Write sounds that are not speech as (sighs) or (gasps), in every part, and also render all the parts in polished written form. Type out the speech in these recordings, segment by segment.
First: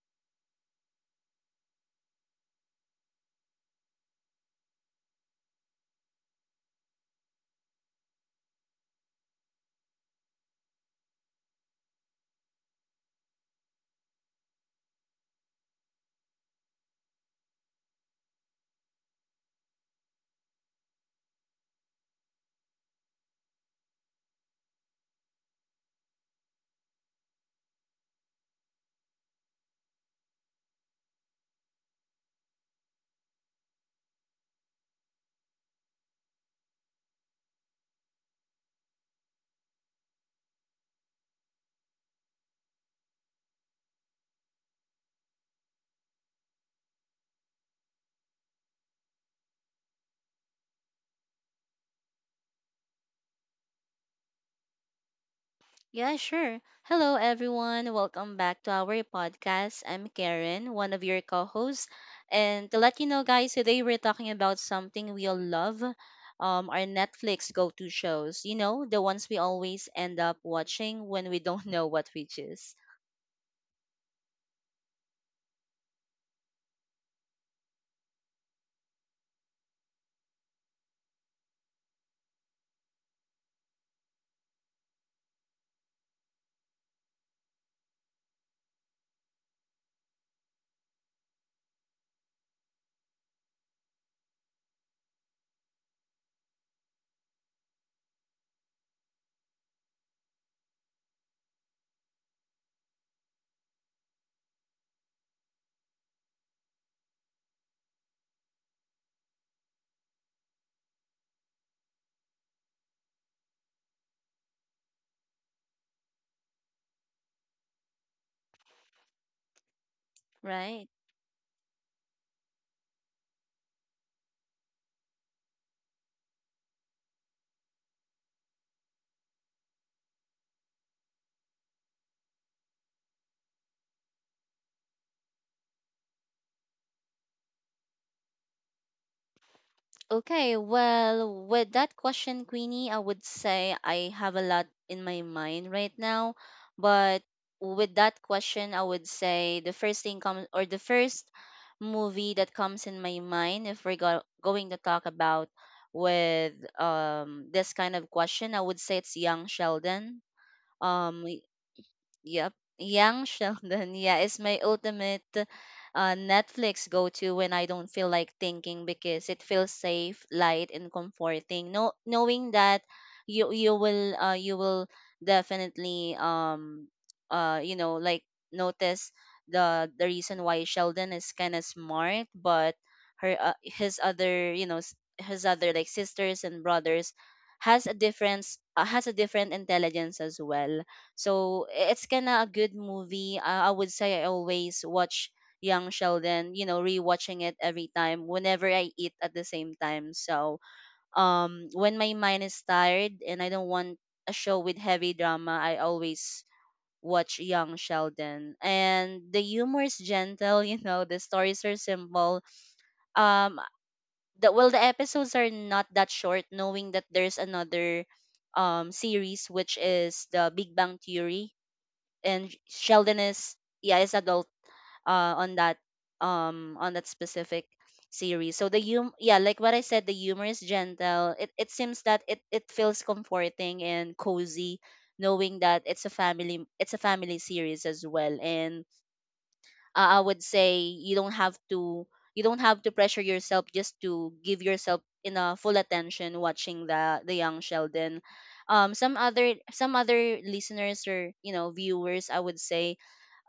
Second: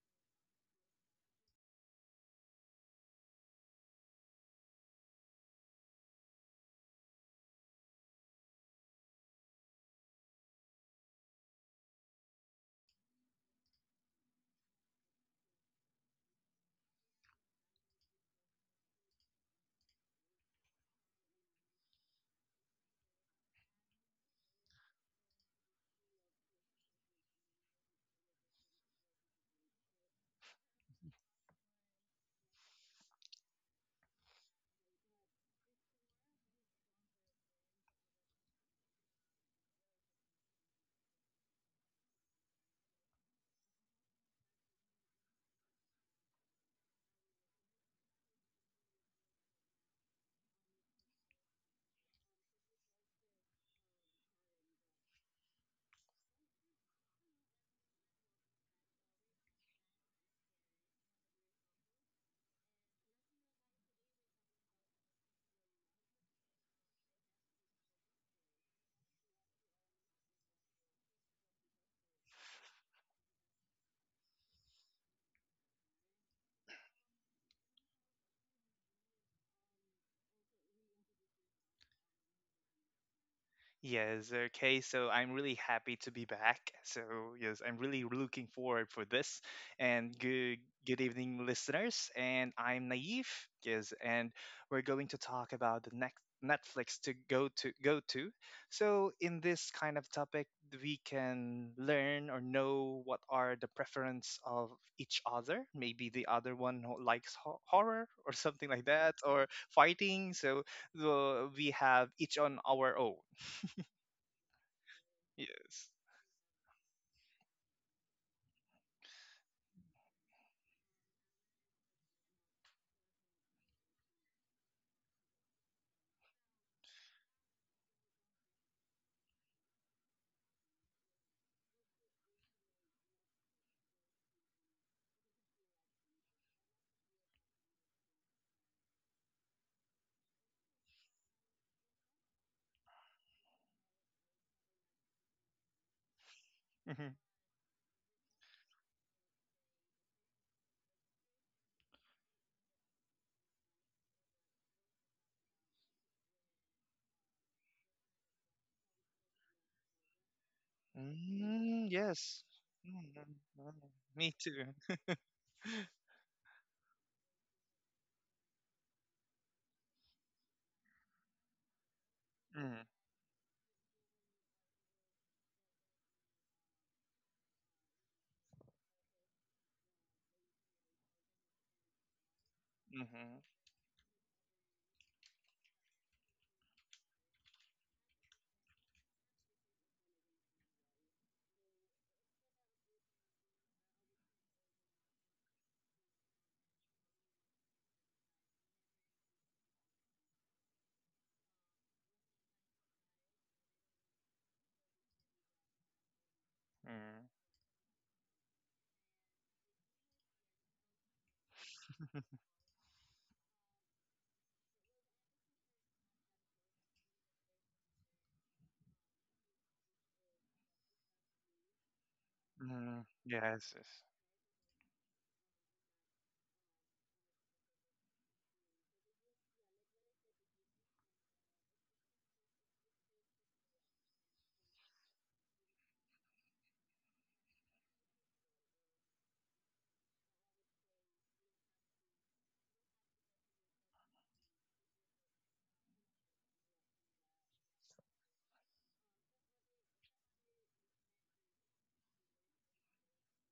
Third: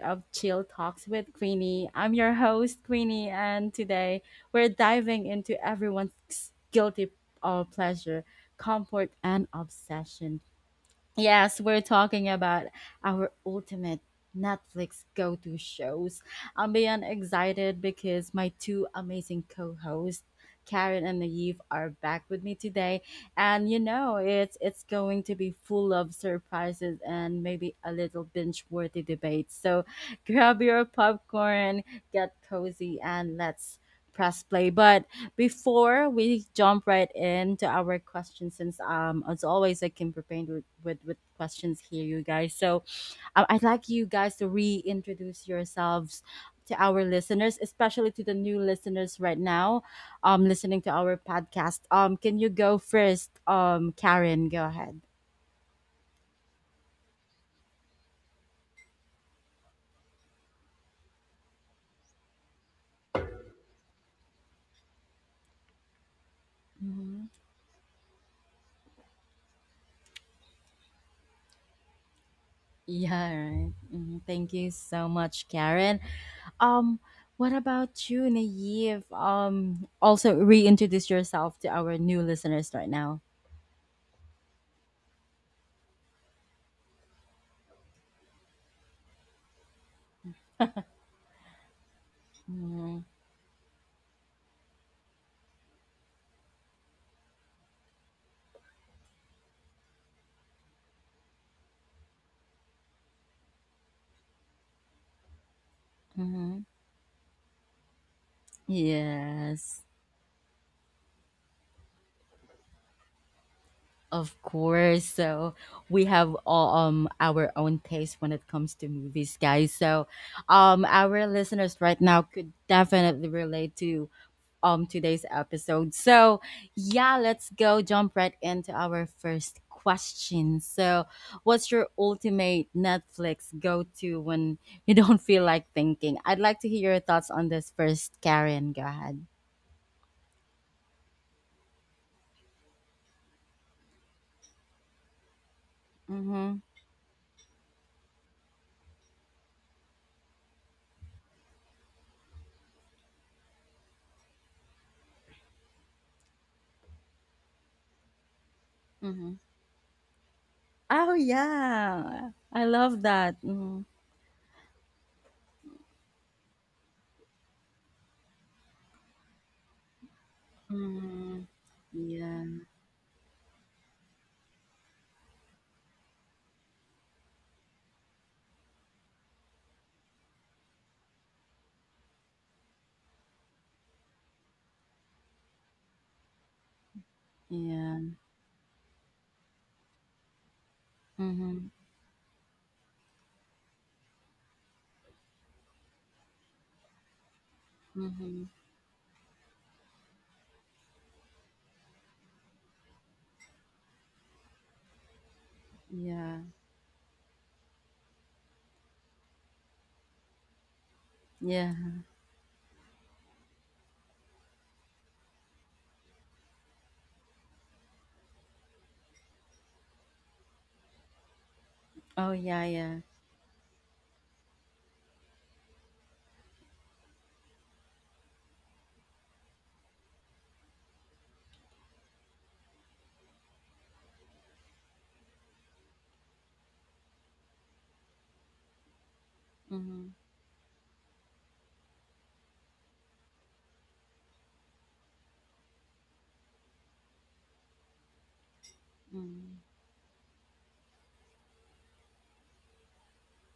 of Chill Talks with Queenie. I'm your host, Queenie, and today we're diving into everyone's guilty pleasure, comfort, and obsession. Yes, we're talking about our ultimate Netflix go to shows. I'm beyond excited because my two amazing co hosts, Karen and Naive, are back with me today. And you know, it's going to be full of surprises and maybe a little binge worthy debate. So grab your popcorn, get cozy, and let's press play. But before we jump right into our questions, since as always I came prepared with questions here, you guys. So I'd like you guys to reintroduce yourselves to our listeners, especially to the new listeners right now, listening to our podcast. Can you go first? Karen, go ahead. Yeah, sure. Hello, everyone. Welcome back to our podcast. I'm Karen, one of your co hosts. And to let you know, guys, today we're talking about something we all love our Mhm. Netflix go to shows. You know, the ones we always end up watching when we don't (laughs) know what which is, Yeah, right. Mhm. Thank you so much, Karen. Um, what about you, Naive? Also reintroduce yourself to our new listeners right now. Yes, okay. So I'm really happy to be back. So yes, I'm really looking forward for this. And good evening, listeners. And I'm Mm-hmm. Naive. Yes, and we're going to talk about the next Netflix to go to go to. So in this kind of topic, we can learn or know what are the preference of each other. Maybe the other one who likes horror or something like that, or Yes, fighting. So we have each on our own. of course. So Yes. we have all our own taste when it comes to movies, guys. So right? our listeners right now could definitely relate to today's episode. So, yeah, let's go jump right into our first question. So, what's your ultimate Netflix go-to when you (laughs) don't feel like thinking? I'd like to hear your thoughts on this first, Karen. Go ahead. Okay, well, with that question, Queenie, I would say I have a lot in my mind right now. Mhm. Hmm. But with that question, I would say the first thing comes, or the first movie that comes in my mind, if we're going to talk about with this kind of question, I would say it's Mm-hmm. Young Sheldon. Oh, Um, Mm, yeah. yes. Yep. I love Mm, mm, Young (laughs) that. mm. Mhm. Sheldon, yeah, Me is my too. ultimate Netflix go to when I don't feel like thinking because it feels safe, light, and Mm-hmm. comforting. No, knowing Yeah. that Mm, you will you will definitely uh you know like notice the reason why Sheldon is kind of smart, but mm-hmm. her his other his other like sisters and brothers has a Yeah. difference has a different intelligence as well, so Mhm. it's kind of a good movie. I would say I always watch Young Sheldon, you know, rewatching it every time Mm-hmm. whenever I eat at the same time. So when my mind is tired and I don't want a show with heavy drama, I Yeah. always Mm, watch Young Sheldon. And the humor is gentle, (laughs) you know, the stories Yeah. are simple. Um, well, the episodes are not that short, knowing that there's another series, which is the Big Bang Theory, Oh and yeah, yeah. mm, Sheldon is yes. Yes. yeah is adult uh, on that on that specific series. So the hum yeah, like what I said, the humor is gentle. It seems that it feels comforting and cozy, knowing that it's a family series as well. And Mhm. I would say you don't have to, you don't have to pressure yourself just to give yourself in a full attention watching the young Sheldon. Some other, Mhm. some other listeners or you know viewers, I would say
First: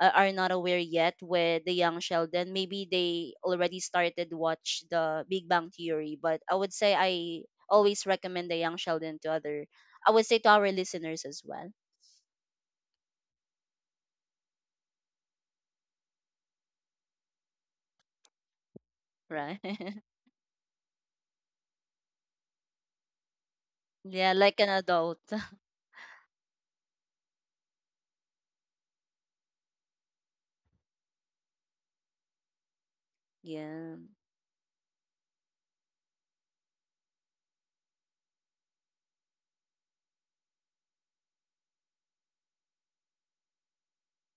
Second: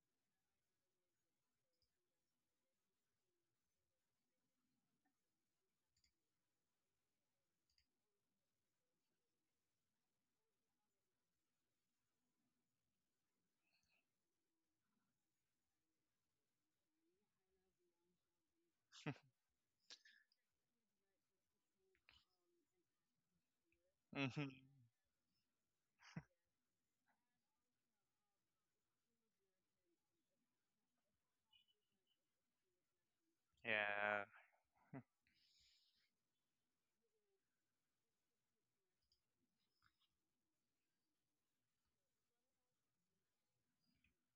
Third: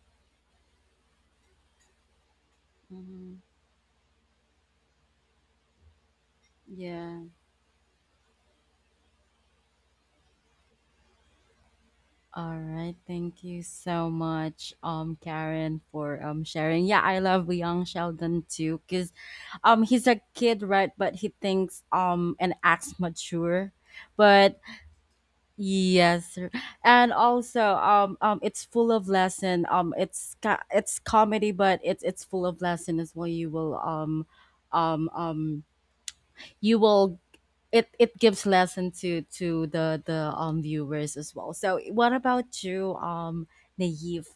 are not aware yet with the young Sheldon. Maybe they Mhm. already started watch the Big Bang Theory, but I would say Yeah. I always recommend the young Sheldon to other. I would say to our listeners as well, All right, thank you so much, Karen, for sharing. Yeah, I love young Sheldon too, cause right? (laughs) He's a kid, right? But he thinks and acts mature. Yeah, Hmm. like But an adult. (laughs) yes, sir. And also it's full of lesson. It's comedy, but it's full of lesson as well. Yeah. Yeah. Um um you will it gives lesson to the viewers as well. So what about you, Naive?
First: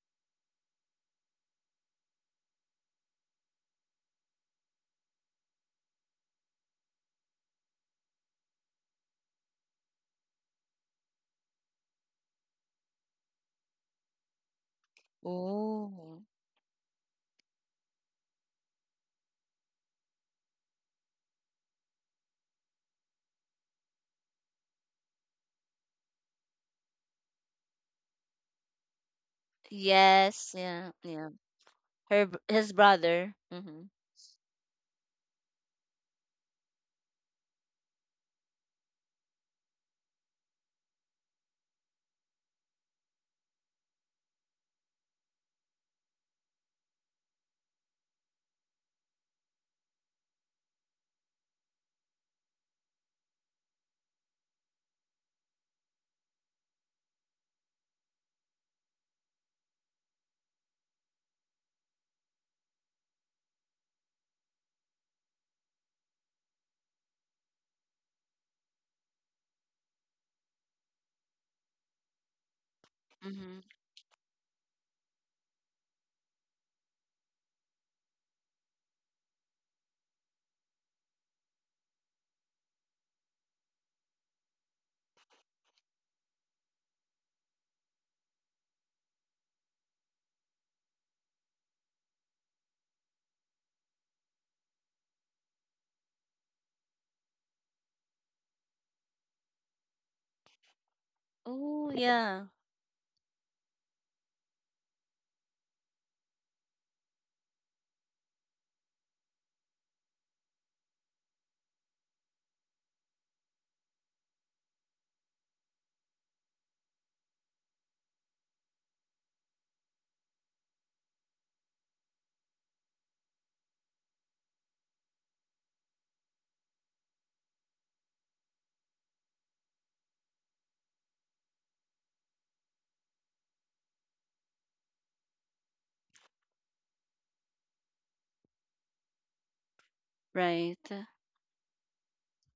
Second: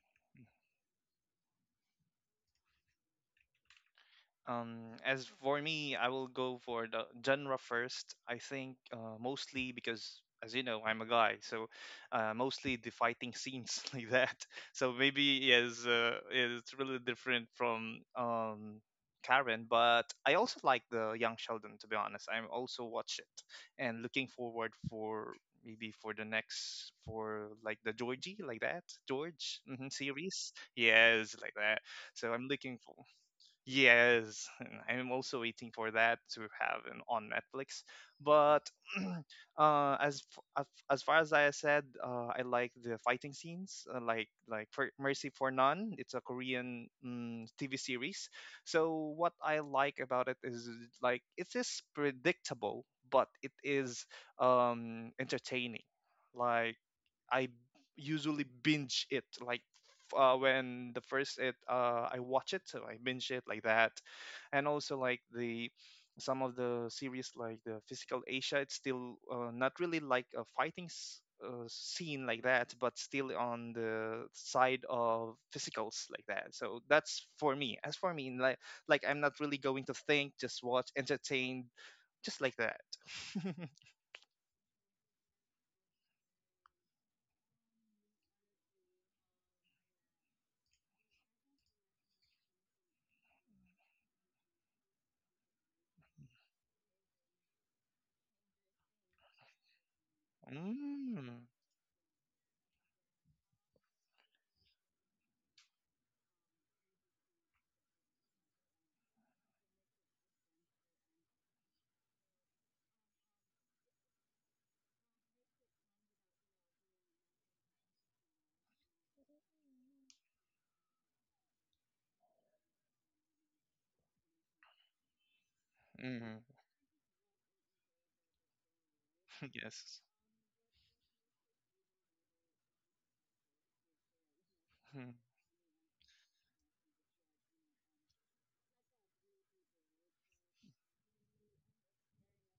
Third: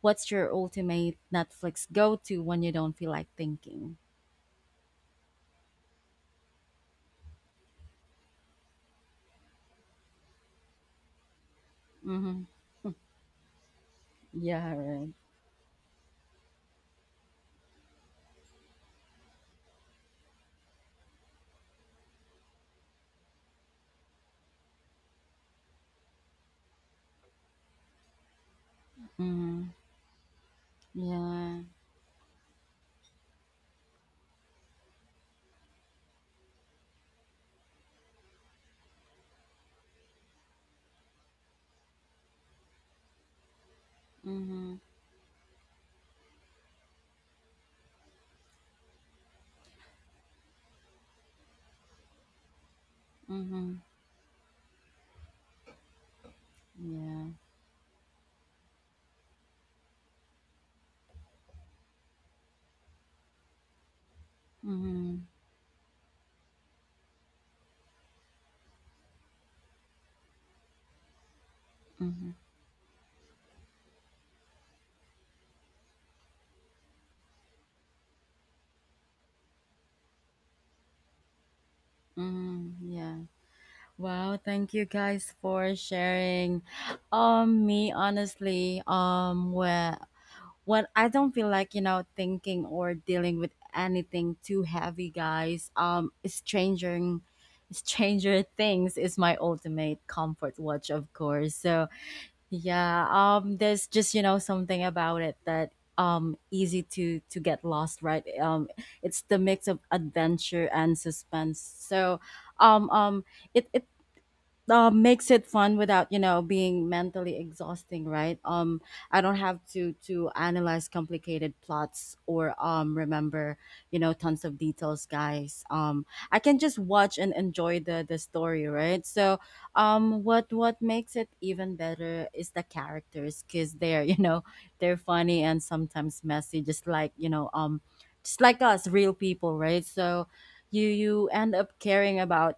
What's your ultimate Netflix go to when you don't feel like thinking? As for me, I will go for the genre first. I think mostly because, as you know, I'm a guy, so Mm-hmm. mostly the fighting scenes (laughs) like that. Yeah, So right. maybe Oh. is really different from Karen, but I also like the Young Sheldon. To be honest, I'm also watch it and looking forward for maybe for the next for like the Georgie like that George Mm-hmm. mhm, series. Yes. Yeah. Yeah. Yes, like Yeah. that. So I'm His looking for. brother. Mhm. Yes, and I'm also waiting for that to have an, on Netflix. But (clears throat) as as far as I said, I like the fighting scenes, like Mm-hmm. for Mercy for None. It's a Korean mm, TV series. So what I like about it is like it is predictable, but it Mm-hmm. is entertaining. Like Yeah. I usually binge it like when the first it I watch it, so I binge it like that, and also Mm-hmm. like the some of the series like the Physical Asia. It's still not really like a fighting scene Mm-hmm. like that, but still Mhm. on the side of physicals like that. So that's for me. As for me, like I'm not really going to think, just watch, entertain, just like that. Mm-hmm. Yeah. (laughs) Wow, thank you guys for sharing. Me honestly, where when I don't feel like, you know, thinking or dealing with anything too heavy, guys, stranger things is my ultimate comfort watch, of Mm. course. So Oh yeah. yeah, there's just, you know, something about it that easy to get lost, right. It's the mix of adventure and suspense, so um um it, it makes it fun without you know being mentally exhausting, right. I don't have to analyze complicated plots or remember you know tons of details, guys. Mm. I can just watch and enjoy the story, right. So (laughs) Yes. What makes it even better is the characters because they're (laughs) you know they're Hmm. funny and sometimes messy, just like you know just like us real people, right. So you Right. you end up caring about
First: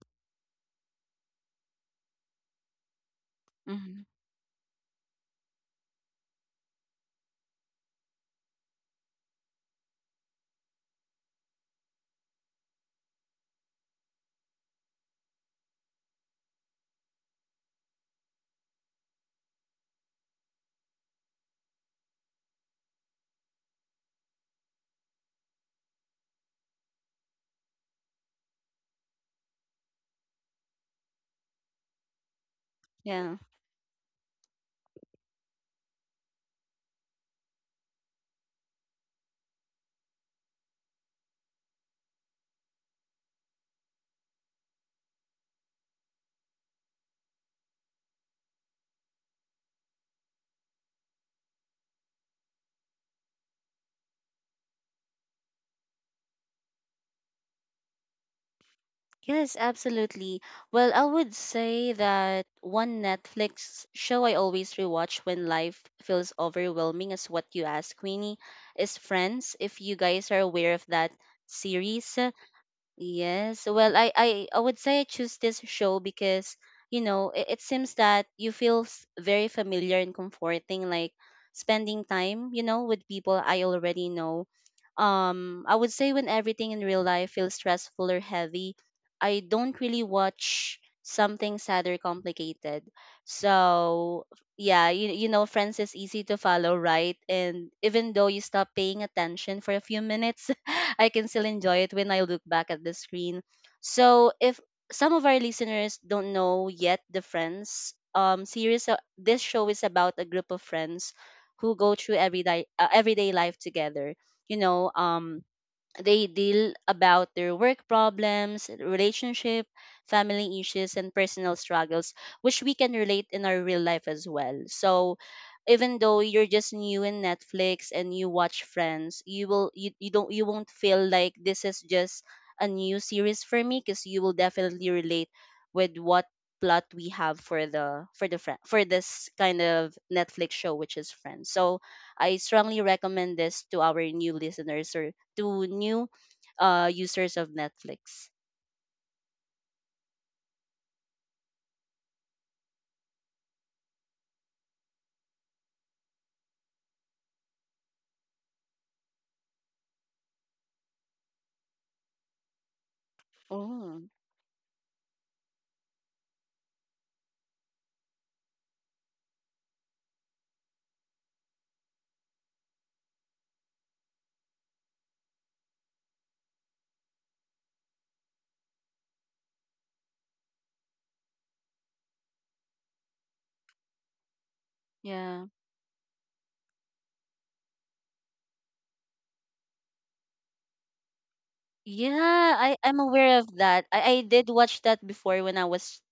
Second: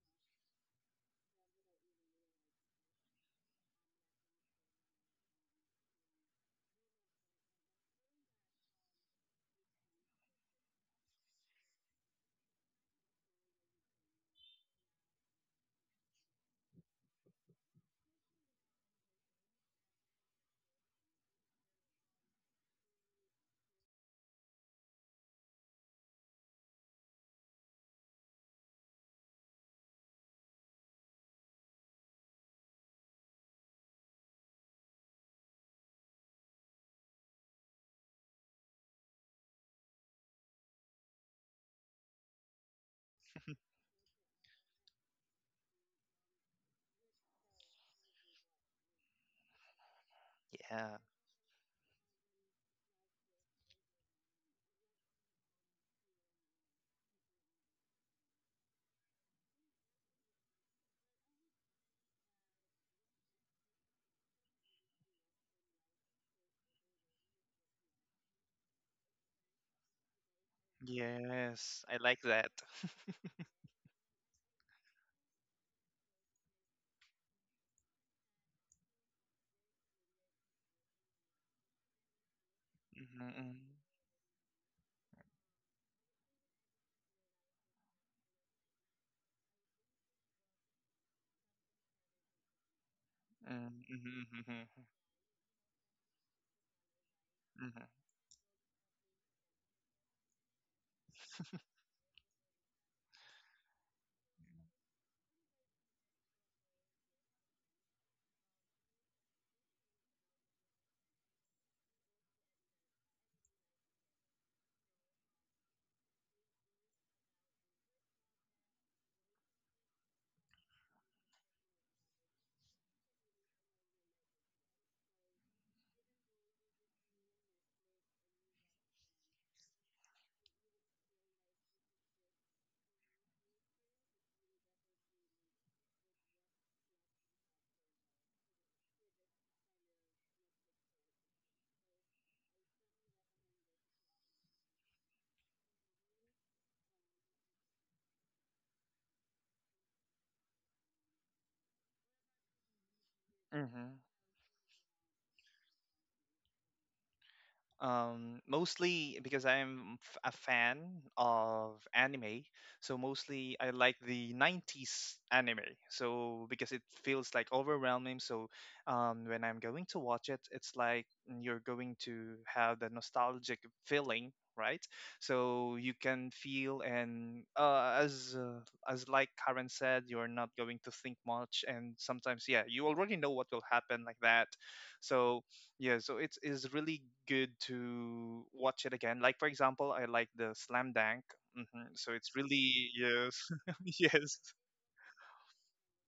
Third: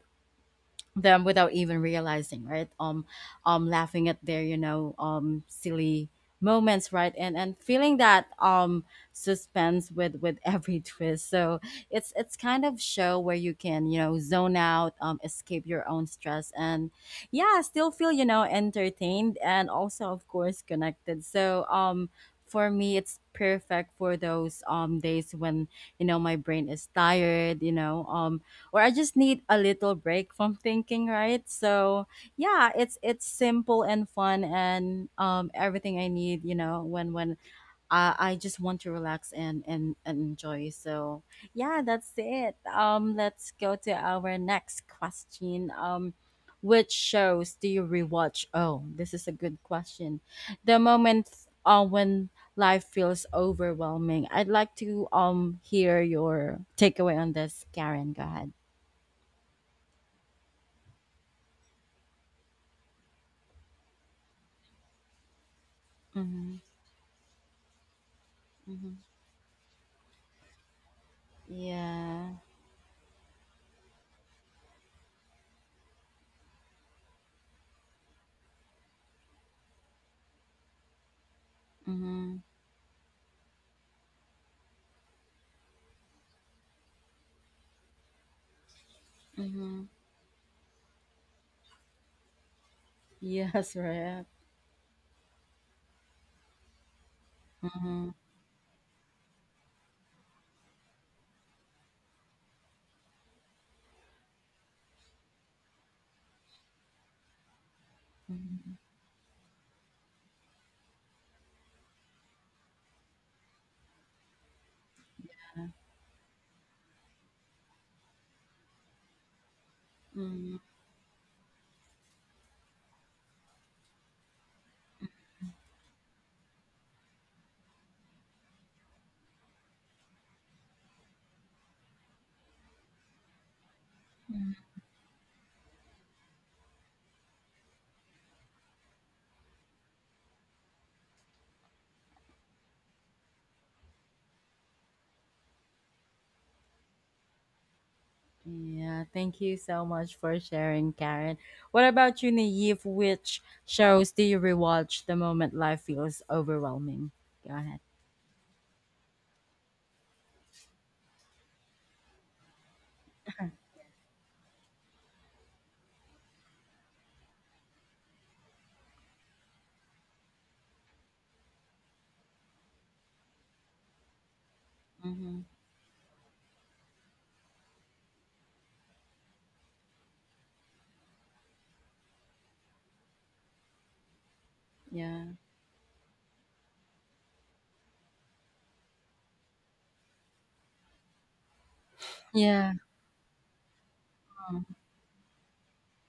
them without even realizing, right. Mhm. Laughing at their you know silly moments, right, and feeling that suspense with every (laughs) twist. So it's kind of show where you can you know zone out, escape your own stress, and yeah still feel you know entertained and also of course connected. So for me it's perfect for those days when you know my brain is tired, you know, or I just need a little break from thinking, right? So yeah, it's Yeah. simple and fun, and everything I need, you know, when I just want to relax and, and enjoy. So yeah, that's it. Let's go to our next question. Which shows do you rewatch? Oh, this is a good question. The Yeah. moment when life feels overwhelming. I'd like to hear your takeaway on this, Karen. Go ahead. Yes, absolutely. Well, I would say that one Netflix show I always rewatch when life feels Mhm, overwhelming is what you asked, Queenie, mhm. is Friends. If you guys are aware of that Yes. I series, like Yeah. that. (laughs) yes. Well, I would say I choose this show because, you know, it seems that you very familiar and comforting, like spending Mhm, time, you know, with people Mm-hmm. I already know. I would say when everything in real life feels stressful or heavy, I don't mhm. really watch something sad or complicated. (laughs) Yes, So right. Mm-hmm. Mm-hmm. yeah, you know, friends is easy to follow, right? And Mm-hmm. Mhm, even though you stop paying attention for a few minutes, (laughs) I can still enjoy it when I look back at the screen. So, if some of our listeners don't know yet the Friends mhm, series, this show is about a group of friends who go through everyday life together. You know, they deal about their work problems, relationship, family mhm. issues, and personal struggles, which we can relate in our real life as well. So even though you're just new in Netflix and you watch Friends, you don't you won't feel like this is just a new series for me because you will definitely relate with what plot we have for the friend for this kind of Netflix show, which is Friends. So I strongly recommend this to our new listeners or to new users of Netflix. Yeah, thank you so much for sharing, Karen. What about you, Naive? Which Mm-hmm. shows do you rewatch the moment life feels overwhelming? Go ahead. Mostly because a fan of anime, so mostly I like Oh, the 90s anime. So because it feels like overwhelming, so when I'm going to watch it, it's like you're going to have the nostalgic feeling, right? Mm-hmm. So you can feel and as like Karen said, you're not going to think much, and sometimes yeah, you already know what will happen like that. Yeah. So yeah. yeah, so it's is really good to watch it again. Like for example, I like the Slam Dunk. Hmm. So it's Yeah, Yeah. really I'm aware yes, of that. (laughs) I yes, did Mm, watch that before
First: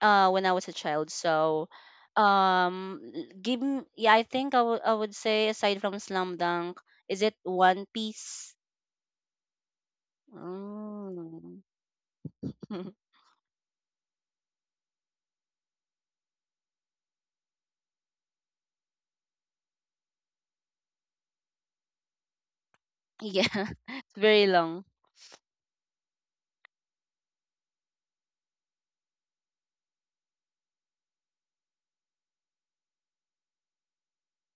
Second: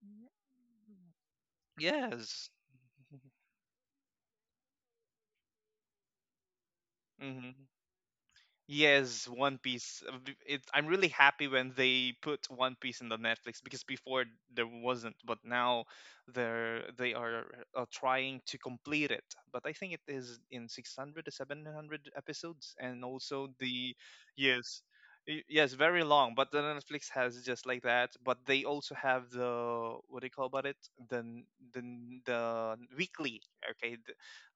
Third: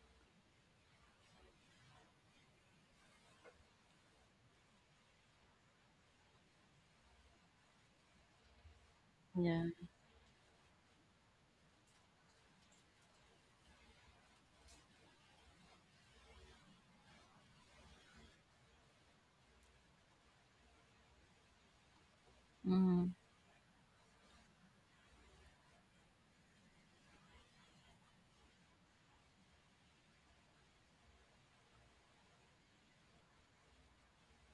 when I was a child. So, yes. Yeah, I think I would say aside from Slam Dunk, is it Hmm. One Piece? Yes, One yeah. Piece. It, I'm really happy Oh. when they put One Piece (laughs) in the Netflix, because before there wasn't, but now they are trying to complete it. But I think it is in 600 to 700 episodes, and Mm-hmm. also Yeah, (laughs) the it's very yes, long. Yes, very long. But the Netflix has just like that. But they also have the what do you call about it? The n- the weekly. Okay,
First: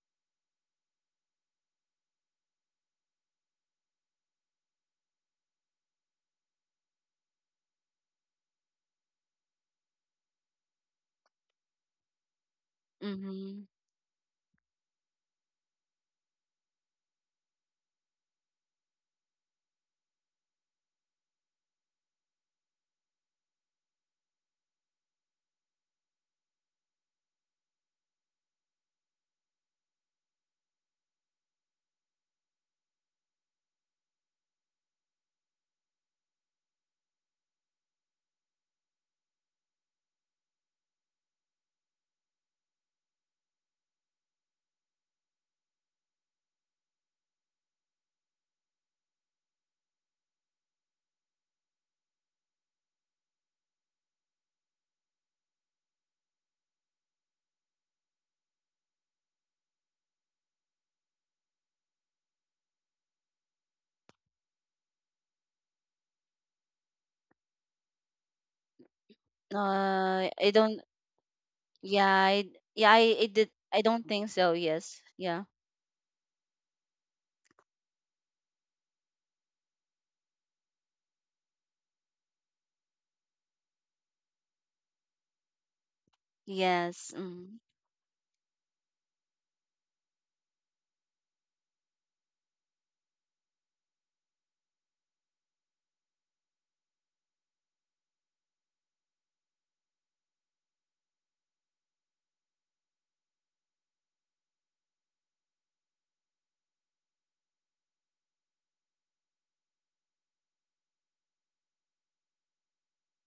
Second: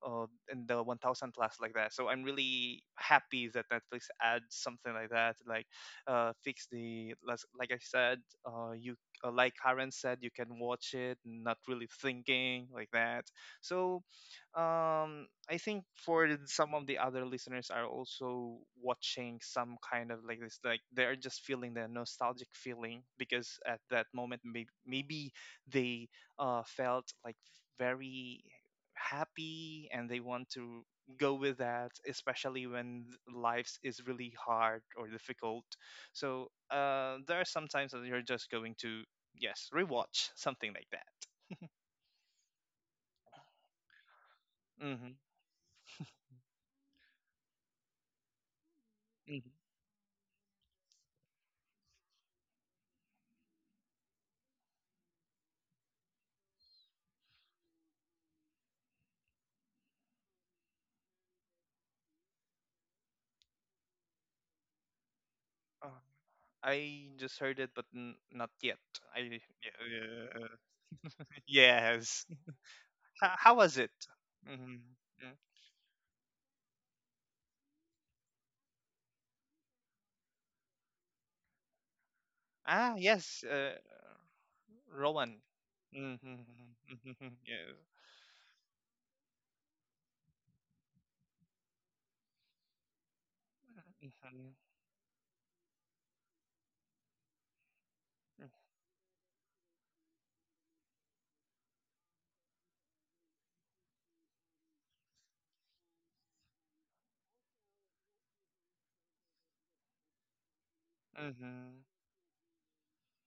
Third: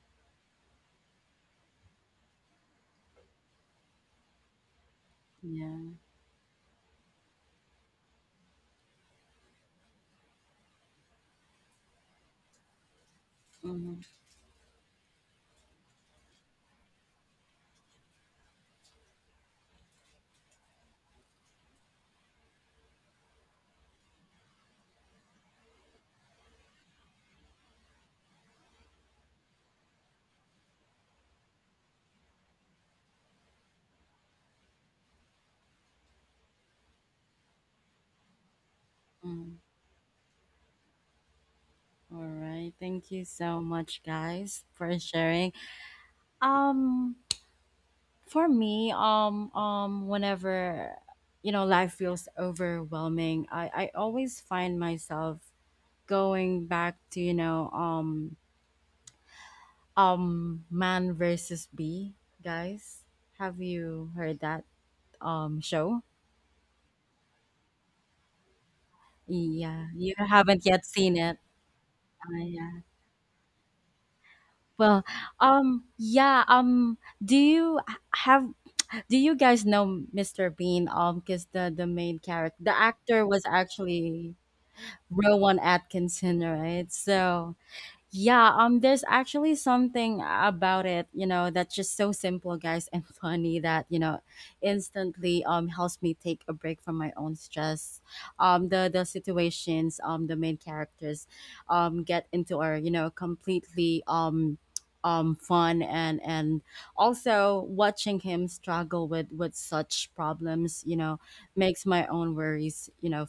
uh, in the 1000 class like that. So I'm really happy that Netflix adds something like that. Like Yeah. Like I said, you like Karen said, you can watch it not really thinking like that. Mm-hmm. Mm-hmm. So I think for some of the other listeners are also watching some kind of like this, like they're just feeling the nostalgic feeling, because at that moment, maybe, maybe they felt like very happy, and they want to go with that, especially when life is really hard or difficult. So uh, there are some times that you're just going to Mm. yes rewatch (laughs) something like that. All right. Thank you so much, guys, for Mm-hmm. sharing. Um, For me, Hmm. Whenever you know life feels overwhelming, I always find myself going back to you know man versus bee, guys. Have you heard that Uh, show? I just heard it but not yet. I Yeah, you yeah, I haven't don't. yet seen it. (laughs) Yeah, yes. I Yeah. yeah I it H- did. how was I it? don't think so. Mm-hmm. Yes. Well, Mm-hmm. Yeah. Yeah. Do you have? Do you guys know Mr. Bean? Because the main character, the Ah, actor was yes, actually Rowan. Rowan Mm-hmm, Atkinson, mm. right? Yes. Mm-hmm. So, Mm. Yes. yeah, there's actually something about it, you know, that's just so simple, guys, and (laughs) funny that, you know, Mm-hmm, instantly helps me take a break from my own stress. mm-hmm, The situations the main characters get into are, you know, completely fun and also watching him struggle with such problems, you know, mm-hmm. makes my own worries, you know,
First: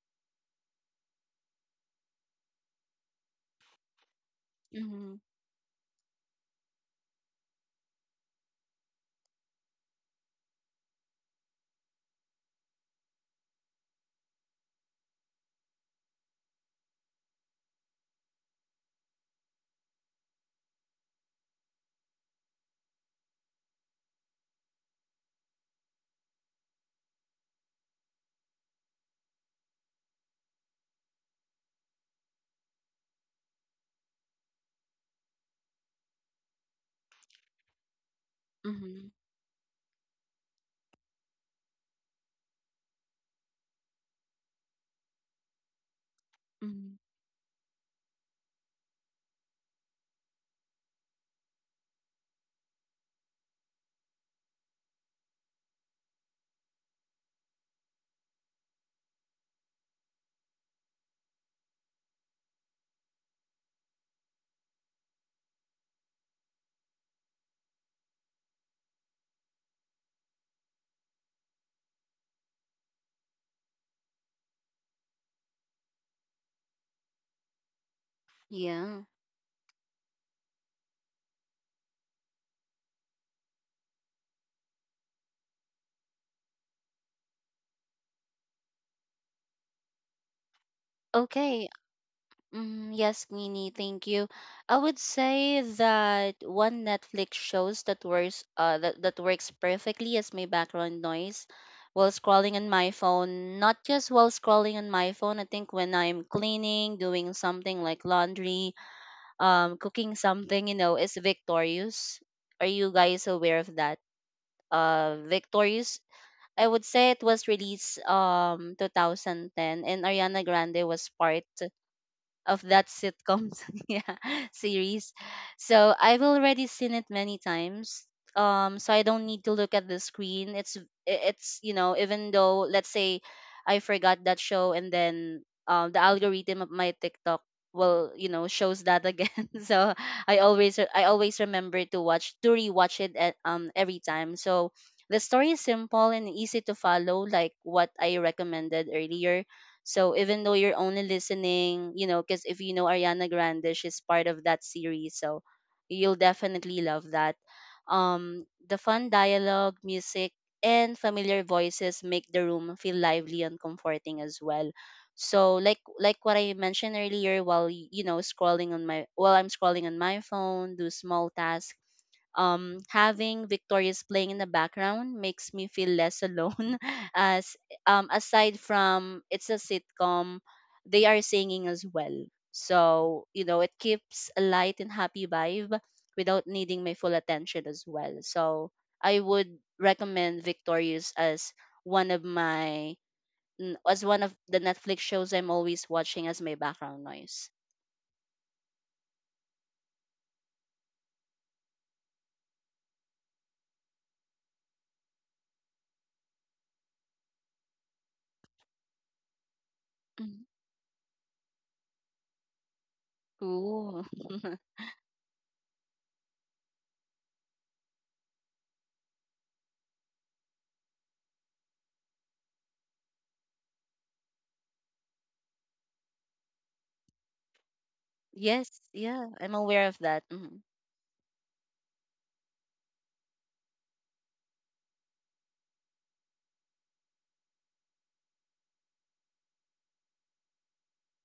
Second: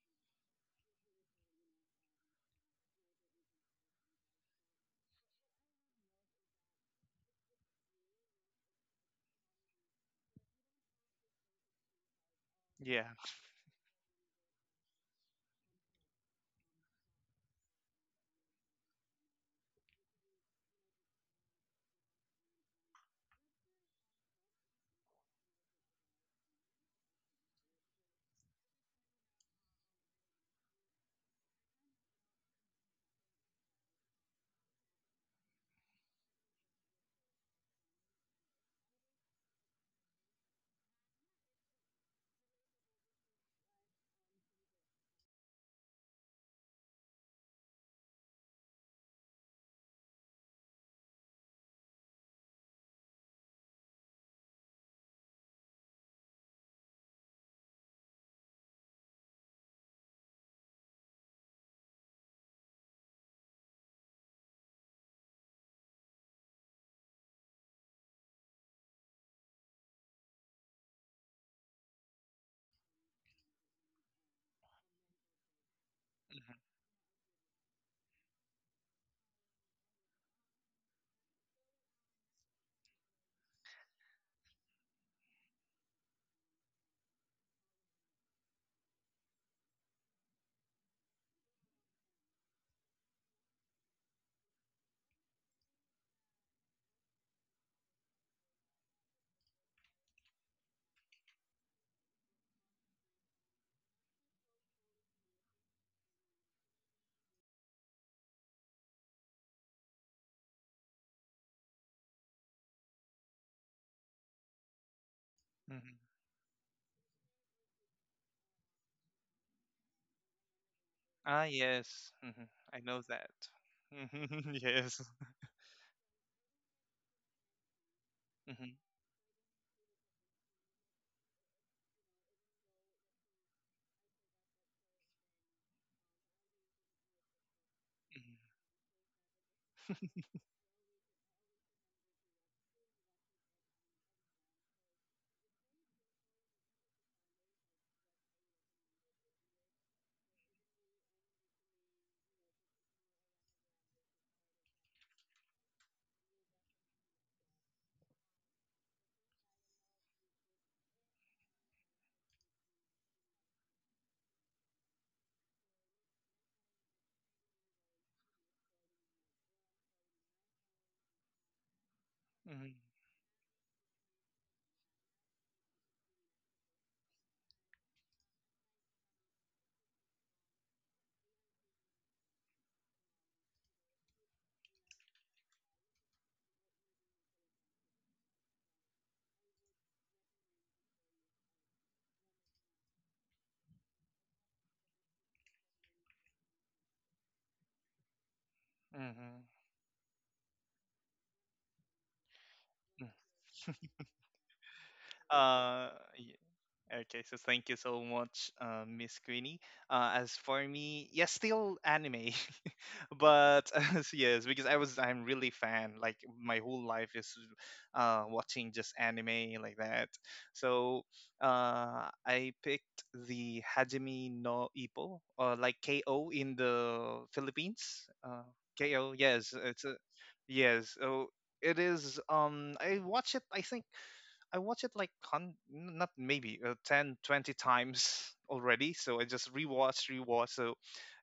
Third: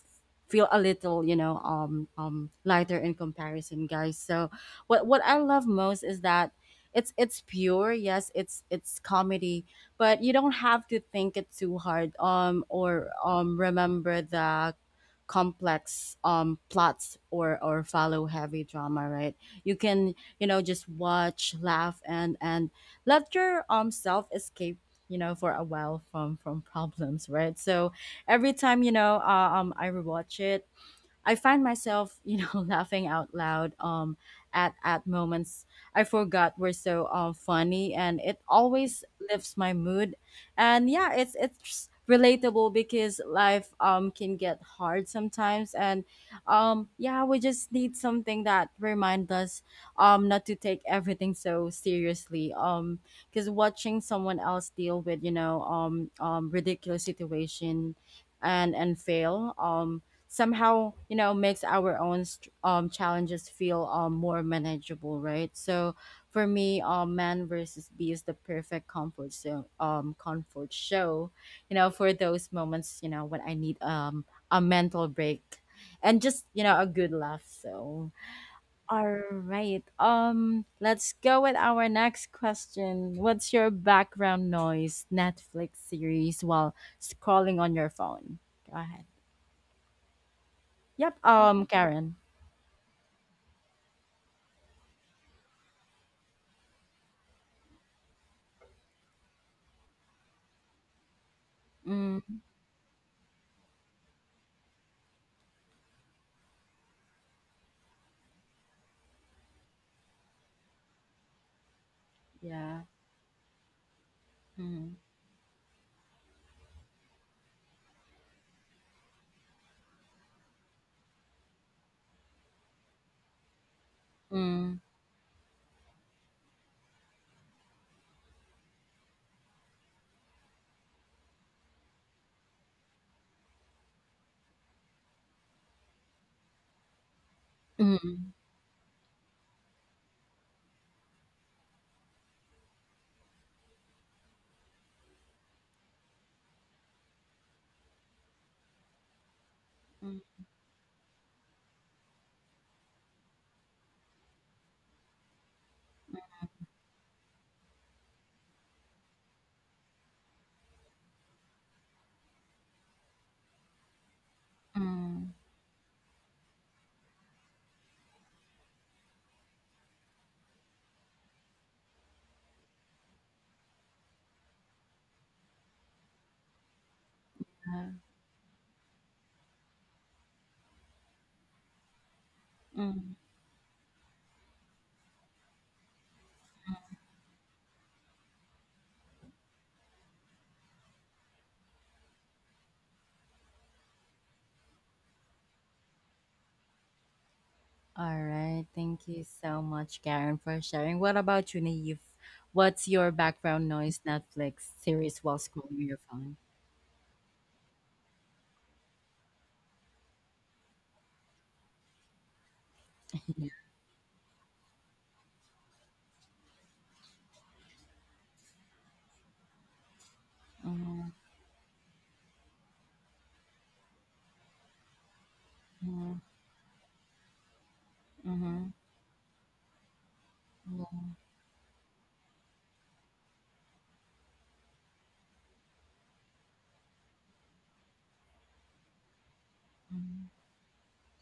feel a little, you know, lighter in comparison, guys. So Mm-hmm. what I love most is that it's pure. Yes, it's comedy, but you don't have to think it too hard. Yeah. Or remember the complex plots, or follow heavy drama, right. You can you know just watch, laugh, and let your self escape, you know, for a while from problems, right. So every time you know I rewatch it, I find myself, you know, (laughs) laughing out loud at moments I forgot were so funny, and it always Mm-hmm. lifts my mood. And yeah, it's relatable, because life can get hard sometimes, and Mm-hmm. yeah, we just need something that reminds us not to take everything so seriously. Because watching someone else deal with, you know, ridiculous situation and fail somehow you know makes our own challenges feel more manageable, right. So for me man versus bee is the perfect comfort show, you know, for those moments, you know, when I need a mental break, and just you know a good laugh. So Yeah. all right, let's go with our next question. What's your background noise Netflix series while scrolling on your phone? Go ahead. Yep. um Okay. karen Mm, yes, Queenie, thank you. I would say that one Netflix shows that that works perfectly as my background noise while Mm, scrolling on my phone. Not just while scrolling on my phone, I think when I'm cleaning, doing something like laundry, cooking something, you know, is Victorious. Are yeah. you guys aware of that? Mm, Hmm. Hmm. Victorious, I would say it was released 2010, and Ariana Grande was part Ah, yes. Hmm. of I that know that. sitcom, (laughs) yeah, (laughs) mm, Yes. series. So I've already seen it many times. Hmm. So I don't need to look at the screen. It's you know even though let's say I forgot that show, and then the algorithm of my TikTok will, you mm, Hmm. know, shows that again. (laughs) So I always remember to watch, to rewatch it at, every time. So the story is simple and easy to follow, like what I recommended earlier. So mm, even though you're only listening, you know, because if you know Ariana Grande, she's part of that series. So you'll definitely love that. The fun dialogue, music, and familiar voices make the room feel lively and comforting as well. mm, So like what I mentioned earlier, while I'm scrolling on my phone, do small tasks, Hmm. Having Victorious playing in the background makes me feel less alone, (laughs) as yeah, aside from it's a sitcom, they are singing as well. mm. So you know it keeps a light and happy vibe without needing my full attention as well. So I would recommend Victorious as one of my as one of the Netflix shows I'm always watching as my background noise. All right. Thank you Hmm. so much, Karen, for sharing. What about you, Naive? What's your background noise Netflix series while scrolling Uh, your yeah. phone? Okay, so thank you so much, Miss Queenie. As Mhm. for me, yes, still anime. (laughs) Yeah. But Ooh. (laughs) yes, because (laughs) I'm really fan, like my whole life is watching just anime like that. So Mm-hmm, I picked the Hajime no Ippo, or like ko in the Philippines, mm-hmm, Yes. ko, Yeah, yes, I'm it's aware a of that. yes. mm-hmm, So it is I watch it, I think I watched it like not maybe 10, 20 times (laughs) already. So I just mm-hmm, rewatch. So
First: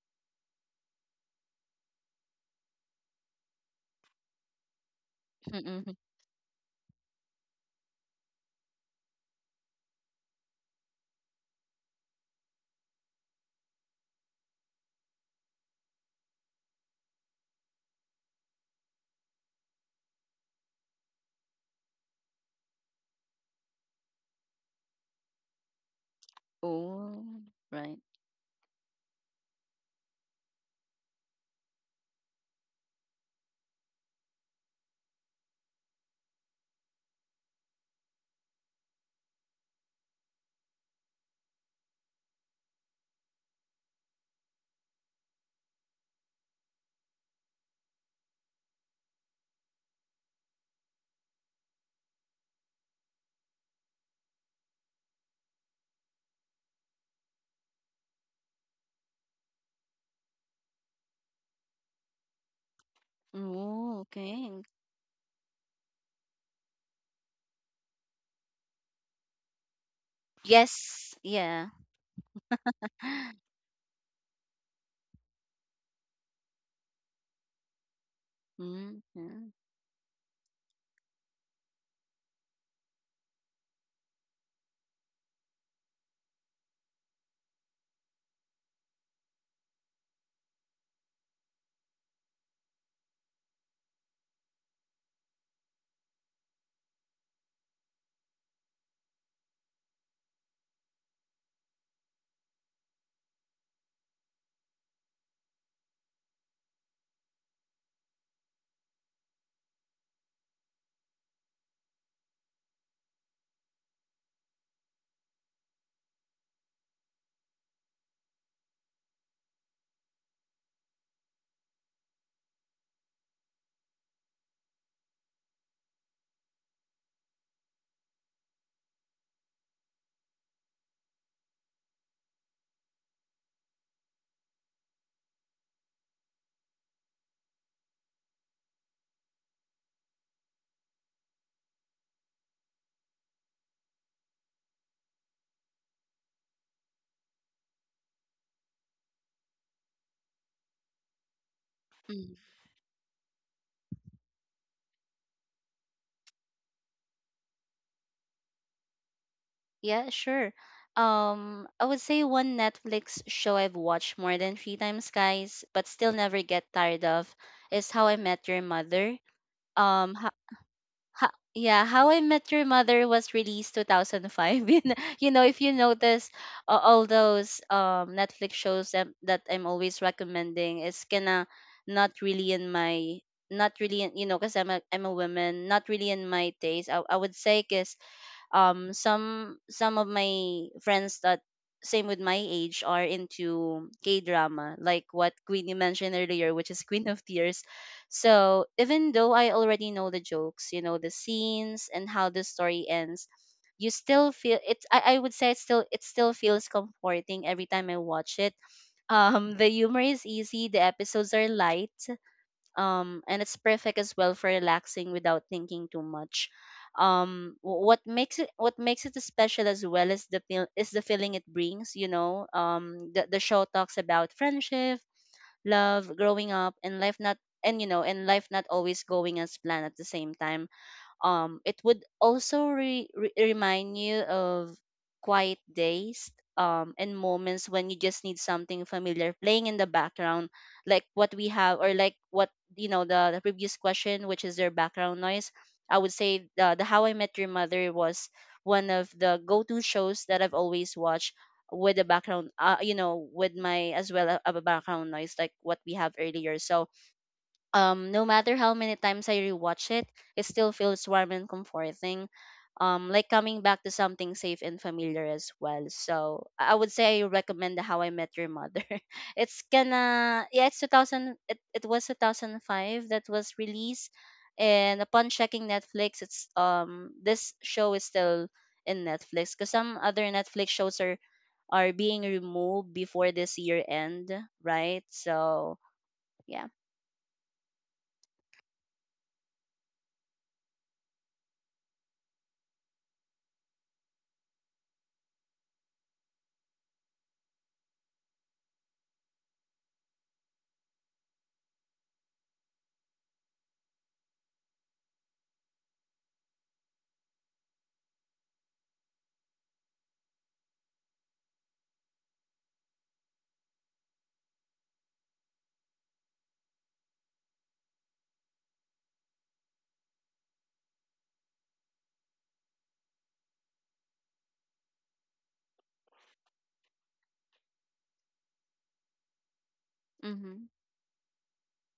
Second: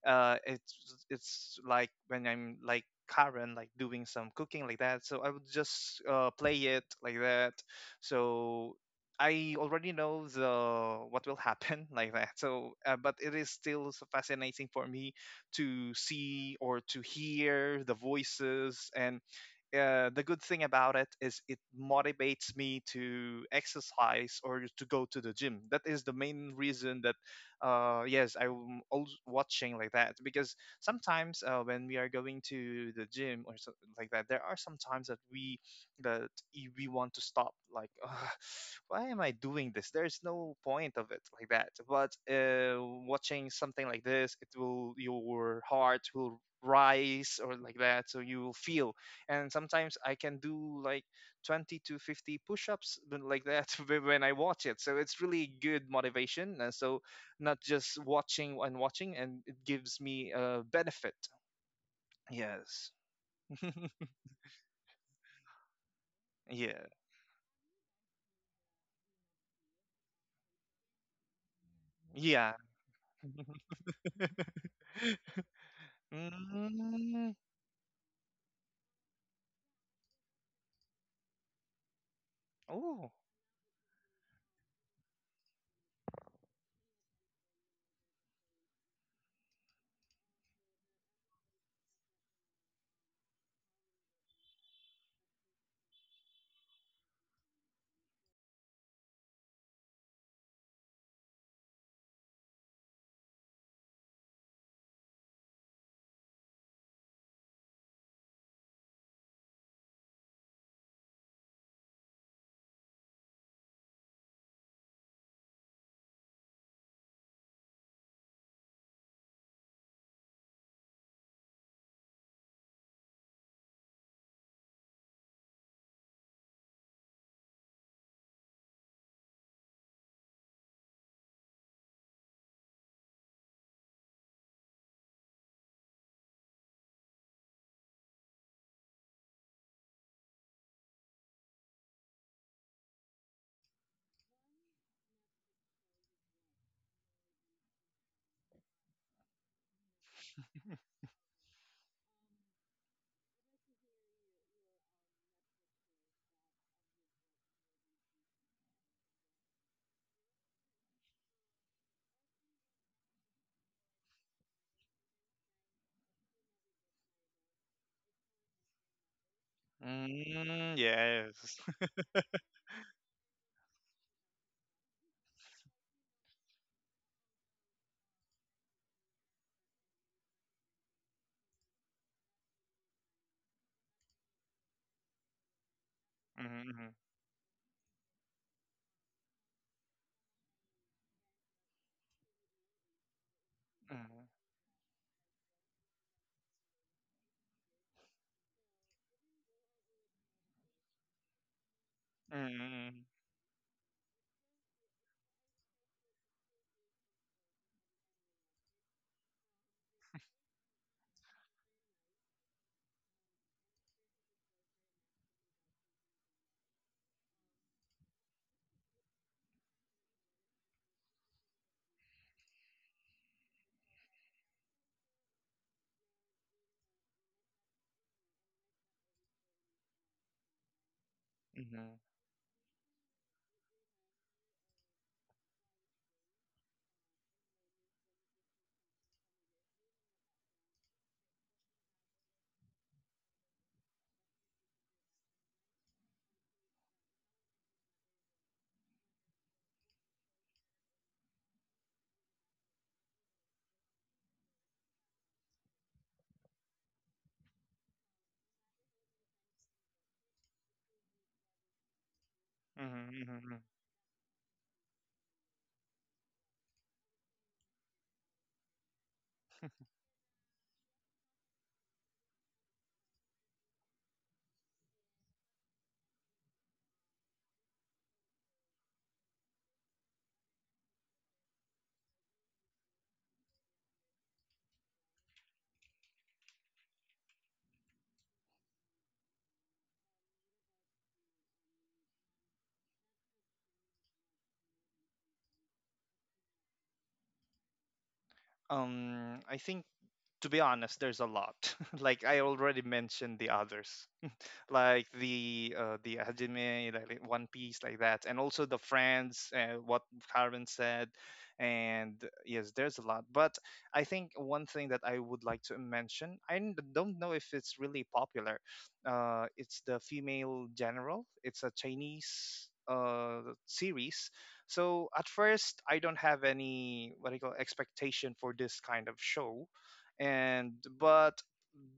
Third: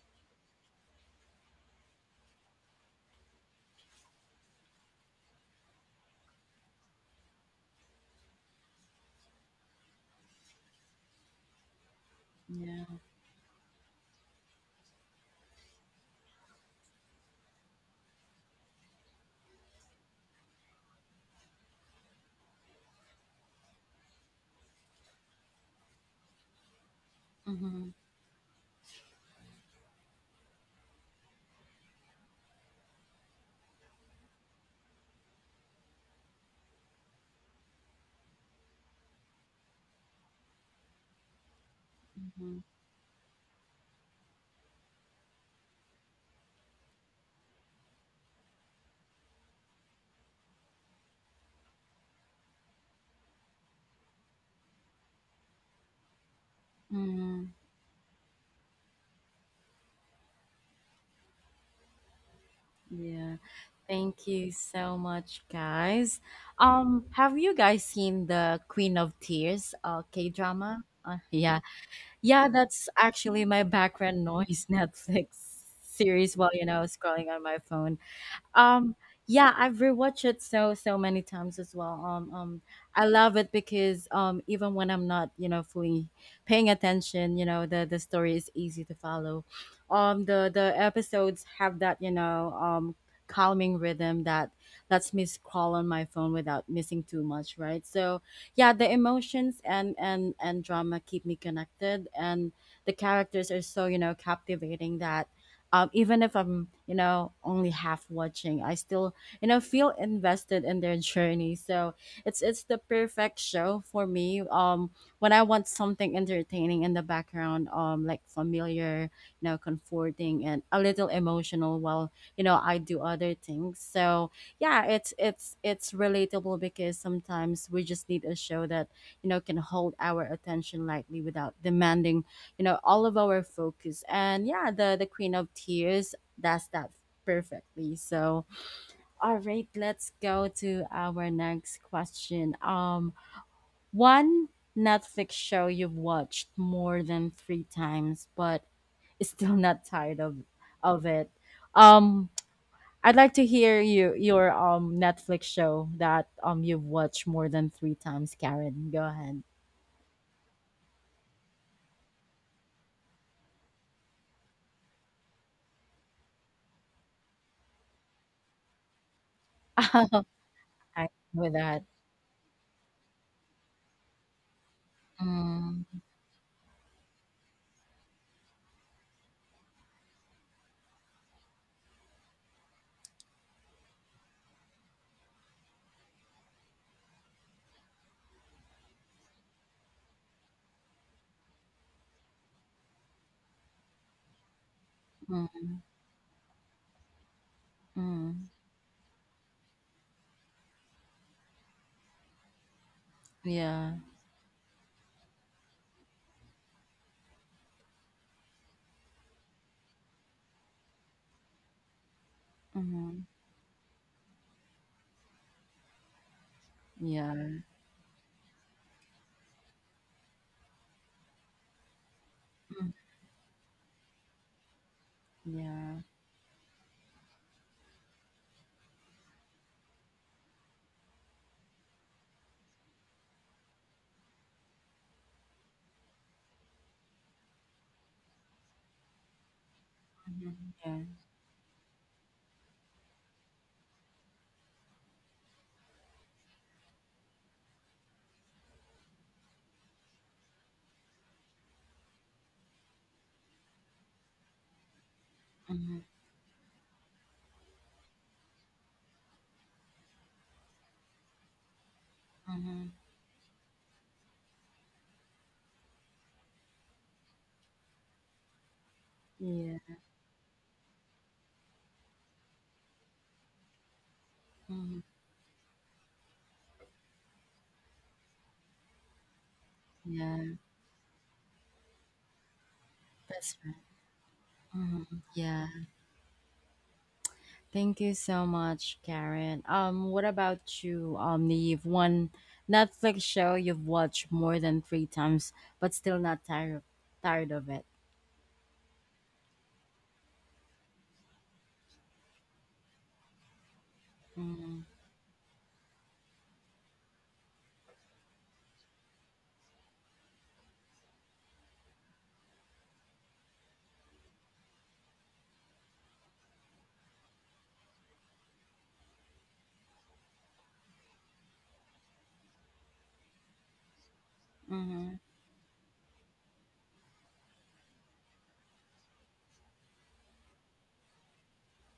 uh, it's it's like when I'm like Karen, like doing some cooking like that. So I would Mm-hmm. just play it like that. So I already know the what will happen (laughs) like that. So, yeah. but it is still so fascinating for me to see or to hear the voices, and the good thing about it is it motivates me to exercise or to go to the gym. That is the main reason that, Oh. Mm-hmm, Right. Yes, I'm always watching like that. Because sometimes when we are going to the gym or something like that, there are some times that we that we want to stop. Like, "Ugh, why am I doing this? There's no point of it like that." But mm-hmm, watching something like this, it will your heart will rise or like that, so you will feel, and sometimes I can do like 20 to 50 push-ups but like that (laughs) when I watch it. So it's really good motivation. And so mm-hmm, not just watching and watching, and it gives me a benefit. Yes. yeah. (laughs) Oh, Thank you okay. so much, guys. Yeah. Have you guys seen the Queen of Tears, K drama? Yes. Yeah. Yeah. Yeah, Yeah. that's (gasps) actually my (laughs) background noise (laughs) Netflix series while you know scrolling Mm. on my phone. Um, Mm-hmm. yeah, I've rewatched it so many times as well. I Oh. love it because even when I'm not, you know, fully paying attention, you know, the story is easy to follow. The episodes have that, you know, calming rhythm that lets me scroll on my phone without missing too much, right. So yeah, the emotions and and drama keep me connected, and the characters are so you know captivating that even if I'm you know only half watching I still you know feel invested in their journey. So it's the perfect show for me when I want something entertaining in the background, like familiar, you know, comforting, and a little emotional, while you know I do other things. So yeah, it's relatable, because sometimes we just need a show that you know can hold our attention lightly without demanding you know all of our focus. And yeah, the Queen of Tears, that's that perfectly. So all right, let's go to our next question. One Netflix show you've watched more than three times, but (laughs) is still not tired of it. um Mm. I'd like to hear your Netflix show that you've watched more than three times, Karen. Go ahead. Yeah, sure. I would say one Netflix show I've watched more than three times, guys, but still never get tired of is How I Met Your Mother. Um, ha- (laughs) Mm, I ha- with yes. yeah, that. (laughs) How I Met Your Mother was released 2005. (laughs) You know, if you Mm, notice, all those Netflix shows that, that I'm always recommending is kinda not really in my not really in, you know because I'm a woman, not really in my taste, Mhm, I would say 'cause some of my friends that same with my age are into K mhm, drama, like what mm, Queenie mentioned earlier, which is Queen of Tears. mm. So even though I already know the jokes, you know, the scenes and how the story mhm, ends, you Yeah. still feel I would say it's still it still feels comforting every time I watch it. (laughs) The humor is easy, the episodes are light, Mm-hmm. And it's perfect as well for relaxing without thinking too much. Yeah. What makes it, what makes it special as well is the feel is the feeling it brings. You know, Mm, the show talks about friendship, yeah. love, growing up, and life not and you know and life not always going as planned at the same time. Mhm, It mhm, would also remind you of quiet days, and moments when you just need something familiar playing in the background, Mm-hmm. Yeah. like what we have, or like what, you know, the previous question, which is their background noise. I would say the How I Met Your Mother was one of the go to shows that I've always watched with the background, you know, with my as well a background noise like what we Mm-hmm. have earlier. So no matter how many times I rewatch it, it still feels warm and comforting. Mm-hmm. Mhm, Like mhm, coming mhm. back to something safe and familiar as well. So I would say I recommend the How I Met Your Mother. (laughs) It's Yeah. gonna yeah, it, it was 2005 that was released, Mm-hmm. and upon checking Netflix, it's this show is still in Netflix because some other Yeah. Netflix shows are being removed before That's this right. year end, right? Mm-hmm. Yeah. So yeah. Thank you so much, Karen. What about you, Neve? One Netflix show you've watched more than three times, but still not tired of it. I think to be honest, there's a lot. (laughs) Like I already mentioned the others, Mm-hmm. like the Hajime, like One Piece, like that, and also the friends, what Carmen said, and yes, there's a lot. But I think one thing that I would like to mention, I don't know if it's really popular. It's the Female General. It's a Chinese series. So Mm-hmm. at first I don't have any what do you call expectation for this kind of show, Mm-hmm. and but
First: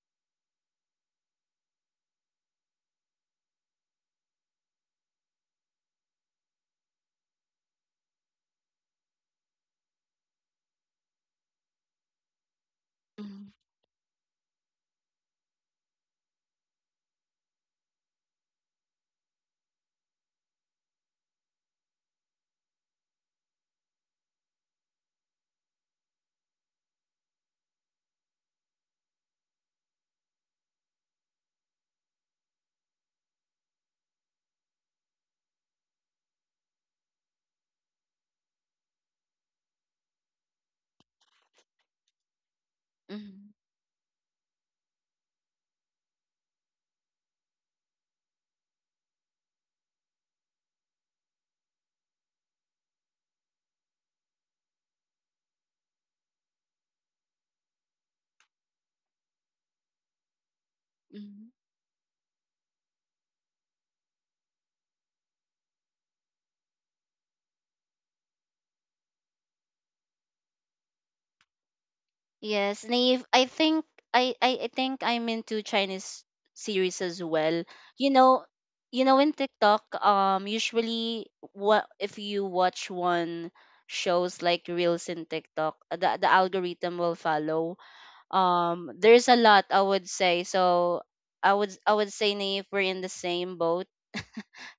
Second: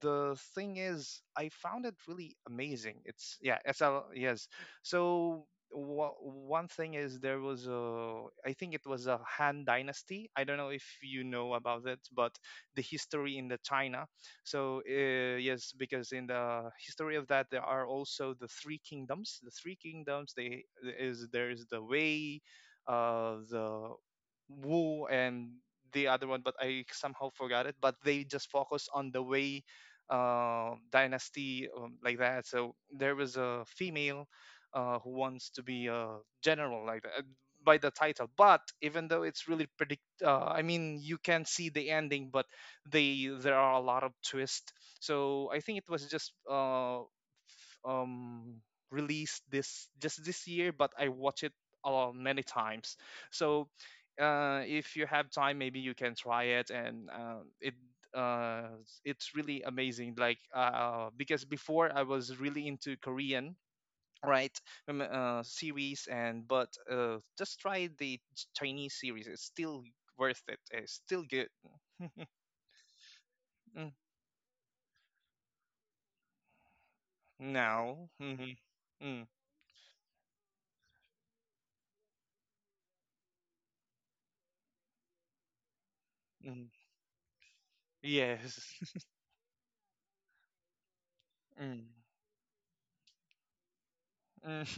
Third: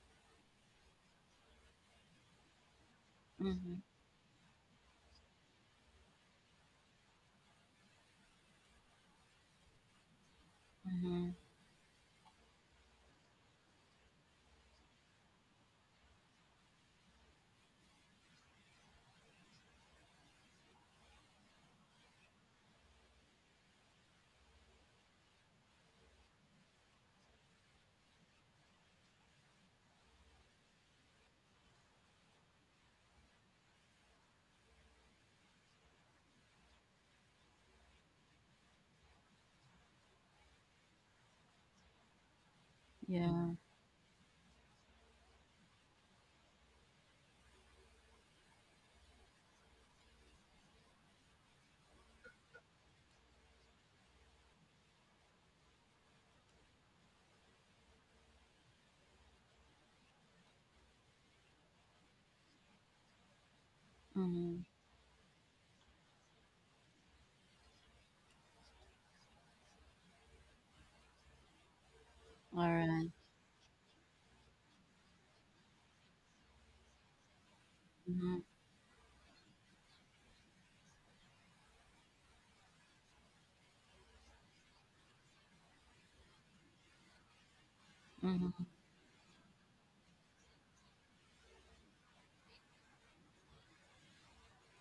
the thing is, I found it really amazing. It's yeah, Mm-hmm. SL yes. So one thing is there was a I think it was a Han Dynasty. I don't know if you Mm-hmm. know about it, but the history Mm-hmm. in the China. So yes, because in the history of that there are also the three kingdoms. The three kingdoms they is there is the Wei, the Wu, and the other one, but I somehow forgot it. But they just focus on the Way dynasty like that. So there was a female who wants to be a general like that, by the title. But even though it's really I mean, you can see the ending, but they Yeah. there Mhm, are a lot of twists. So I think it was just um, released this just this year, but I watch it a many times. So if you have time, maybe you can try it, and uh, it's really amazing. Like because mhm. before I was really into Korean right Mm-hmm. Series, and but just try the Chinese series. It's still worth it. It's still good. All Yes, right. Naive. I think Mm, I think I'm into Chinese series as well. now, You Mm-hmm. know, mm-hmm, you know mm, in TikTok, usually what if you watch one shows like reels in TikTok, the mm, algorithm will follow. Mm-hmm. yes, There's a lot I would say. So (laughs) mm, I would say Naive, we're in the same boat,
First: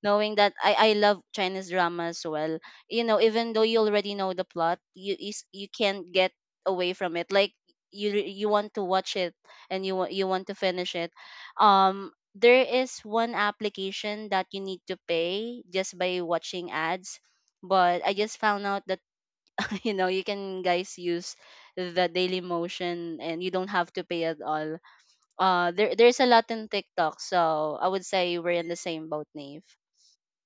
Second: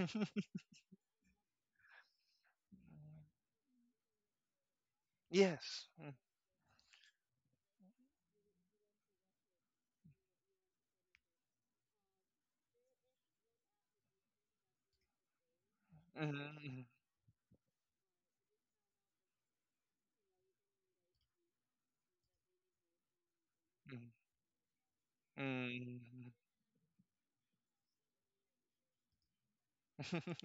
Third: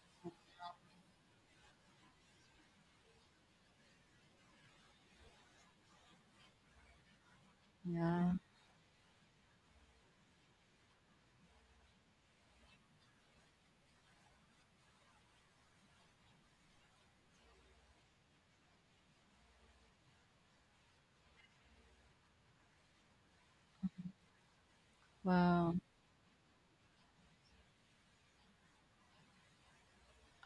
knowing that I love Chinese drama as well. You know, even (laughs) though you already know the plot, you yes, can't mm, get away from it. Like you Yeah. you want to watch it and you want to finish it. Um there is one application that you need to pay just by watching mm, ads, but I just found out that (laughs) you know, you can guys use the daily motion and you don't have to mm, pay at all. Uh Wow. there there's a mm, lot in TikTok, so I would say we're in the same boat, Nave.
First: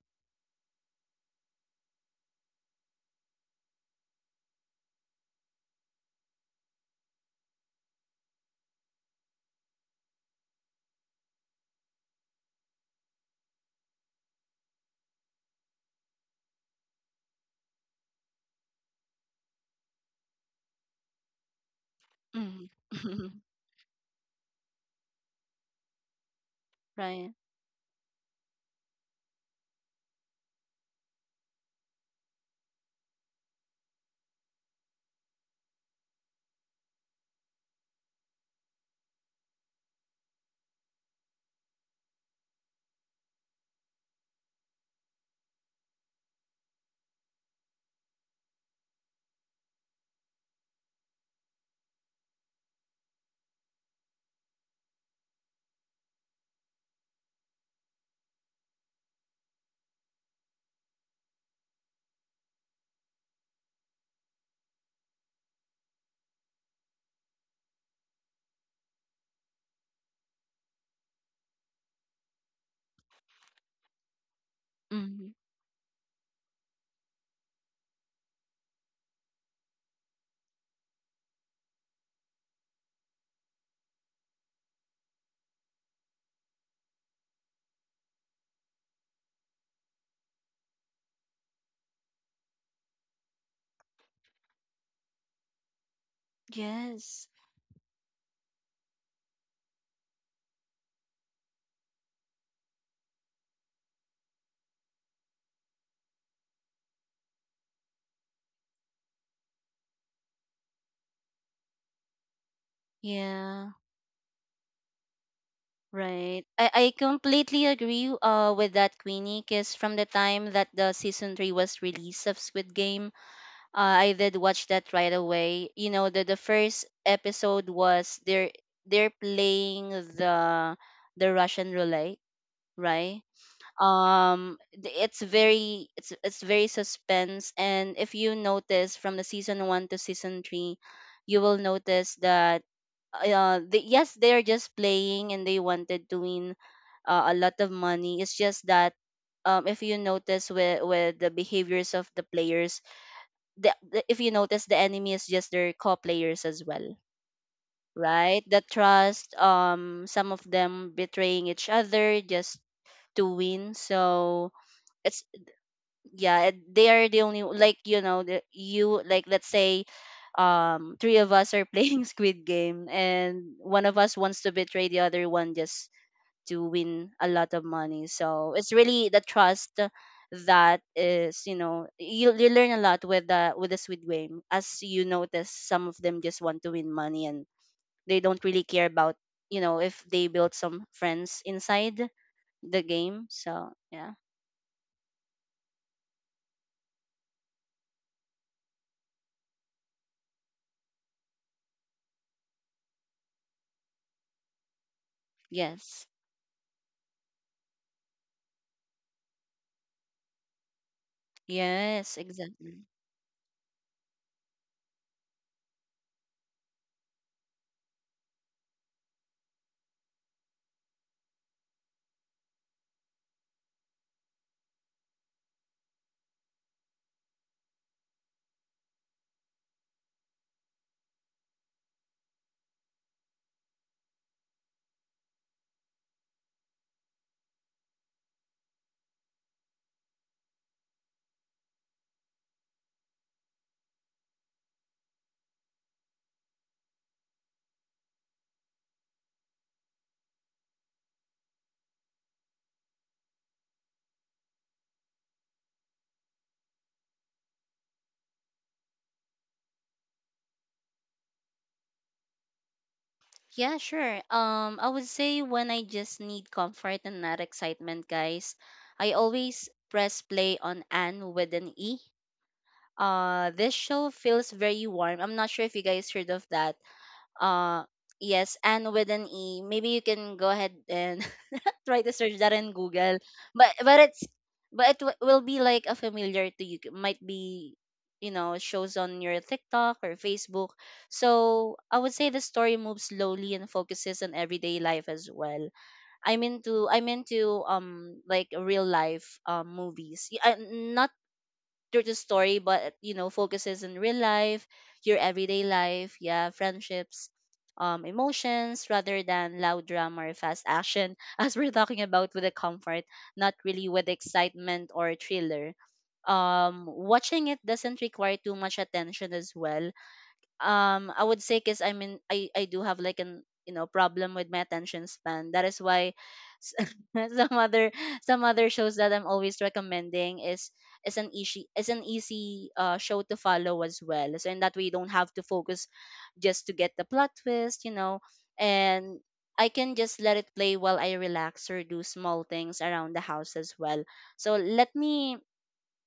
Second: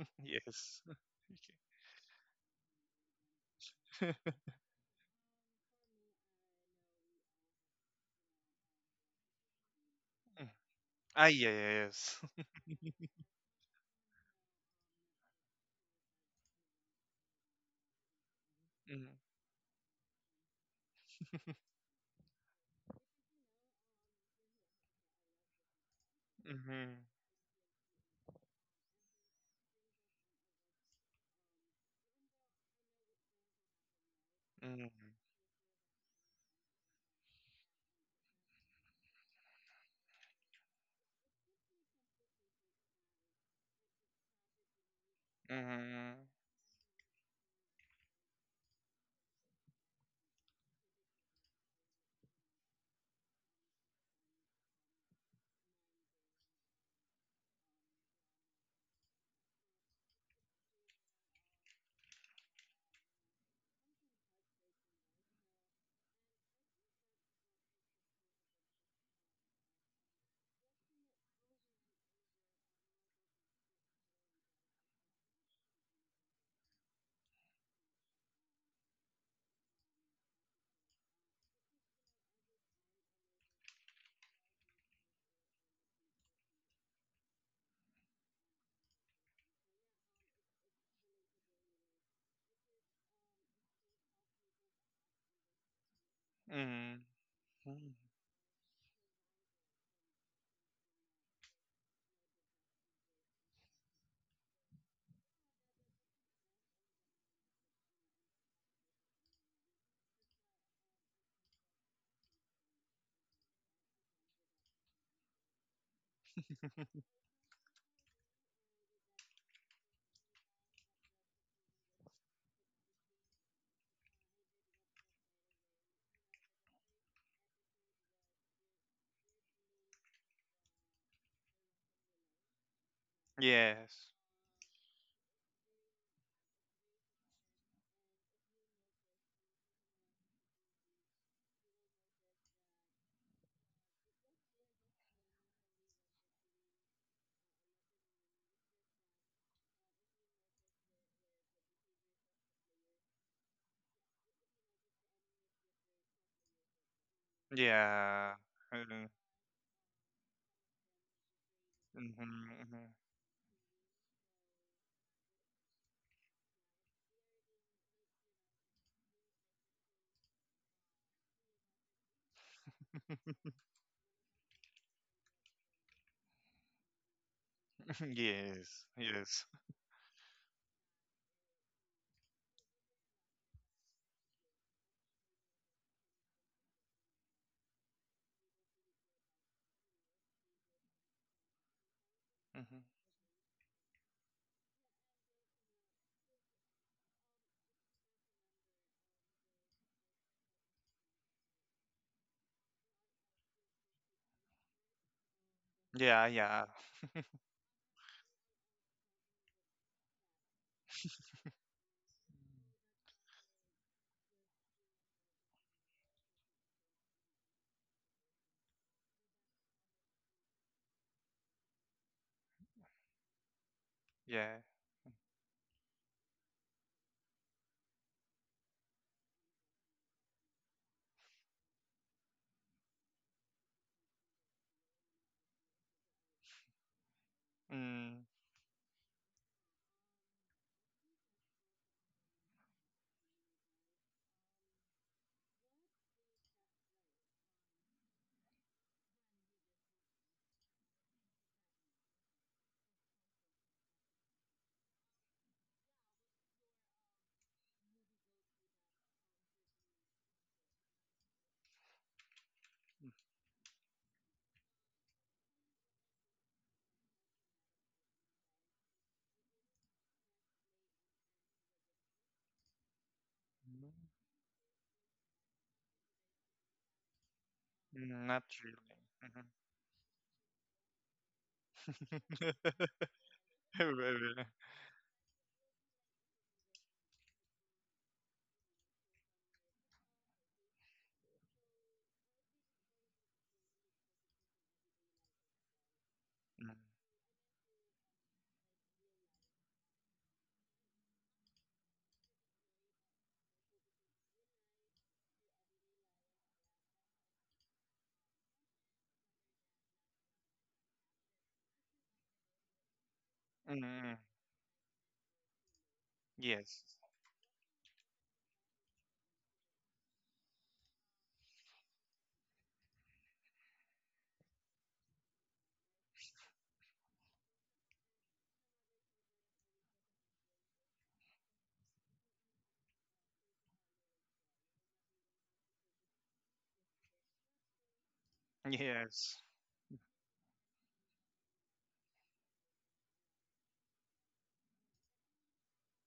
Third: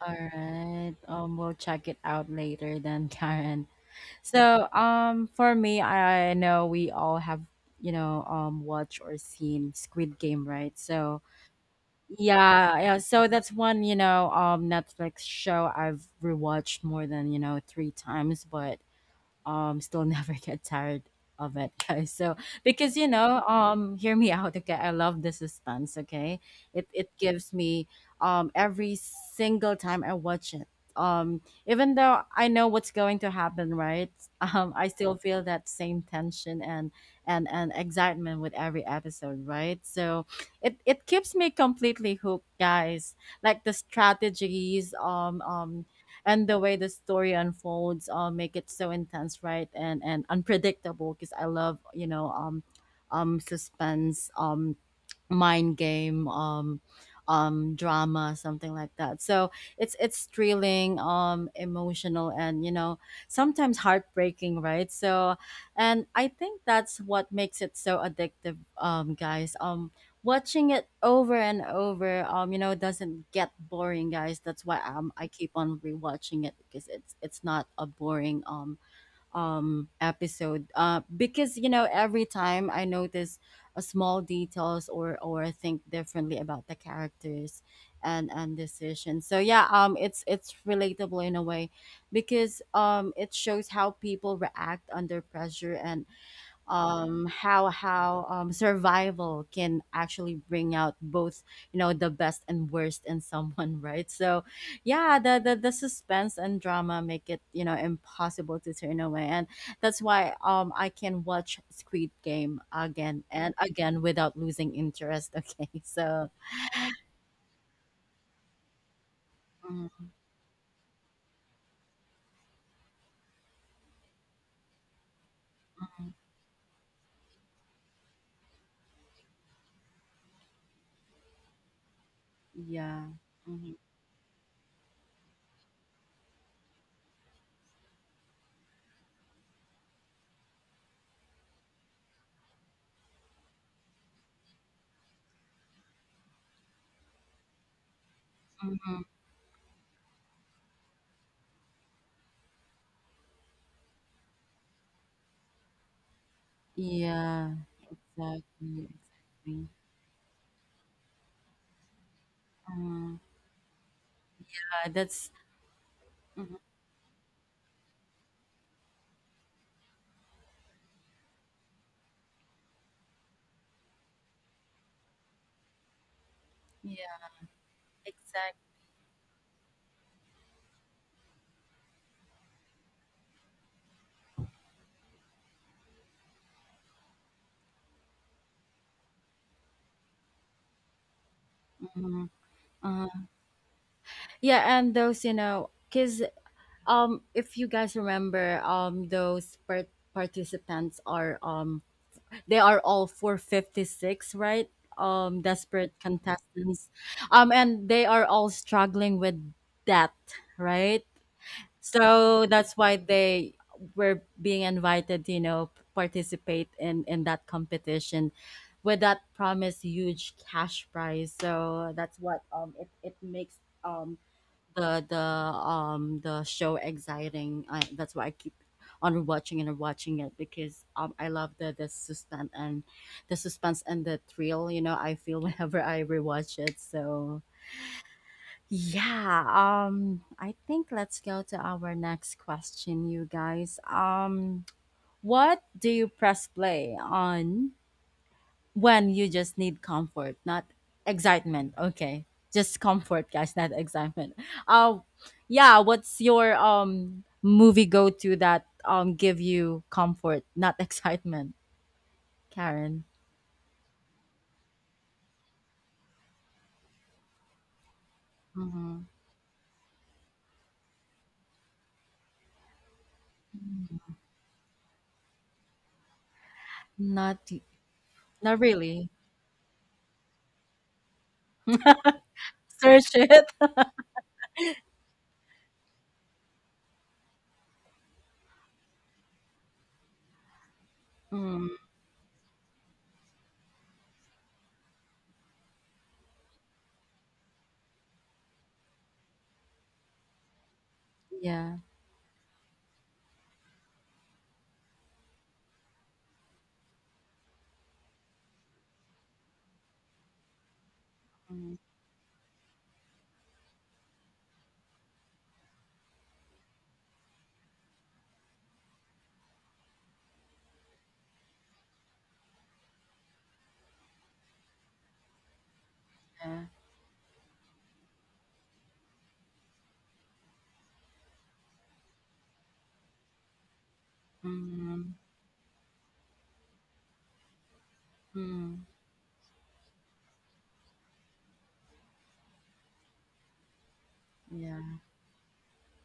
All yes. right. (laughs) Okay. We'll check it out later then, (laughs) Karen. (laughs) So, for me, I know we all have, you know, watched or seen Squid Game, Mm. right? So, Ah, yeah, yeah, yes. yeah, yeah. So that's one, Netflix show I've rewatched more than three times, but (laughs) still (laughs) never get tired of it, guys, so Mhm. because you know (laughs) um hear me out, okay. I love the suspense, okay. It Right. gives me, every single time I watch it, um even though I know what's going to happen, right? (laughs) Mm-hmm. I still feel that same tension and excitement with every episode, right. So it keeps me completely hooked, guys, like the strategies, Mm-hmm. and the way the story unfolds, make it so intense, right, and unpredictable, because I love, suspense, mind game, drama, something like that, so it's thrilling, emotional, and sometimes heartbreaking, right. So, and I think that's what makes it so addictive, guys. Watching it over and over, doesn't get boring, guys. That's why, I Hmm. keep on rewatching it because it's not a boring episode, because every time I notice a small details, or think differently about the characters and decisions. So yeah, it's relatable in a way because it shows how people react under pressure, and Mm-hmm. Yes. How Mm. how survival can actually bring out both, the best and worst in someone, (laughs) right. So yeah, the suspense and drama make it, impossible to turn away, and that's why I can watch Squid Game again and Yeah. again without losing interest. (laughs) Okay. So Right. I completely agree with that, Queenie, because from the Mhm. time that the season three was released of Squid Game, I did watch that right away. You know, the first episode was they're playing the the Russian roulette, Yeah. right? Mhm. Yes. It's very it's very suspense. And if you notice from the season 1 to season 3, you will notice that they, yes, they're just playing and they wanted to win a lot of money. It's just that Mhm. If you notice with the behaviors of the players, the if you notice, the enemy is just their co-players as well, Yeah. Yeah. right? The Exactly, Mm-hmm. (laughs) trust, exactly. Some of them betraying each other just Mhm. to win. So it's, That's. yeah, Mhm. and they are the only, like, you know, you, like, let's say three of us are playing (laughs) squid game and one of us wants to betray the other one just to win a Yeah. lot of money. Mm-hmm. So Exactly. it's Yes. really the Yes. trust that, is, you know, you learn a lot with the squid game, as you notice some of them just want to win money and they don't really care about, you know, if they build some friends inside the Mm-hmm. game. Uh, So yeah. yeah, and those, because, if you guys remember, those participants are, they are all 456, right? Desperate Yes, Yeah. Yeah. contestants, and they are all struggling with debt, right? yes, So that's exactly. why they were being invited, participate in that competition with that promised huge cash prize. So that's what it makes, um Yeah. the show exciting. That's why I keep on rewatching and rewatching it because, I love the suspense and the thrill. You know, I feel (laughs) whenever I rewatch it. So Mm. yeah, I think let's go to our next question, you guys. What do you press play on when you just need comfort, not excitement? Okay. Just comfort, guys, not excitement. Um yeah, what's your movie go to that give you comfort, not (laughs) excitement, Karen? Mhm. Yeah, sure. I would say, when I just need comfort and not excitement, guys, Mm-hmm. I always press play on Anne with an E. This show feels very warm. I'm not sure if you guys heard of that. Not Uh, Mm, not yes, not really. and with really. an Mm-hmm. E. Maybe you can go ahead and (laughs) (laughs) try to search that in Search Google. it. But (laughs) but it's Really. but will be like a familiar to you. Might be, you know, shows on your TikTok or Facebook. Mm-hmm. So I would say the story moves slowly and focuses on everyday life as well. I'm Mm. into I'm into like real life movies. Not Yeah. through the story, but, you know, focuses on real life, your everyday life, yeah, friendships, emotions, rather than loud drama or fast action, (laughs) as we're Mm, talking about with the comfort, not really with Mm. excitement or thriller. Yes. Watching it doesn't require too much attention as well, I would say, because I mean I do have like an, you know, problem with my attention span, that is why yeah. s- (laughs) some other some other shows that I'm always recommending is is an easy show to follow as well. So in that way, you Mm. don't have to focus just to get the plot twist, you know. Mm. And Yes. I can just let it play while I relax or do small things around the house as well. So let Yeah. me,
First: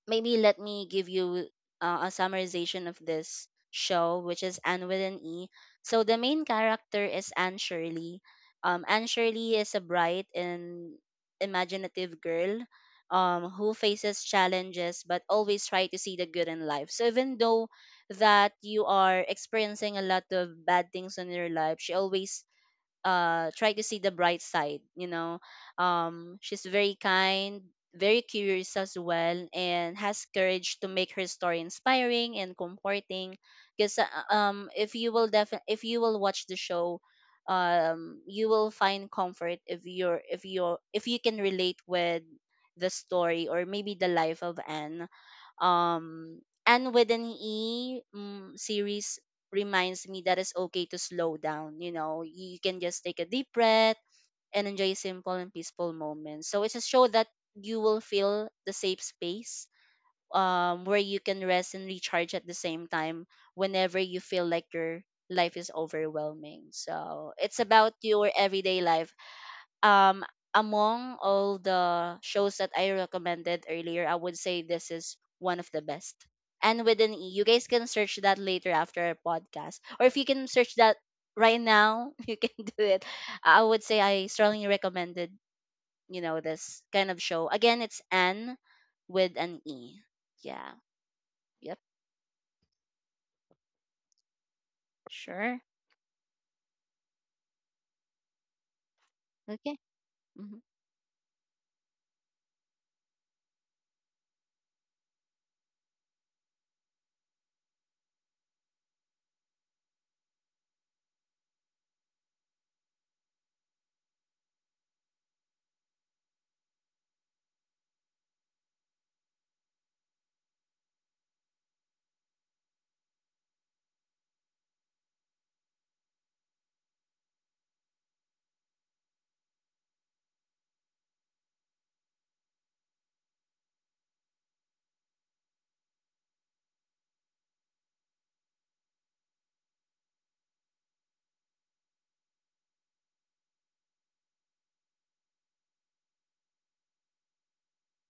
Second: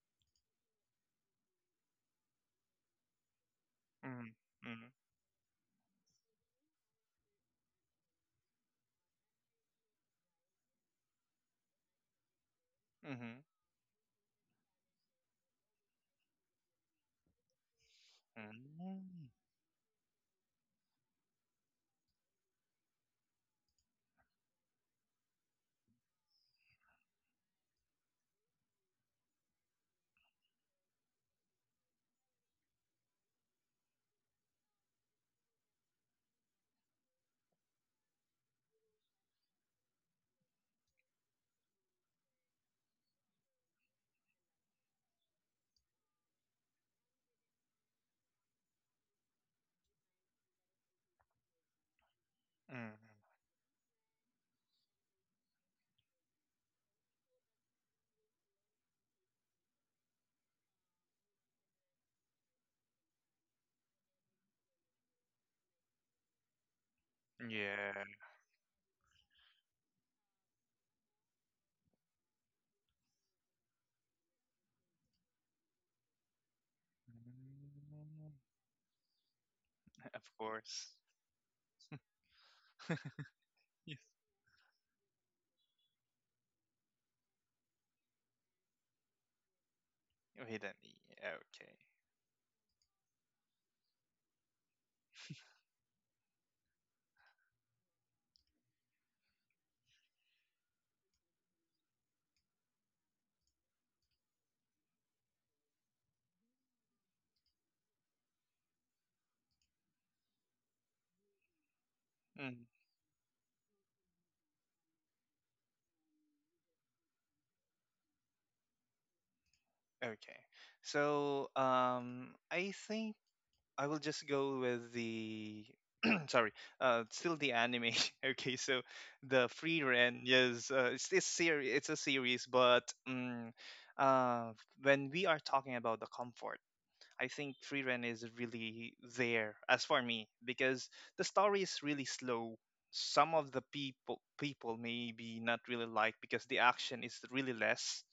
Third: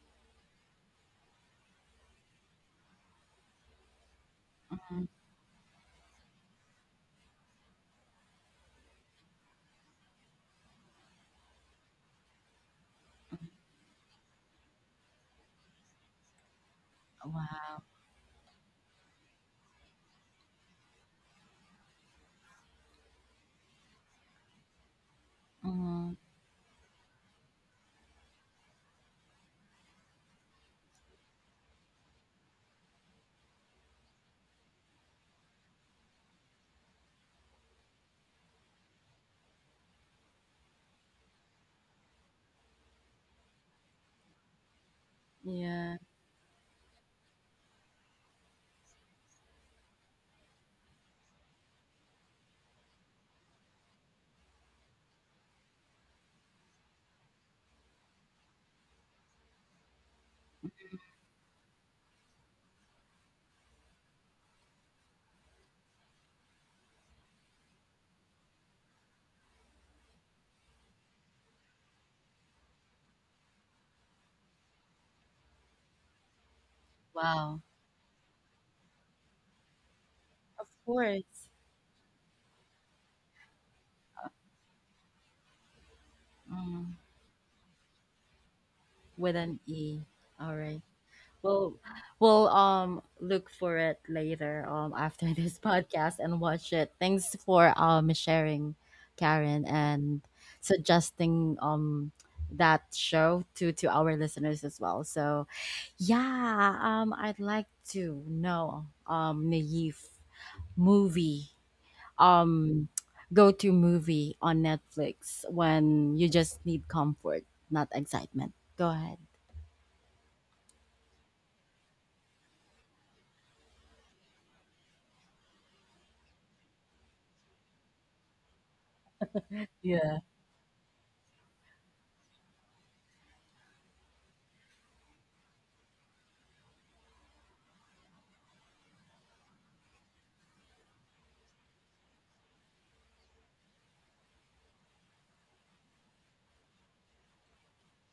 maybe let me give you a summarization of this show, Mm. which is Anne Mm. with Mm. an E. So the main character is Anne Shirley. Anne Shirley is a bright and imaginative girl, Mm-hmm. Who faces challenges but always try to see the good in life. So even though Wow. that you are Mm-hmm. experiencing a lot of bad things in your life, she always try to see the bright side, you know. Mm. She's very kind, very curious as well, and has courage to make her story inspiring and comforting. Because if you will watch the show, you will find comfort if you're if you're if you can relate with the story or maybe the life of Anne. Yeah. um and within E, series reminds me that it's okay to slow down. You know, you can Mhm. just take a deep breath and enjoy simple and peaceful moments. So it's a show that you will feel the safe space, where you can rest and recharge at the same time whenever you feel like your life is overwhelming. So it's about Yeah. your everyday life. um Among all the shows that I recommended earlier, I would say this is one of the best. And with an E, you Wow. guys can search Mm, that later after our podcast, or (laughs) if of you can Of search course. that course. right now, (laughs) you can do it. I would Yes. say I strongly recommended, you know, this Mm. kind of show. Again, it's Anne with With an an E. E. All Hidden. Yeah. right. We'll Yep. Okay. we'll look for it later, after (laughs) this Sure. podcast and watch it. Thanks for sharing, Karen, Okay. and Mhm. suggesting that show to our listeners as well. So yeah, I'd like to know, Naive, movie, Mm, um go to movie on Netflix when you just need comfort, not excitement. Go ahead. okay. So, I think I will just go with the. (clears throat) Sorry. Still the anime. (laughs) Okay. So, the Free Yeah. Rent. Yes. It's this series. It's a series, but uh, when we are talking about the comfort. I think Free Ren is really there as for me, because the story is really slow. Some of the people maybe not really like because the action is really less,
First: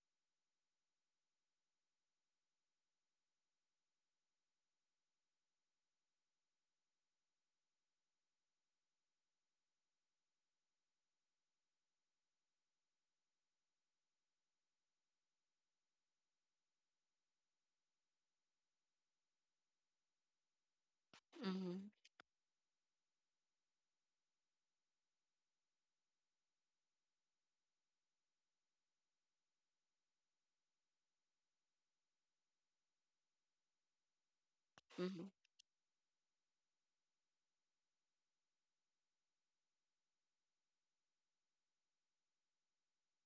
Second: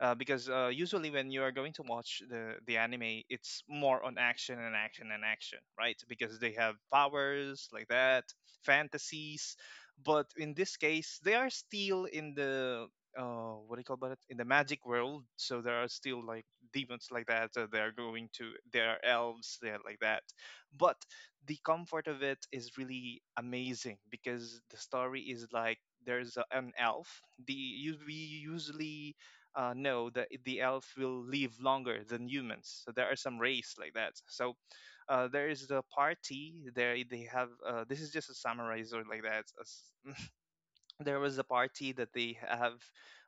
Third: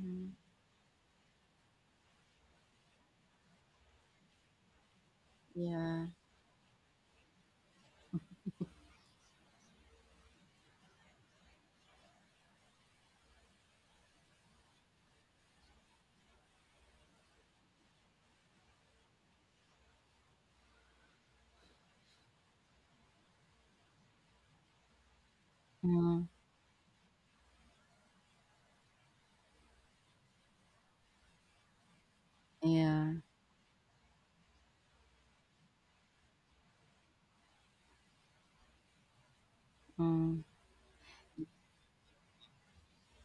because usually when you are going to watch the anime, it's more on action and action and action, right? Yeah. Because they have powers like that, fantasies. But in this case, they are still in the what do you call about it? In the magic world, so there are still like demons like that. They are going to there are elves there like that, but the Mhm. comfort of it is really amazing, because the story is like Mm. there's a, an elf we usually no, the elf will live longer than humans. So there are Yeah. some race like that. So Mhm. there is the party. There they have. This is just a summarizer like that. Mm. There was a party that they have.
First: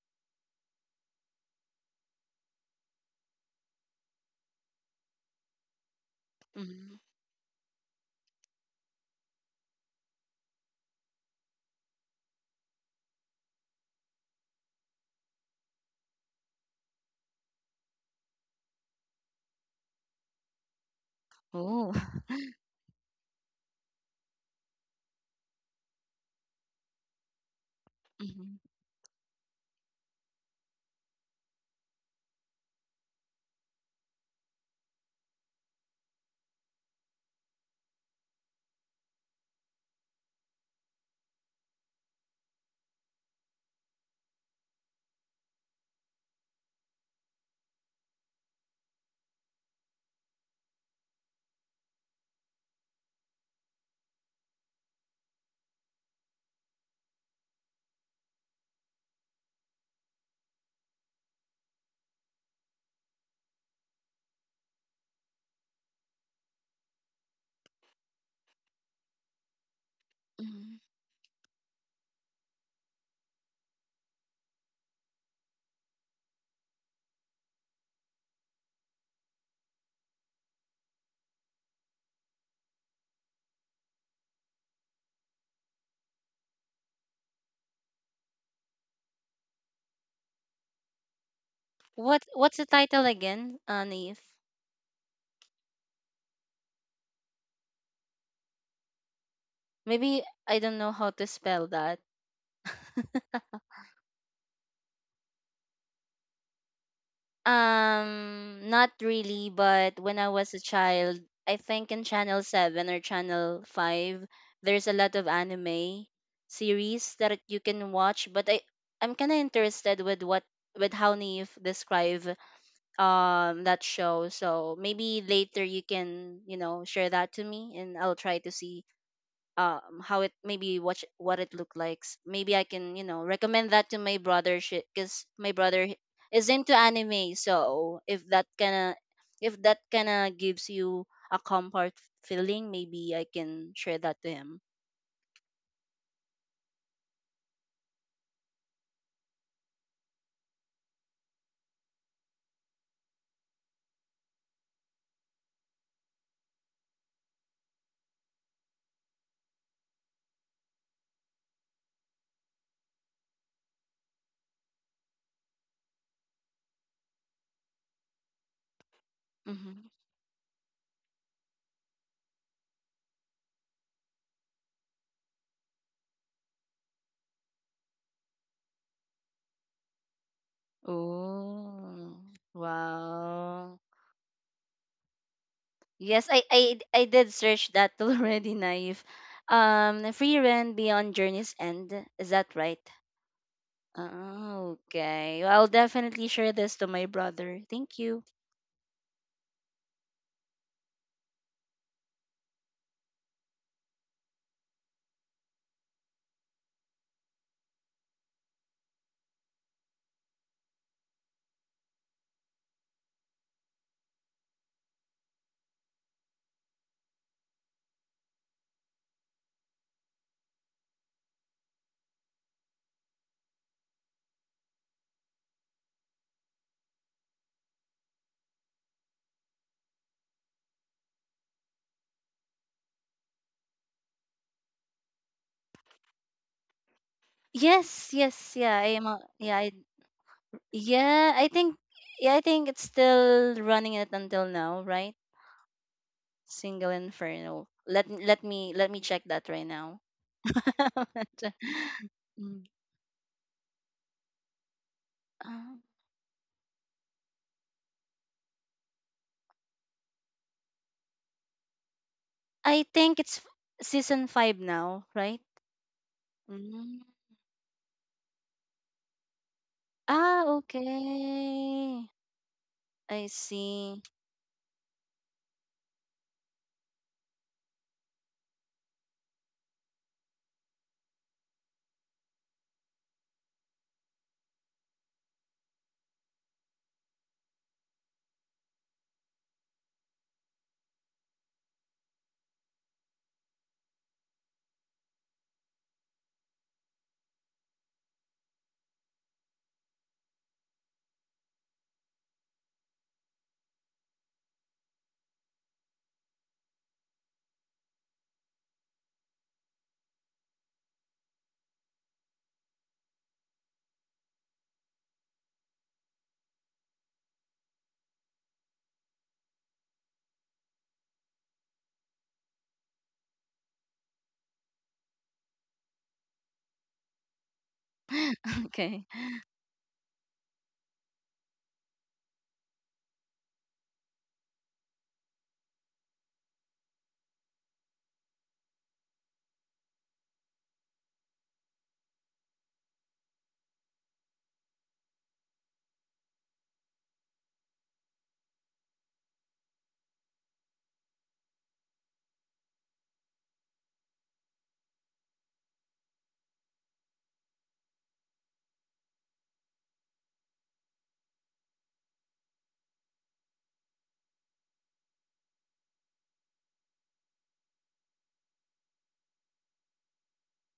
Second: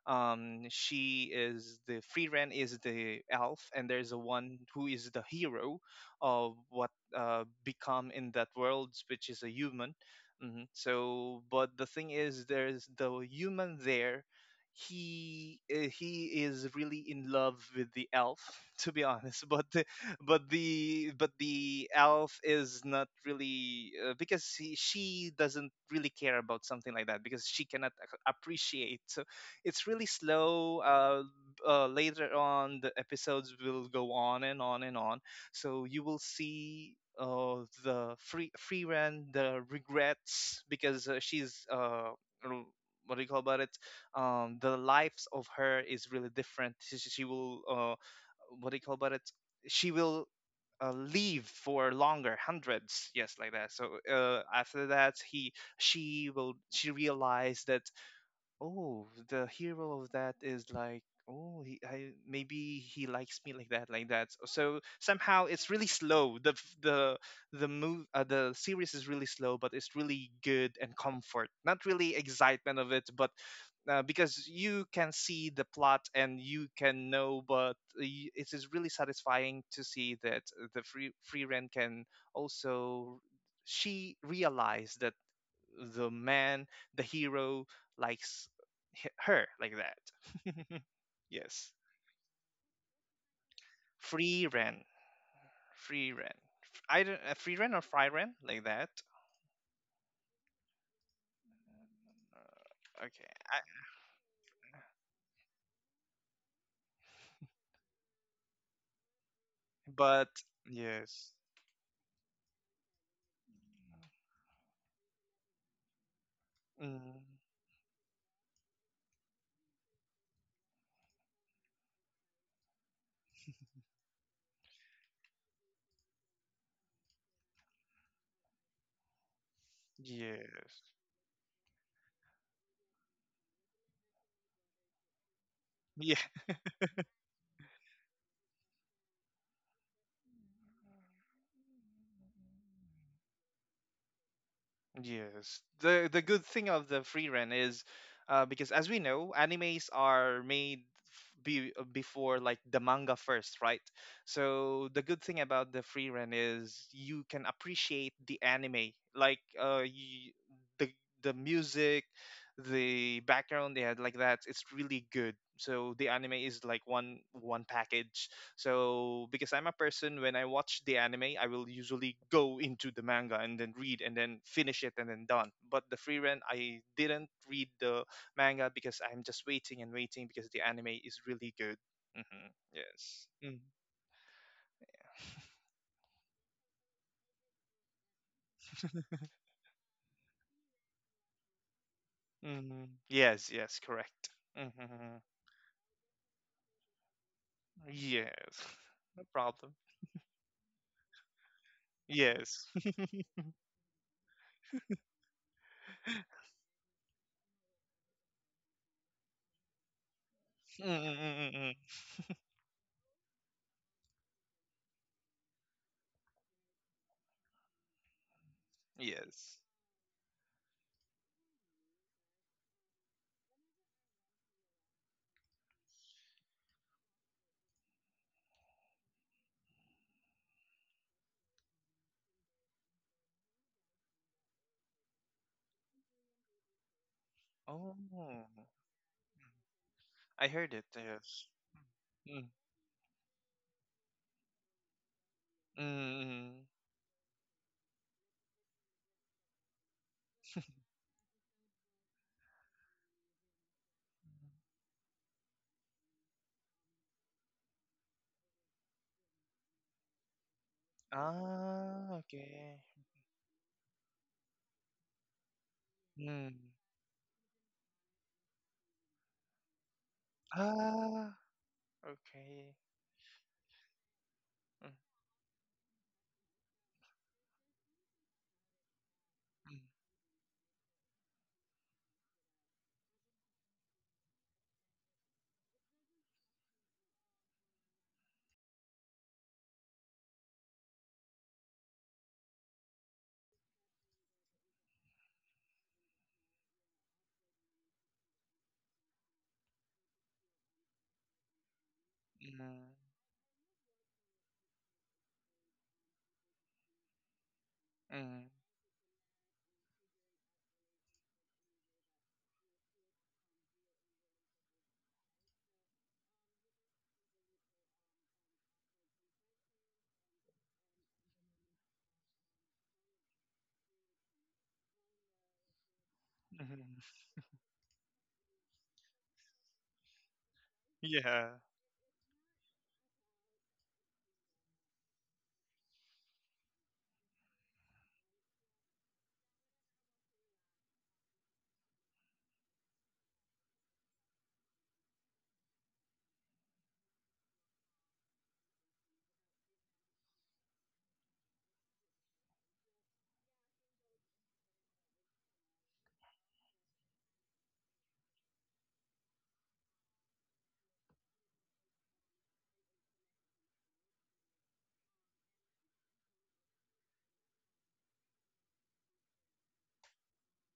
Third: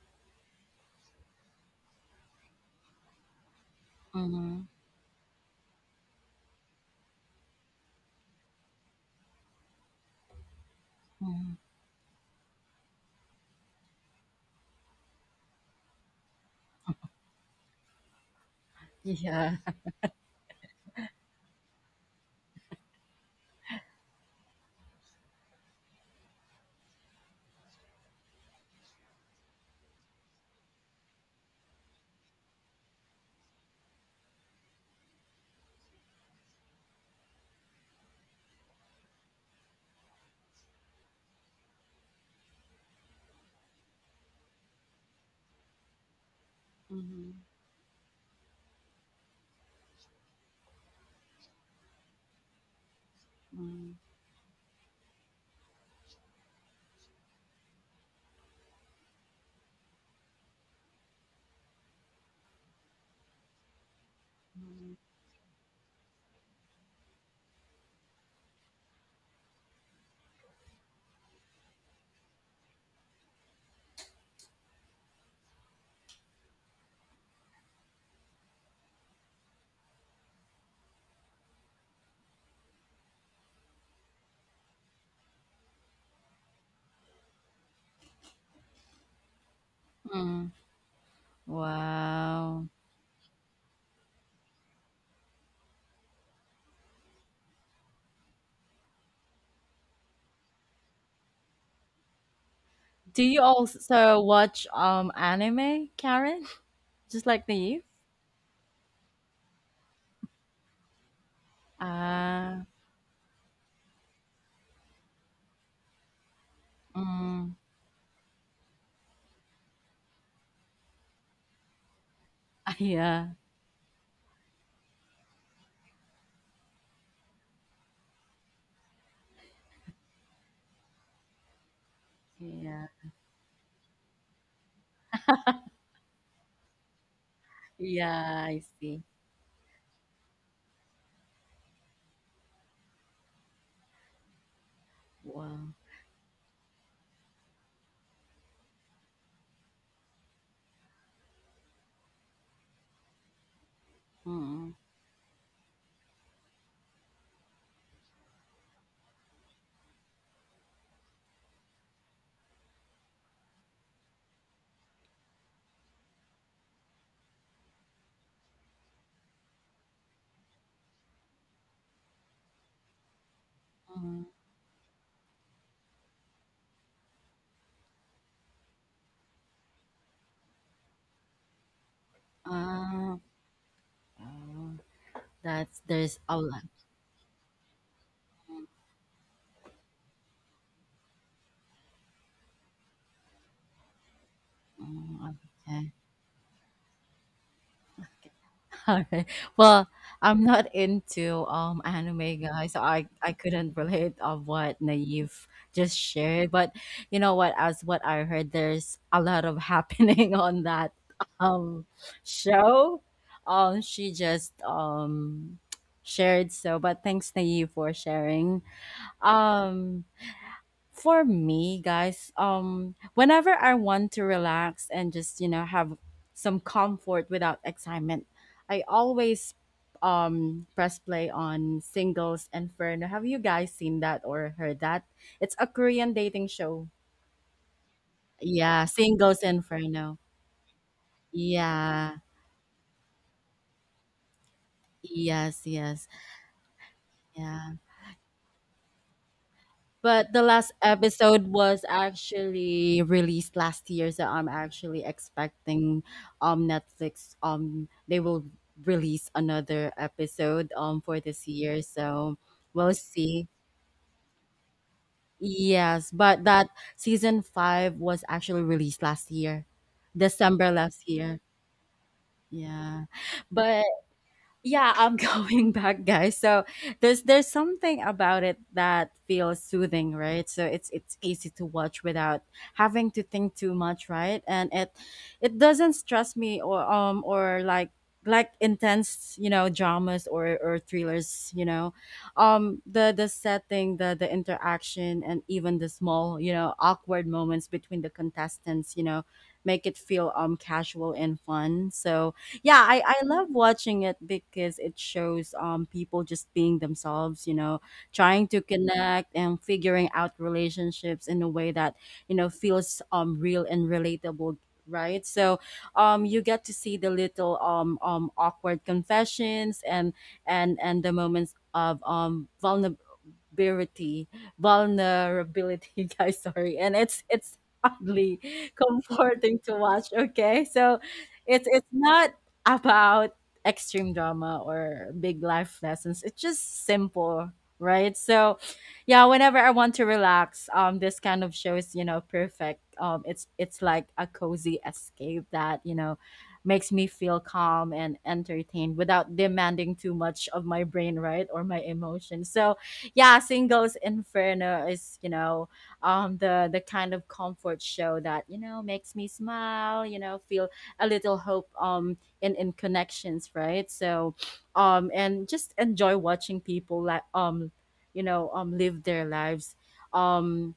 She is the free ren, is the elf, and there's a one Mhm. who is the hero of what Mhm. Become in that world, which is a human. So Mhm. but the thing is there's the human there. He is really in love with the elf (laughs) to (laughs) be honest (laughs) Yeah. (laughs) But the Oh. elf (laughs) is not really because she doesn't really care about something like that because she cannot Mhm. appreciate. So it's really slow. Later on, the episodes will go on and on and on. So you will see the free ran, the regrets, because she's r- what do you call about it? The lives of her is really different. She Mhm. will what do you call about it? She will live for longer hundreds, yes, like that. So Mm. After that, he she realized that, oh, the hero of that is like, oh, maybe he likes me, like that, like that. So Mhm. somehow it's really slow. The f- the move, the series is really slow, but it's really good Mhm. and comfort. Not really excitement of it, but because you can see the plot and you can know. But it is really satisfying to see that the free rent can also, she realized that the man, the hero, likes her, like Mm. that. (laughs) Yes, What What's Wow. the title again, Naive? free ran, free ran. I don't free ran or fry ran, like that. Maybe I don't know how to spell that. Do Okay, you (laughs) also watch anime, Karen? (laughs) Just like the youth? Not really, but when I but was a child, yes, I think in Channel Ah. 7 or Channel 5, there's a lot of anime series mm, that Mm. you can watch, but I'm kind of interested with what, with how Neve describe (laughs) Yeah. That show. So maybe later you can, you know, share that to me, and I'll try to see how it, maybe yes, what what it looked like. Maybe I Yeah. can, you know, recommend that to my brother, because my brother yeah. is into anime, so if Yeah. that I kinda, see. if that kinda gives you a comfort feeling, maybe I can share that to him. Yes. Wow. The good thing of the free rent is because as we know, animes are made before, like the manga first, right? Mm. So the good thing about the free rent is you can appreciate the anime, like y the the music, the background they had, like that. It's really good. So the anime is like one package. So because I'm a Hmm. person, when I watch the anime, I will usually go into the manga and then read and Mm. then finish it and then done. But the free rent, I didn't read the manga because I'm just waiting and waiting because the anime is really good. Oh, Ah. Yes. Mm. wow. Oh. That's There's Yes, a lot. I did search that (laughs) already, Naive. Free rent beyond journey's end, is that right? hmm Yes. Yes. Correct. Oh, Mm, hmm okay. Well, I'll okay. definitely share this to my brother. Thank you. Yes. (laughs) All (laughs) No right. problem. Well, I'm not into anime, Yes. guys, so I (laughs) I couldn't relate of what Naive just shared. But you know what? As what I heard, there's a lot of happening (laughs) on that Mm-mm-mm-mm. um show. She just shared, so. But thanks, Naive, for sharing. Yes. Um, for me, guys, whenever I want to relax and just, have some comfort without excitement, I always press play on Singles Inferno. Have you guys seen that or heard that? It's a Korean dating show. Oh, Yes, yes, yeah. Yeah, I am. Singles Inferno. I heard it. Yeah. Yes. I think. Yeah. Yeah, I think it's still running it until now, right? Yes, yes. Mm-mm. Single Inferno. Yeah. Let me check that right now. But the last episode was (laughs) Mm, actually released last year, so I'm actually uh, expecting, Netflix, they will release another episode for this year. Ah, So okay. I we'll think it's see. season five now, right? Yes, but Mm. that Mm. season five was actually released last year, Ah, December last Ah, year. okay. okay. Yeah, I but see. Mm, yeah, I'm (laughs) going back, guys, so there's something about it that feels soothing, right. So it's easy to watch without having to think too much, right, and it doesn't stress me, or or like intense, dramas or thrillers. The setting, the interaction, and even the small, awkward moments between the contestants, make it feel casual and fun, so yeah, mm, I love watching it because it shows, people just being themselves, mm, mm. trying to connect and figuring out relationships in a way that, feels real and relatable, right. So, you get to see the little, awkward confessions, and the moments of vulnerability vulnerability, (laughs) guys, sorry, and Mm. (laughs) it's oddly (laughs) Okay. comforting to watch, okay. So Yeah. it's not about extreme drama or big life lessons. It's just simple, right. So yeah, whenever I want to relax, this kind of show is, perfect. It's like a cozy escape that, makes me feel calm and entertained without demanding too much of my brain, right, or my emotions. So yeah, Singles Inferno is, the kind of comfort show that, makes me smile, feel a little hope, in connections, right. So, and just enjoy watching people, like, live their lives. Um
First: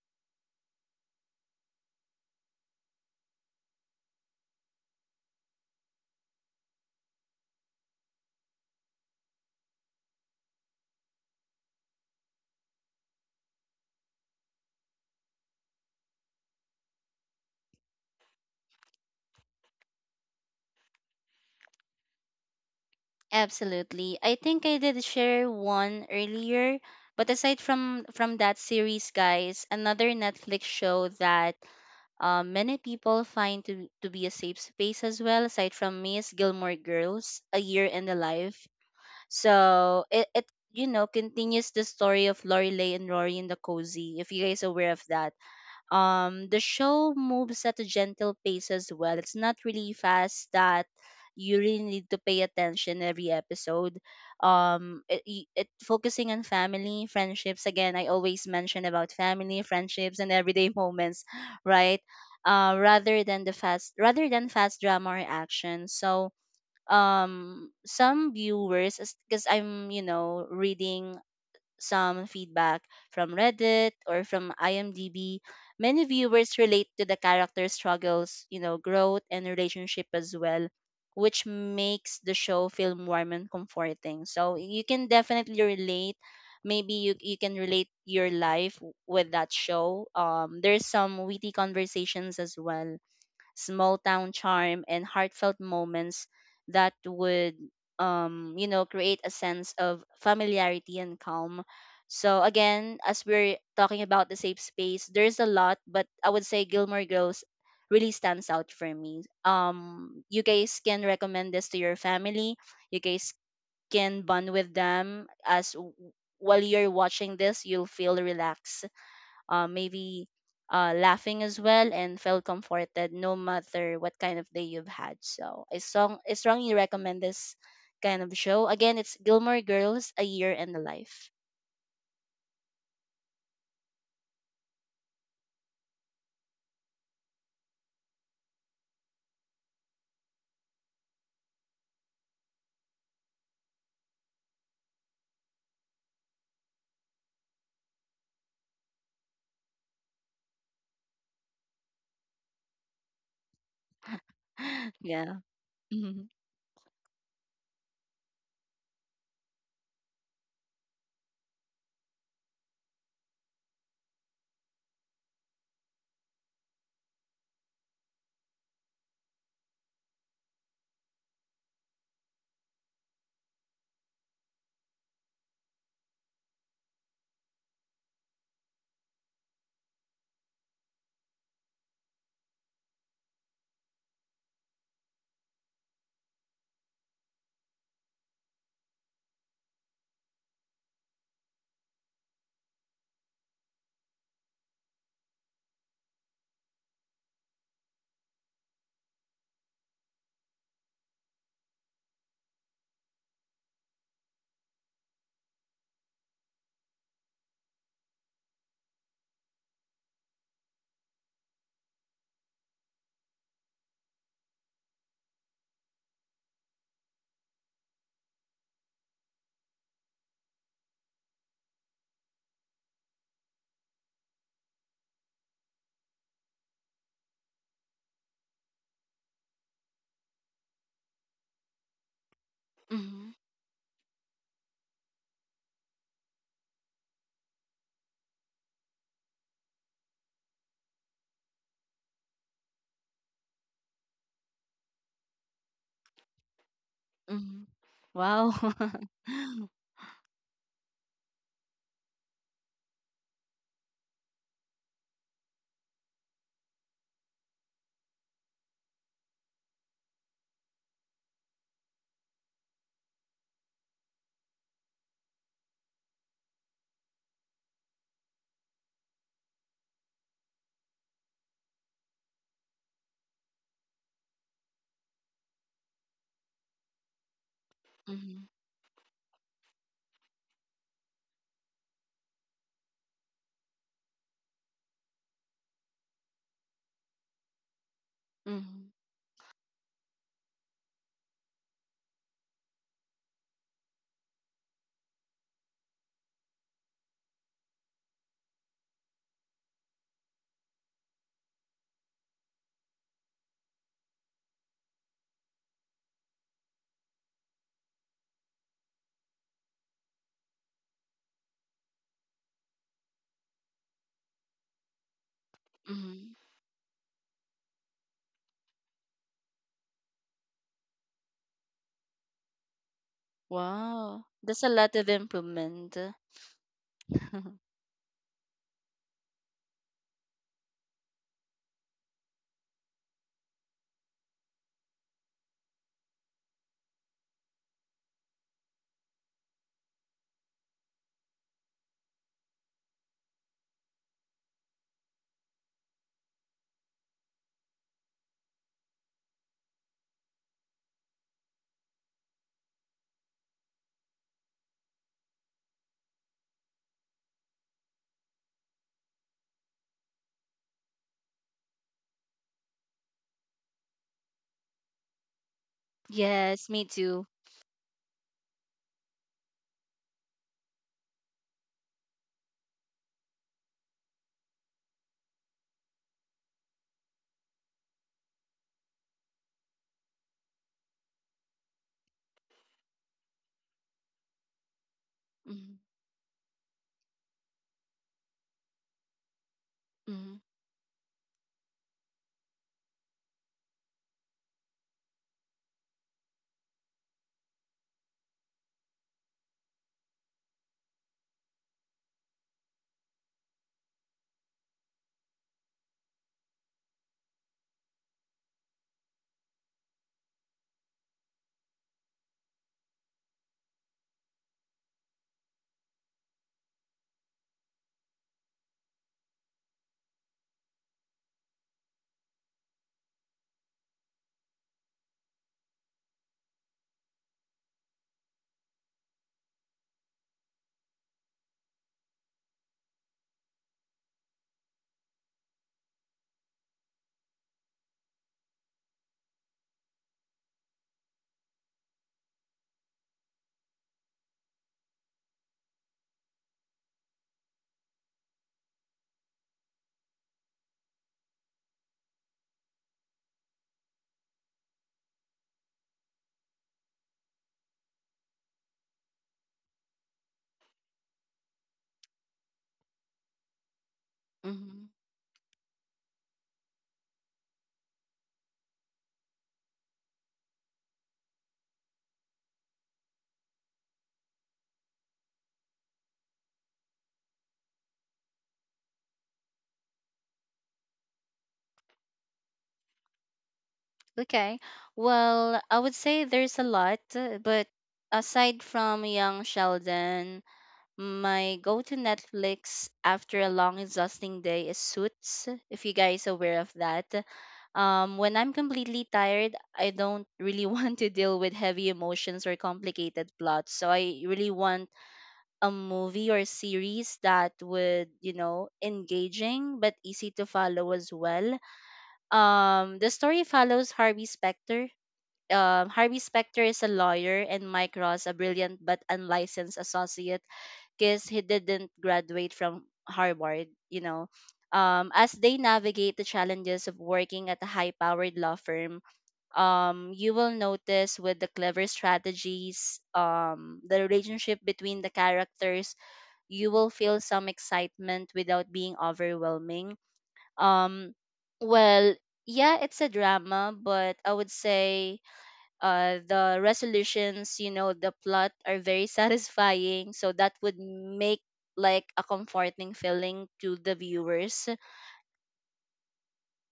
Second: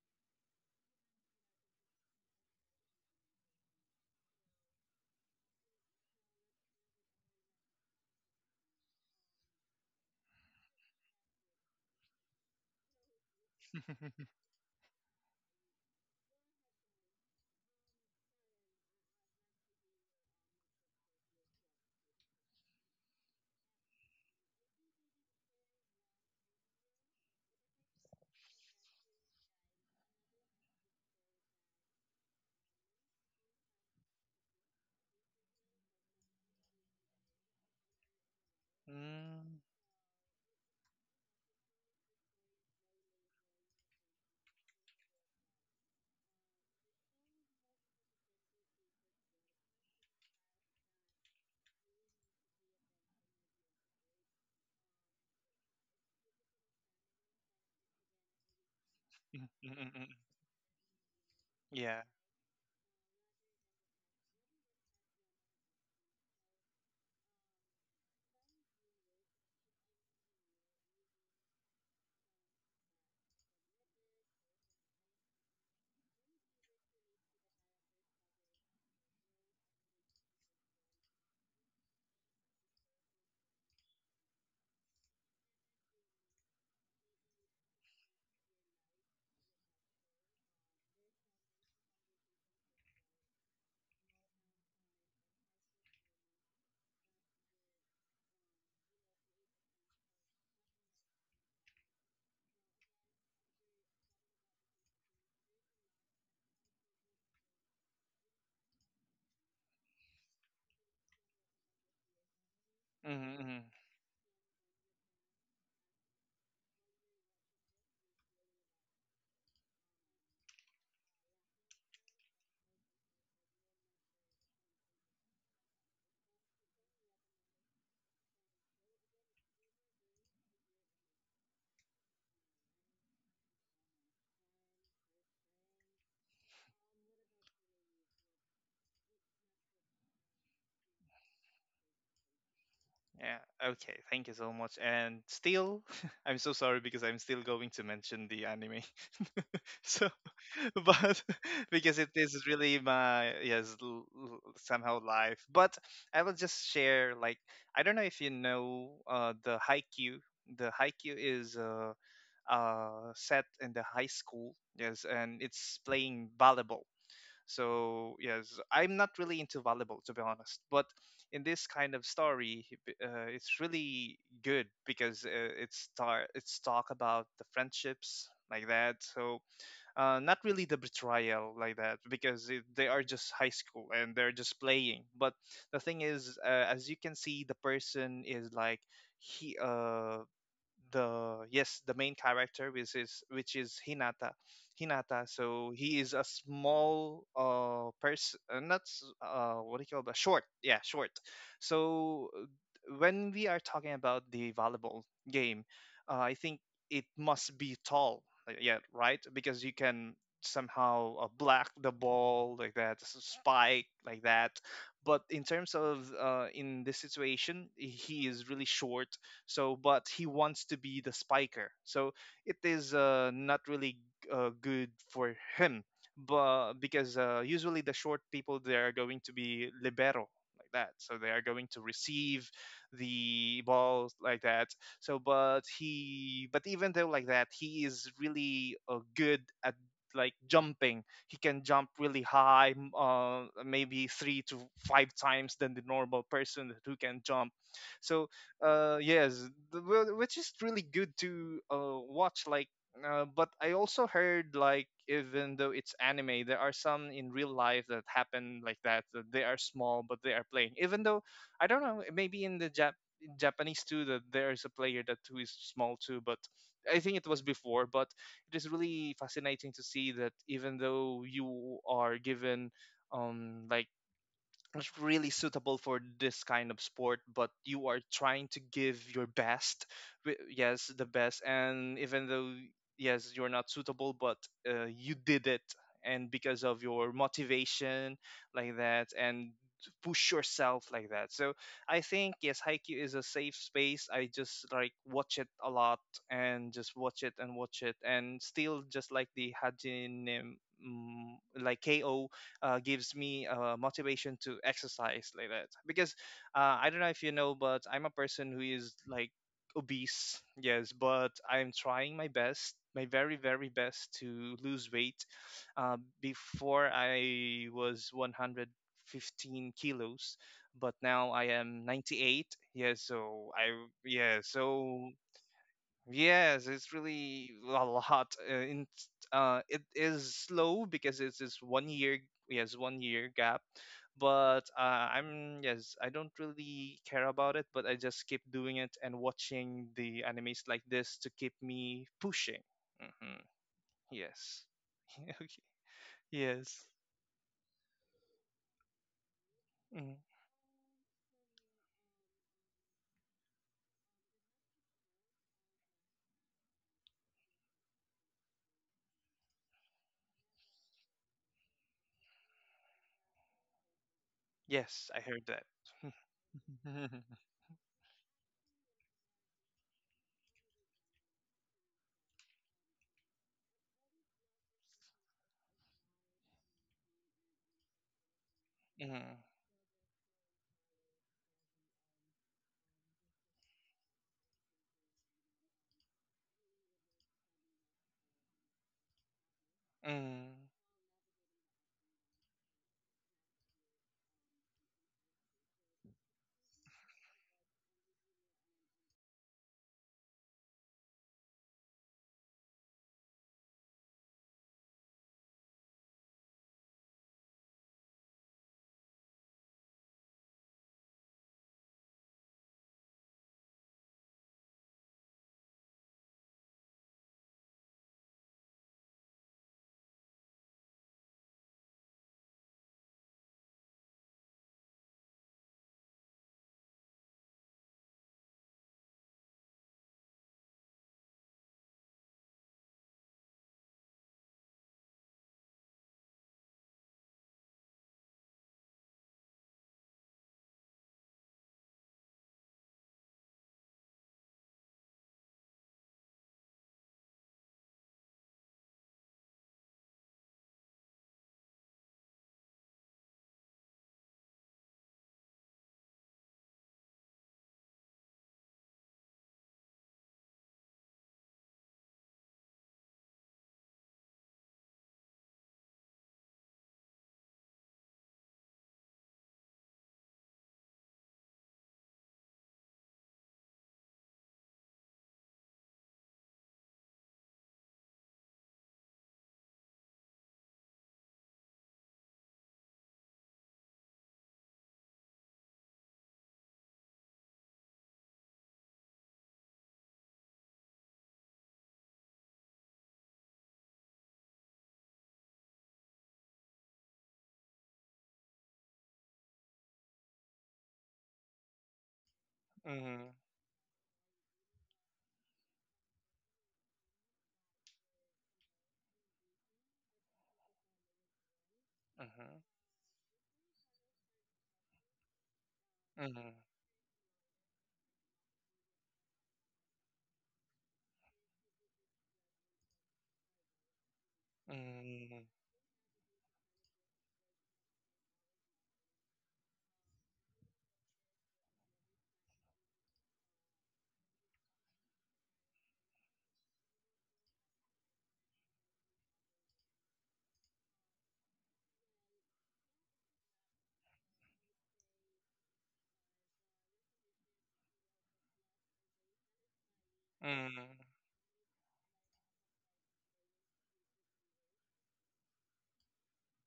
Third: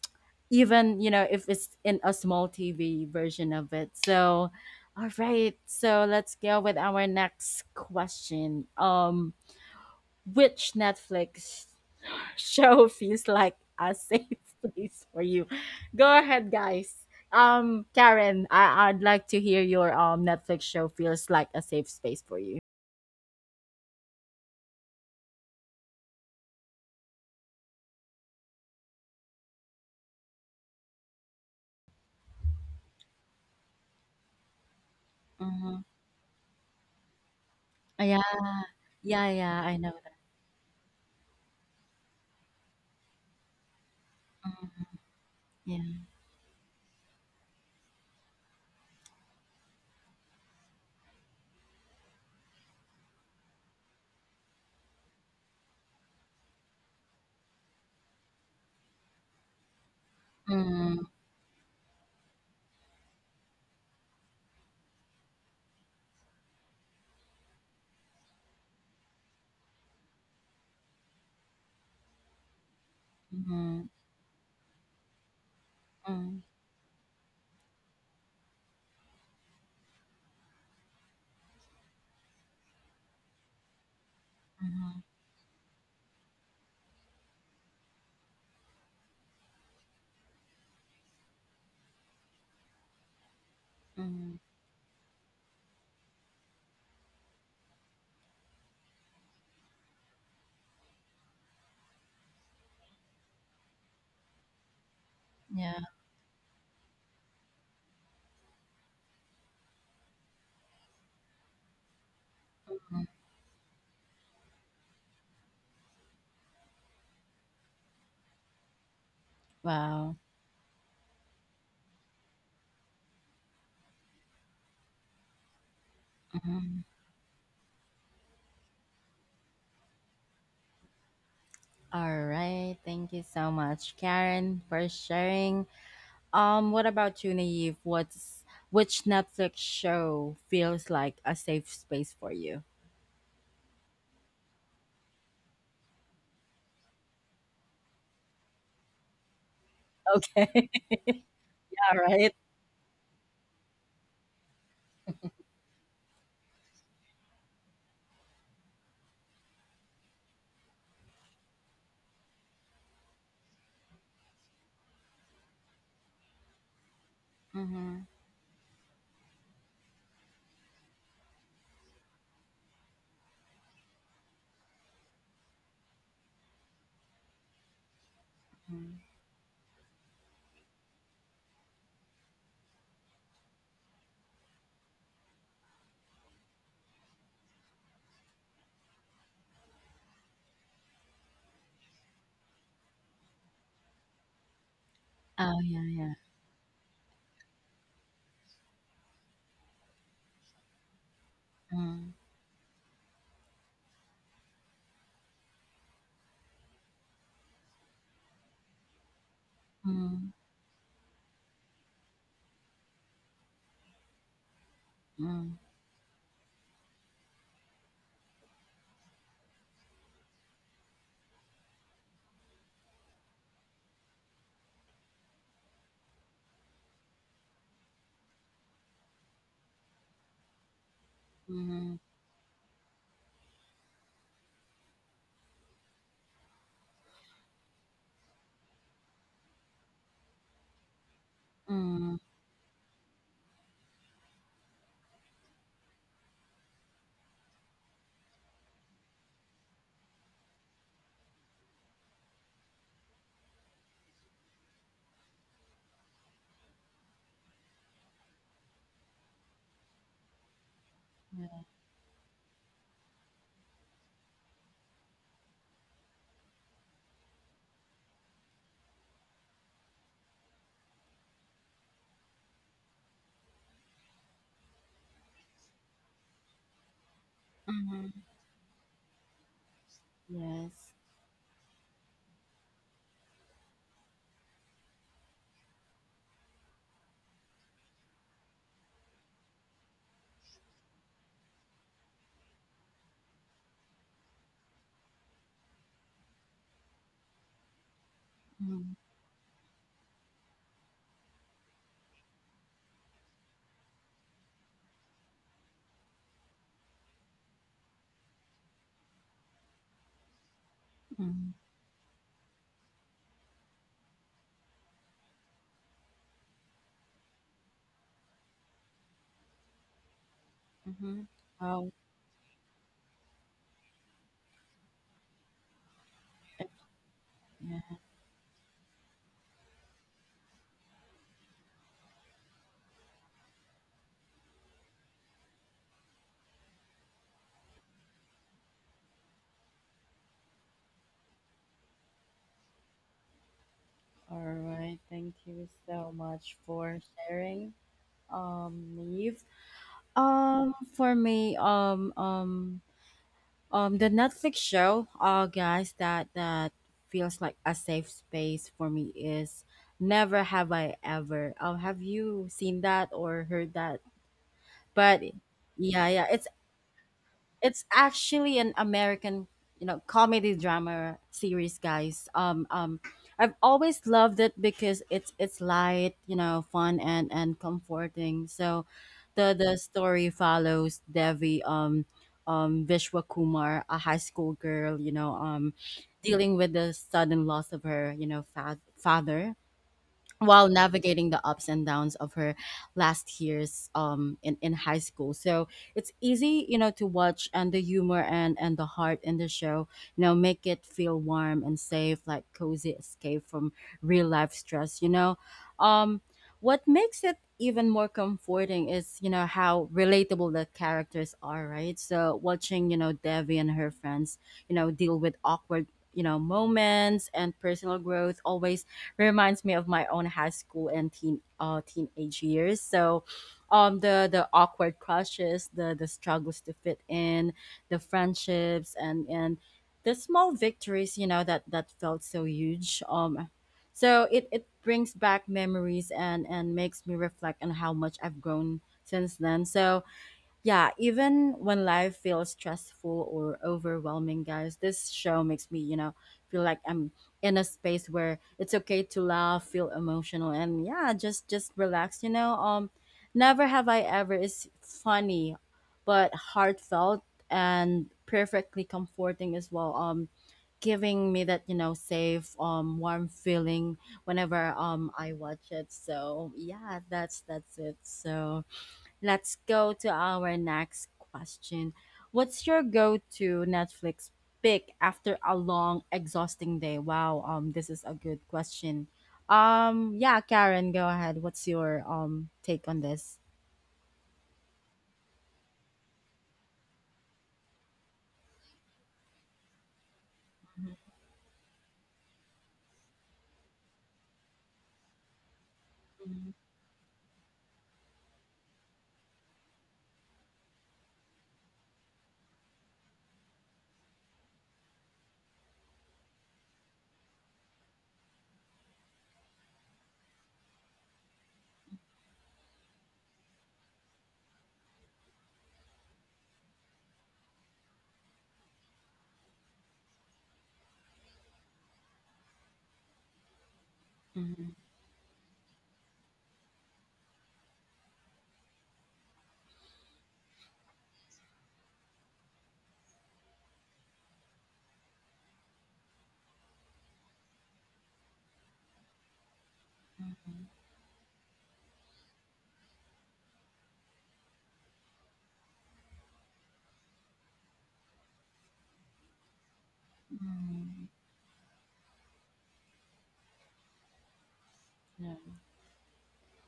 Even, if it's in a small TV version of it. So, all right. So, let's go with our next question. Which Netflix (laughs) show feels like a (laughs) safe (laughs) place for you? Go ahead, guys. Karen, I'd like to hear your Netflix show feels like a safe space for you. Absolutely. I think I did share one earlier, but aside from that series, guys, another Netflix show that many people find to be a safe space as well, aside Mm-hmm. from me, is Gilmore Girls, A Year in the Yeah, Life. yeah, Mm, yeah, I know So that. it, you know, continues the story of Lorelai and Rory in the cozy. If you guys are aware of that, Yeah. The show moves at a gentle pace as well. It's not really fast, that you really need to pay attention every episode. It focusing on family, friendships. Again, I always mention about mm, family, mm, mm, mm. friendships, and everyday (laughs) Mm-hmm. moments, right, Yeah. Rather than fast drama or action. So, some viewers, because I'm, you know, reading some feedback from Mm-hmm. Reddit or from IMDb, many viewers relate to the character's struggles, you know, growth, and relationship as well, which makes the show feel warm and comforting. So you Mm-hmm. can definitely relate. Maybe you, you can relate your life with that show. There's some witty conversations as well, small town Mm-hmm. charm, and heartfelt moments that would you know, create a sense of familiarity and calm. So, again, as we're talking about the safe space, there's a lot, Yeah. but I would say Gilmore Girls really stands out for me. You guys can recommend this to your family. You Mhm. Mm, guys mm. Mm. can bond with them as while you're watching this. You'll feel relaxed, Wow. maybe laughing as well, and felt comforted no matter what kind of day you've had. So I, I strongly Mhm. recommend this kind of show. Again, it's Gilmore Girls, A Year in the Life. All right. Thank you so much, Karen, for sharing. What about you, Naive? What's which Netflix show feels like a safe space for you? Yeah. Okay. Thank you so much. And still, (laughs) I'm so sorry because I'm still going to mention the anime. (laughs) So Okay, (laughs) (laughs) but (laughs) because it alright. is really my, yes, (laughs) somehow Yeah. life, but Mm-hmm. I will just share like, I don't know if you know the haiku. The haiku is set in the high school, yes, and it's playing volleyball. Mhm, So yes, I'm not really into volleyball to be honest, but in this kind of story, it's really good because it's talk about the friendships, like that. mhm. So not really the betrayal, like that, because they are just high school and they're just playing. But the thing is, as you can see, the person is like he the yes the main character, which is hinata. Oh, So yeah, he is yeah. a small person, not what do you call that, short, yeah, short. Mm, So when we are talking about the volleyball game, I think it must be tall. Yeah, right, because you can mm, somehow block the ball, like that, spike, like that. But in mm, terms of in this situation, he is really short. So, but he wants to be the spiker. So it is not really good for him, but because usually the short people, they are going to be libero, like that. So they are going to mhm, receive Mm-hmm. the ball, like that. So, but even though like that, he is really good at like jumping. He can jump mm, really high, maybe three to five times than the normal person who can jump. Mm-hmm. So Wow. Yes, (laughs) which is really good to watch, like. But I also heard, like, even though it's anime, there are some in real life that happen like that, that they are small but they are playing. Even though yeah, I don't know, maybe in in japanese too, that there's a player that who is small too. But I think it was before. But it is really fascinating to see that even though you are given like, it's really suitable for this kind of sport, but you are mhm, Mm-hmm. trying to give your best. Yes, yes. the best, and even though yes, you're not suitable, but you did it. And because of your motivation, like Mm-hmm. that, and push yourself, like that. So I think, yes, Haikyuu is a safe space. I just like watch it a lot, and just watch it and watch it, and still Mm, just like the hajin, like ko, gives me motivation to exercise, like that. Because I don't know if you know, but I'm a person who is like obese, yes, but mm, I'm trying my best, my very, very best to lose weight. Mm-hmm. Before, I was 115 kilos, but mhm. now I am Oh, 98. Yes, so Wow. yeah, That's a lot of so improvement. yes, it's really a (laughs) yeah. lot. It is slow because it's this 1 year, yes, 1 year gap. But I'm yes, I don't really care about it, but I just keep doing it and watching the animes like this to keep me pushing. hmm Yes. Alright, (laughs) thank Okay. you so much Yes. for sharing, Neve. Mm. For me, the Netflix show, guys, that feels like a safe space for me is Never Have I Ever. Have you seen that or heard that? Yes, I But heard that. yeah, yeah, it's Yes, me too. (laughs) it's actually an American, comedy drama series, guys. I've always loved it because it's light, fun and comforting. So, Mm, the story follows Devi, Vishwa Kumar, a high school girl, Mm-hmm. dealing with the sudden loss of her, father, Mm-hmm. mm, while navigating the ups and downs of her last years in high school, so it's easy, to watch, and the humor and the heart in the show, make it feel warm and safe, like cozy escape from real life stress. um what makes it even more comforting is, how relatable the characters are, right. So watching, Devi and her friends, deal with awkward, moments and personal growth always reminds me of my own high school and teenage years. So, the awkward crushes, the struggles to fit in, the friendships, and the small victories, that felt so huge. So it brings back memories and makes me reflect on how much I've grown since then. So yeah, even when life feels stressful or overwhelming, guys, this show makes me, feel like I'm in a space where it's okay to laugh, feel emotional, and yeah, just relax. Never have I ever is funny, but heartfelt and perfectly comforting as well. Giving me that, safe, warm feeling whenever Mm-hmm. I watch it. So yeah, that's it. So let's go to our next question. What's your go-to Netflix pick after a long, exhausting day? Wow, this is a good question. Yeah, Karen, go ahead. What's your take on this? Okay. Well, I would say there's a lot, but aside from Young Sheldon, my go-to Netflix after a long, exhausting day is Suits, if you guys Mhm, aware of that. When I'm completely tired, I don't really (laughs) want to deal with heavy emotions or complicated mm, plots. So I really want a movie or series that would, you know, engaging but easy to follow as well. mhm, The story follows Harvey Specter. Harvey mhm, Specter is a lawyer, and Mike Ross a brilliant but unlicensed associate, because he didn't graduate from Harvard, you know. mhm, As mm, they navigate the challenges of working at a high powered law firm, you will notice with the clever strategies, the relationship between the characters, you will feel some excitement without being overwhelming. mhm, Um, well, yeah, it's a drama, but I would say the resolutions the plot are very (laughs) satisfying, so that would mm. mhm, make like a comforting feeling to the viewers. yeah,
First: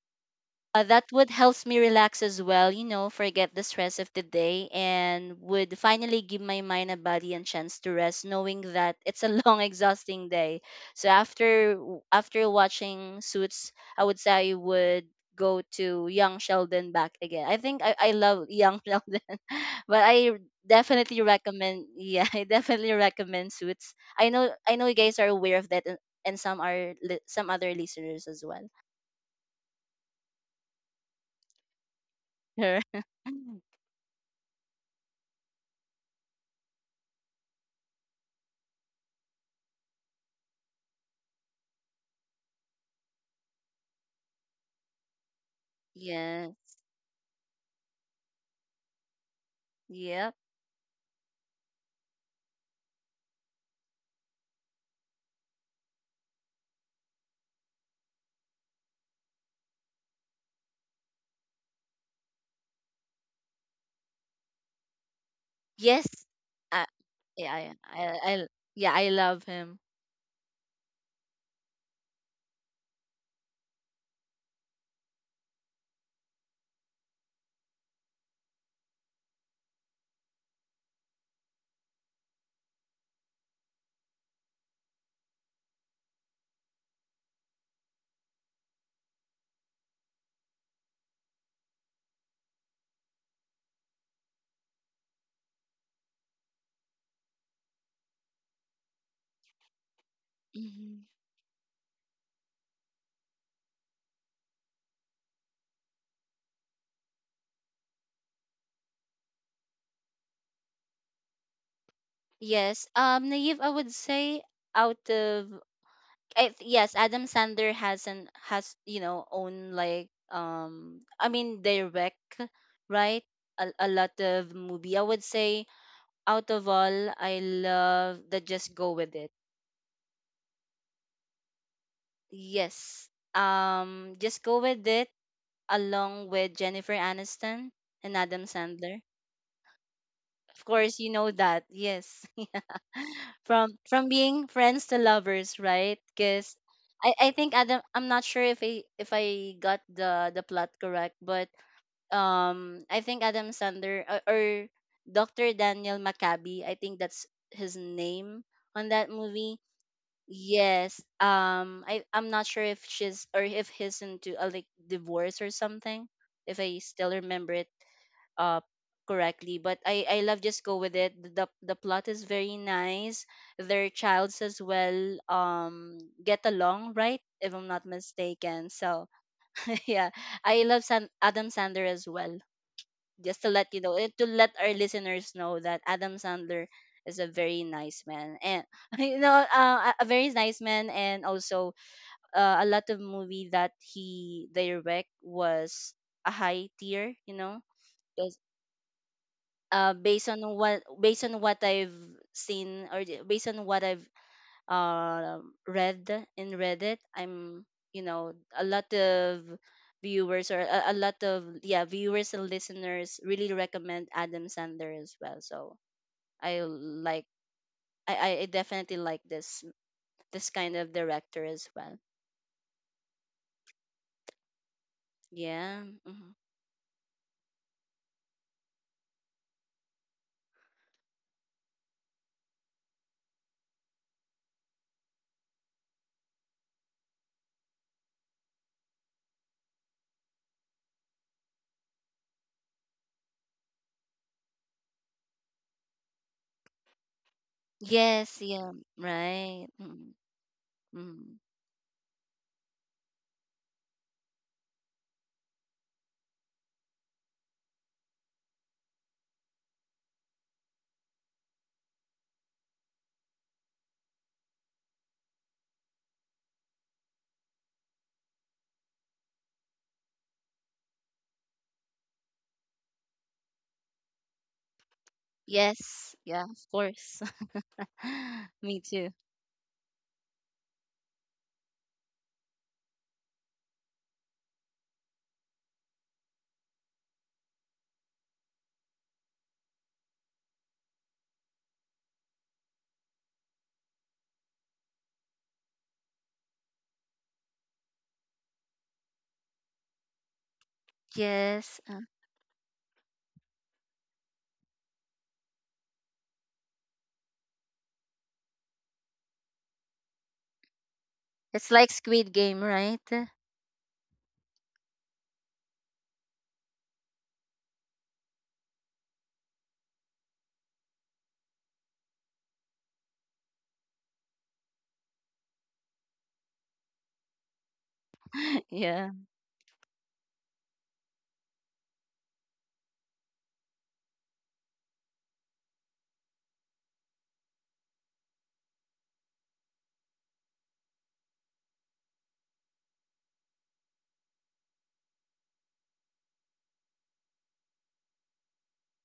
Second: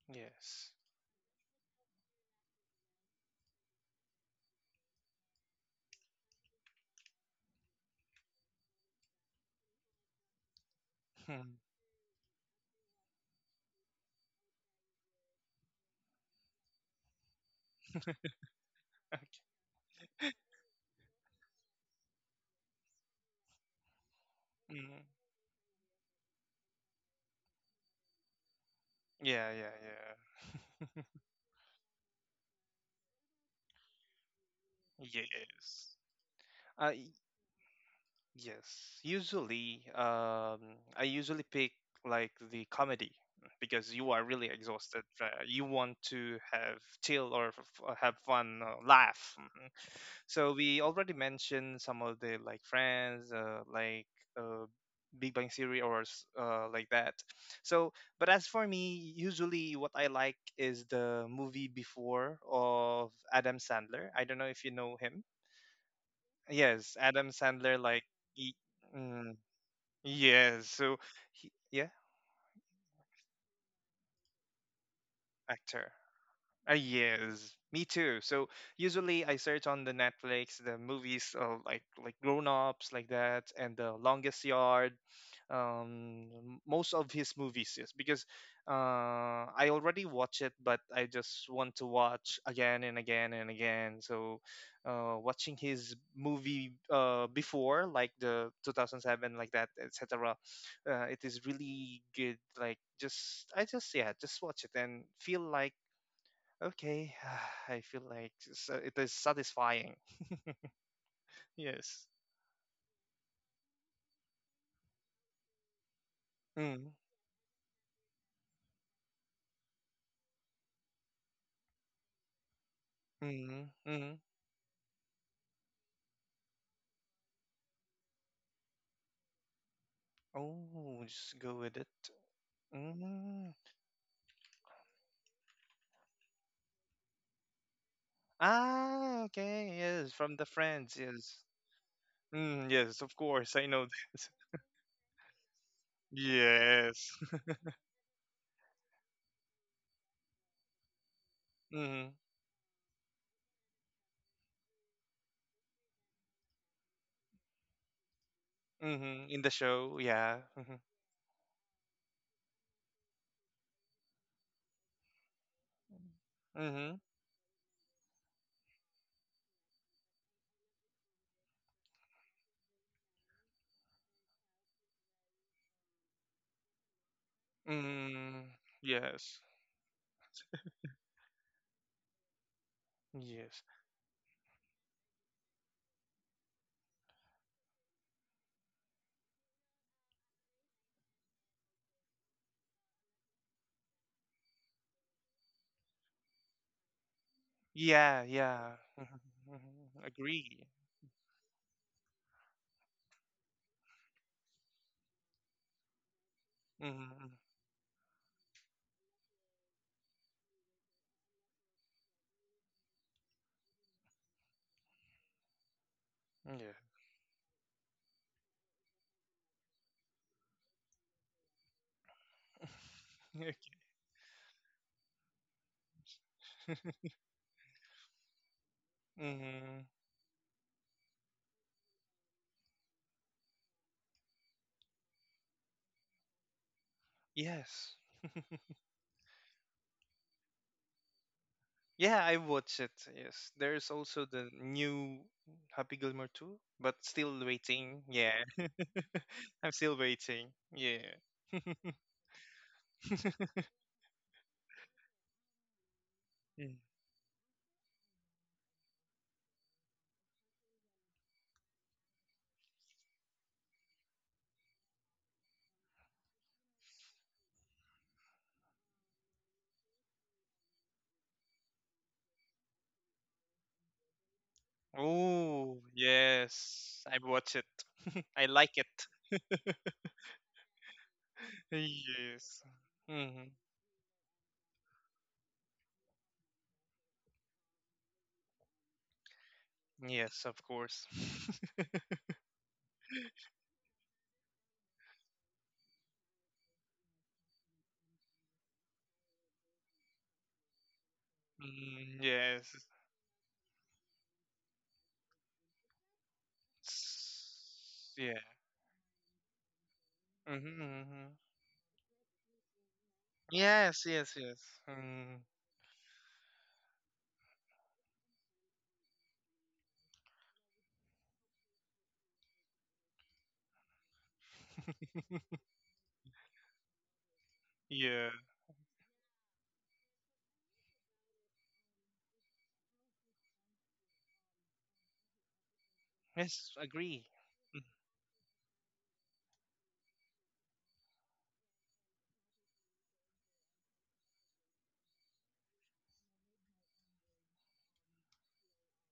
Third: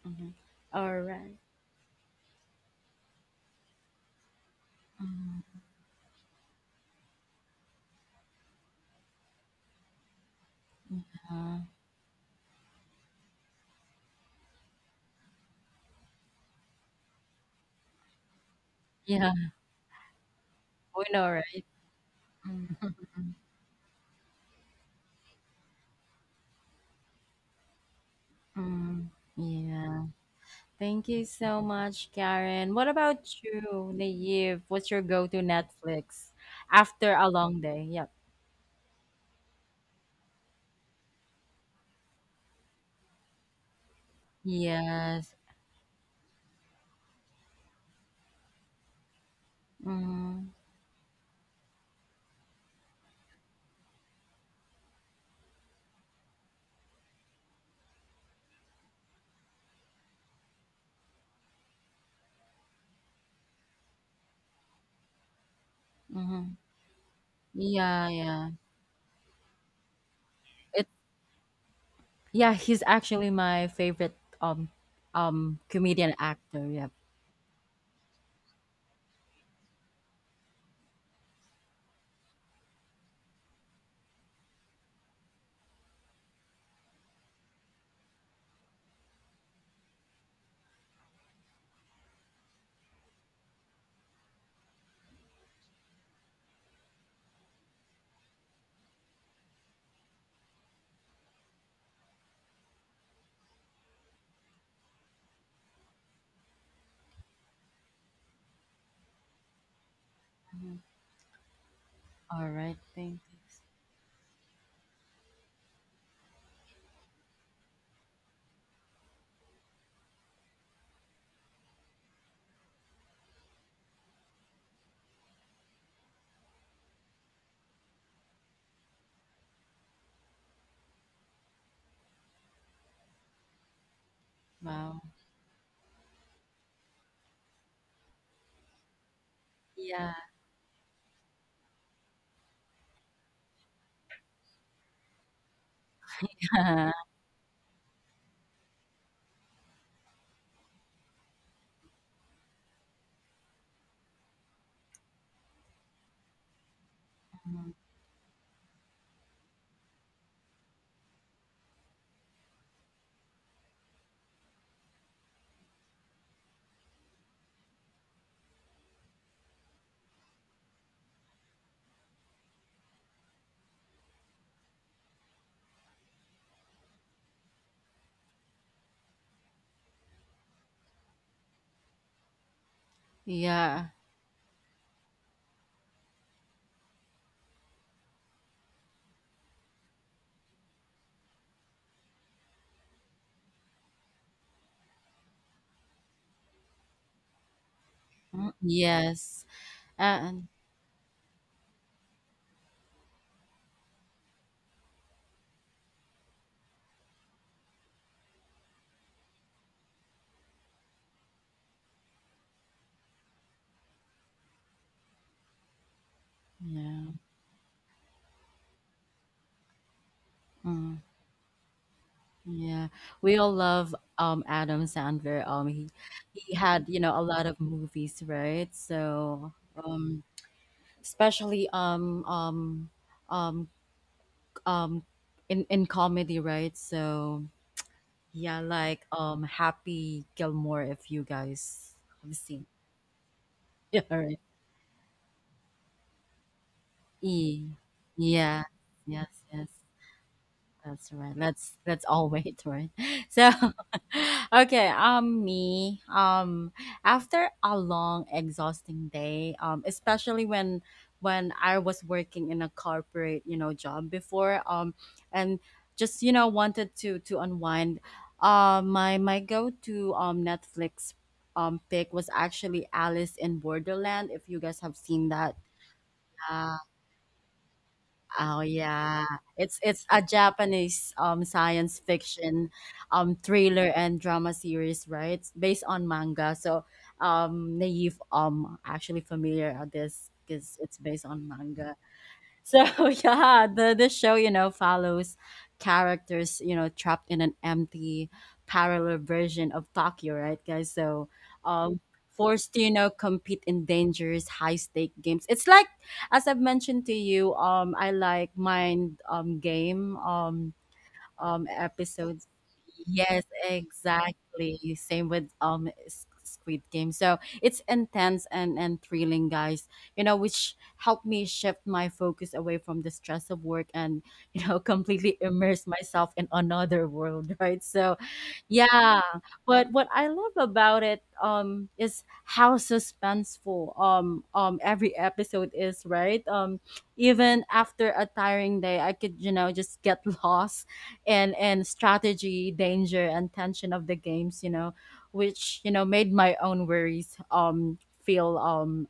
mhm. Yes. All That would right. helps me relax as well, forget the stress of the day, and Mhm, would finally give my mind and body a chance to rest knowing that it's a (laughs) long exhausting day. So mhm. (laughs) after watching Suits, I would say I would go to Young Sheldon back again. I think I love Young (laughs) Okay. Sheldon. Yeah, But I we definitely know, right? recommend, yeah, I Mm, mm, definitely recommend Suits. I know you Mm. guys are aware of that, and some are some other listeners as well. mm, (laughs) Yeah, yeah, yeah. yeah. Thank you so much, Karen. What (laughs) Right. about you, Naive? What's your go-to Yes. Netflix I after a long day? Yep. Yes. Usually, I usually pick like the comedy because you are really exhausted. Yes. You want to Yes. have chill, or have fun, laugh. Yep. Mm-hmm. So we already mentioned some of the like Friends, like uh, Big Bang Theory, or like that. So, but as for me, usually what I like is the movie before of Adam Sandler. I don't know if you know him. Yes. Mm-hmm. I, Yes, Adam yeah. Sandler. Like, Yeah, I. yeah. he, Yeah. I mm, love him. yes. It So, yeah, yeah, he's actually my favorite actor. comedian actor. Yep. Yes, me too. So usually I search on the Netflix the movies, like Grown Ups, like that, and The Longest Yard, most of his movies. Yes, because I already watch it, but I just want to watch again and again and again. So watching his movie, before, like the 2007, like that, etc. Mhm. It is really good. Like just, I just, yeah, just watch it and feel like, okay, (sighs) I feel like, so it is satisfying. Mhm. Yes. All right. Yes. Thank you. Naive, I would say out of Mm, yes, Adam Sandler has an has you know own, like, um, I mean direct, right, mm, a mm. lot of movie. I would say out of all, I love the Just Go With It. Oh, just go with it. Yes. Mm. Just Go With Wow. It along with Jennifer Aniston and Adam Sandler. Ah, okay, yes, Yeah. from the Of friends, course, you know yes. that. Yes. (laughs) Mm, Yeah. yes, of course, I From know this. being (laughs) friends to lovers, right? Because (laughs) Yes. I (laughs) think Adam, I'm not sure if I got the plot correct, but Mm, I think Adam Sander or Dr. Daniel Maccabi, I think that's Mhm. his name on that mm, in the movie. show, yeah. Yes. Um, I'm not sure if she's, or if he's into a like divorce or something, if Mm-hmm. I Mm, still remember it uh correctly. But I love Just Go With It. The plot is very nice, their childs as well, um, get along, right, if I'm not mm, mistaken. So yes, (laughs) yeah, I love Adam Sandler as well. Just to yes. let you Yeah. know, to let our listeners know that Adam Sandler is a very nice man and, (laughs) you know, a very nice man, and also a lot of movie that he direct was a high tier, you know, Yeah, Mm, yeah. yes. Mm-hmm, mm-hmm, based on And agree. what, I've seen, or based on what I've uh, read in Mm-hmm, Reddit. mm-hmm, I'm, you know, a lot of viewers, or a lot of, yeah, viewers and listeners really recommend Adam Sandler as well. So I yeah. yeah. like, I definitely like this kind of Mm. director as well. Yeah, (laughs) we all Okay. love Adam Sandler. Um, Yeah. he Mhm. he had, a lot of movies, right? So, Mm-hmm. Especially, um um in comedy, right? So Yes. yeah, like, Happy Gilmore, if you guys Yeah, have I seen. (laughs) watched it. Yes. There's Yeah, also right. the new Happy Gilmore 2, but still E. waiting. Yeah. Yes. Yeah. Yeah. Yes. (laughs) Yes. I'm Right. still Mm-hmm. waiting. Yeah. That's right. Mm-hmm. That's all weight, right? (laughs) So, (laughs) okay. Me. Mm. After a long, exhausting day. Especially when I was working in a corporate, job before. And Just wanted to unwind. My go to Netflix pick was actually Alice in Borderland, if you guys have seen that. Oh, Yes. Yeah. Of uh, yes. I course. watch it. (laughs) I Oh (laughs) like Me it. too. yeah, it's a Japanese (laughs) science Yes. fiction, hmm thriller and drama series, right? It's based on manga. Naive actually familiar with this Yes, of because it's course. based on (laughs) manga. So (laughs) yeah, the show follows characters trapped in an empty parallel version of Tokyo, right, guys? Yes. um Mm, yes. Forced to compete in dangerous high stake games. It's like, as I've mentioned to you, I S- Yeah. like mind game Mm-hmm, mm-hmm. It's like Squid episodes. Game, right? Yes, Yes, yes, yes. exactly, same Mm, with Squid Game. So it's intense and thrilling, guys. You know, which helped me shift my focus away from the stress of work, and you know (laughs) completely immerse myself in another world, right? So yeah. (laughs) Yeah. yeah, but what I love about it is how suspenseful every episode is, right? Yes, agree. Even after a tiring day, I could, you know, just get (laughs) lost and strategy, danger and tension of the games, you know, which, you know, made my own worries feel um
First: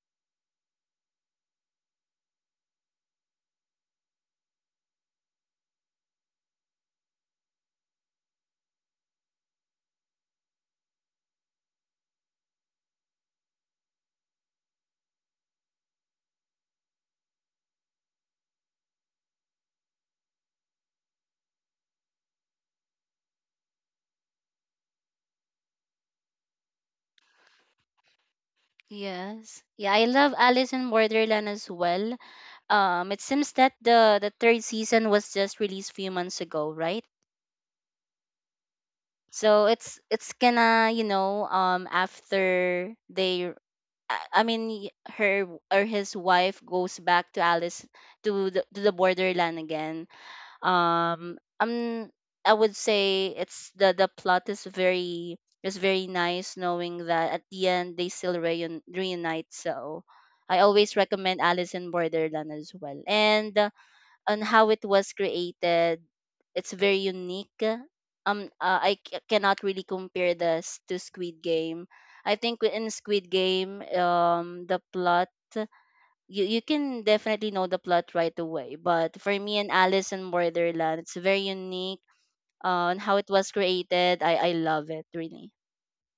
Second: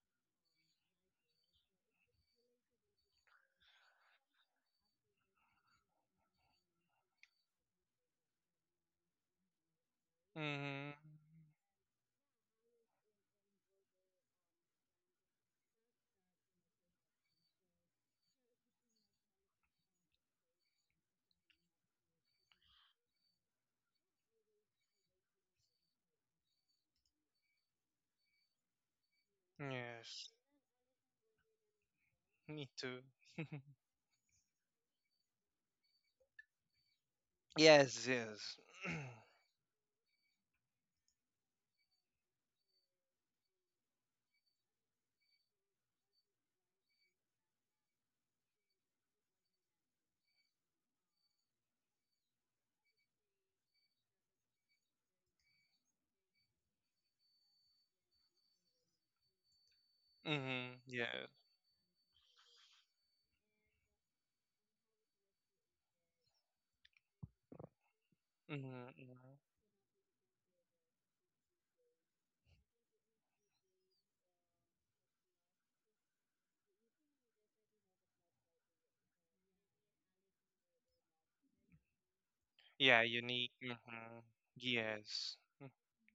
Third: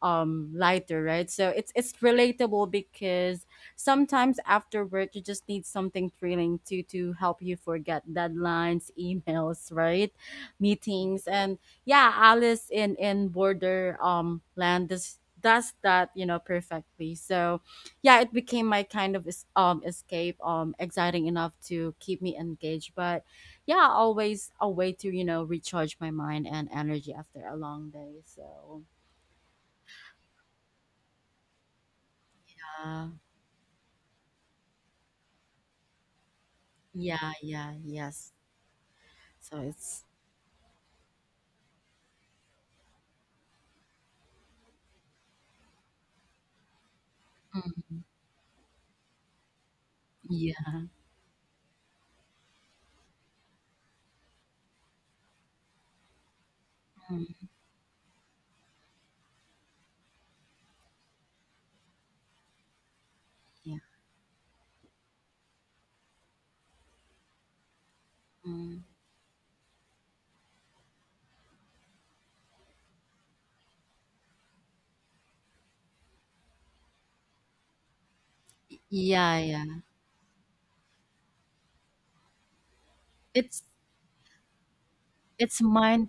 um lighter, right? So it's relatable, because sometimes after work you just need something thrilling to help you forget deadlines, (laughs) emails, right? Mm-hmm. Meetings and yeah, Alice in border land does that, you know, perfectly. So yeah, it became my kind of escape, exciting enough to keep me engaged, but yeah, always a way to, you know, recharge my mind and energy after a long day. So Yes. Yeah, I Yes, love Alice in Borderland as well. me too. It seems (laughs) that the third season was just released few months ago, right? yeah, yeah, Yes, yes. yes. (clears throat) So So it's it's it's gonna, you know, after they, I mean, her or his wife goes back to Alice, mm, to the Borderland again. yeah, Um, um, I would say it's the plot is very, nice, knowing that mm, at the end they still reunite. So I Mm-hmm, always yeah. recommend Alice in Borderland as well. And, yeah, on how it was created, it's very unique. Um, Mm-hmm, mm, I mm-hmm. cannot really compare this to Squid Game. I think in Squid Game, um, the plot, you can definitely know the plot right away. But for yeah, me and yeah. Alice in Borderland, it's very unique, on Yeah, how it unique. was It's created. Mm-hmm. I love it, Yes. really. it's Mm. mind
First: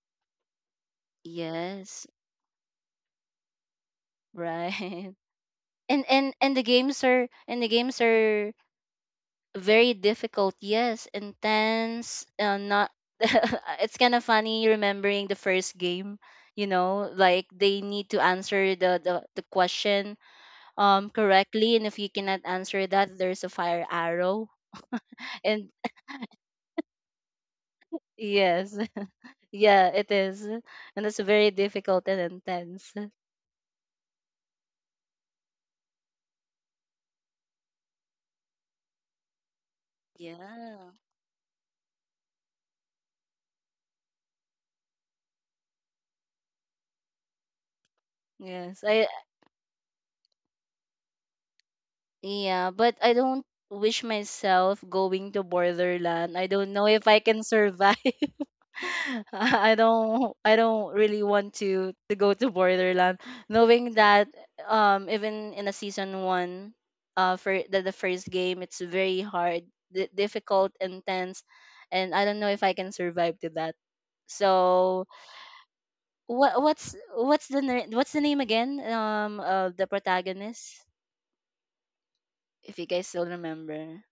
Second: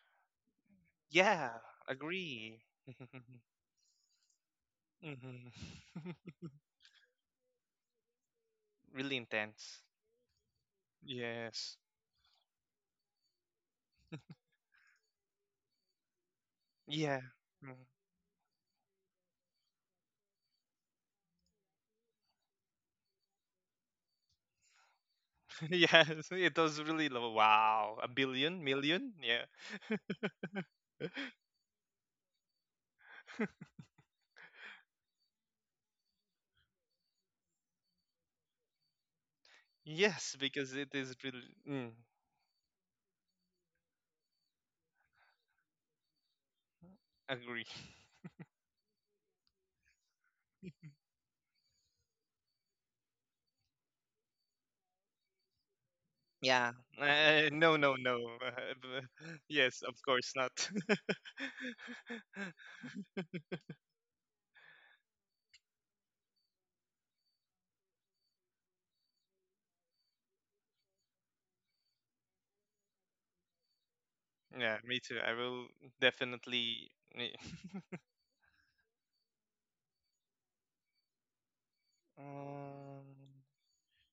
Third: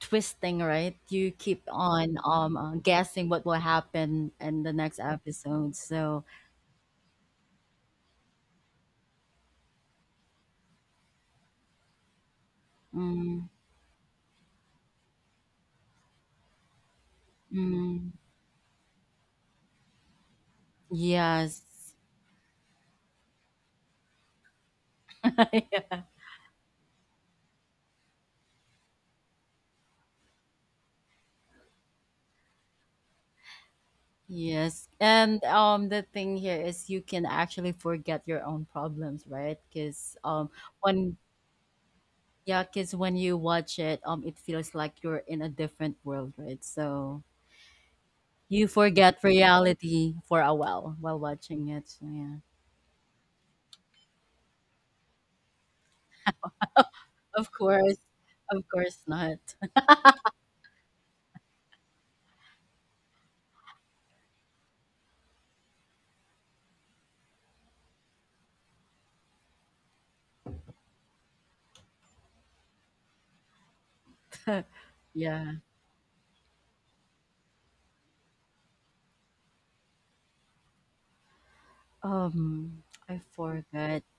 twisting, right? You Yeah, keep Yes, on agree. Guessing what (laughs) will happen in the next right. (laughs) episode. And, Mm-hmm. So (laughs) and the games are, Really intense. very difficult. Yes, Yes. intense. Not. mm, (laughs) It's kind of funny remembering the first game. You know, Yeah. like they Mhm. mm, need to answer the question, um, yes, correctly, and if you cannot answer that, there's a fire arrow (laughs) (laughs) (laughs) and yeah, Yes, it was really low. Wow, a billion, Yes. million? Yeah. (laughs) Yeah, it is. And it's very difficult and intense. yes. And the thing here is you can actually forget your own problems, right? Because Yes, because Yeah. it when is really. Mm, Yeah, because when you watch it, it feels like you're in a different world, right? So agree. you Yes. I, forget reality for a while watching it. So, yeah, yeah, but I don't wish myself going to Borderland. I Yeah. don't know if I can of No, course, no, survive. no. of Uh, course b- (laughs) not. (laughs) Yes, of course I not. don't really want to go to (laughs) Borderland, knowing that, um, even in a season 1, for the first game, it's very hard, di difficult, intense, and I don't know if I can survive to that. (laughs) Yeah, me So too. I Yeah. will definitely. Me- (laughs) what's the name again, um, of the protagonist, Um, if you guys Um, I still forgot. remember.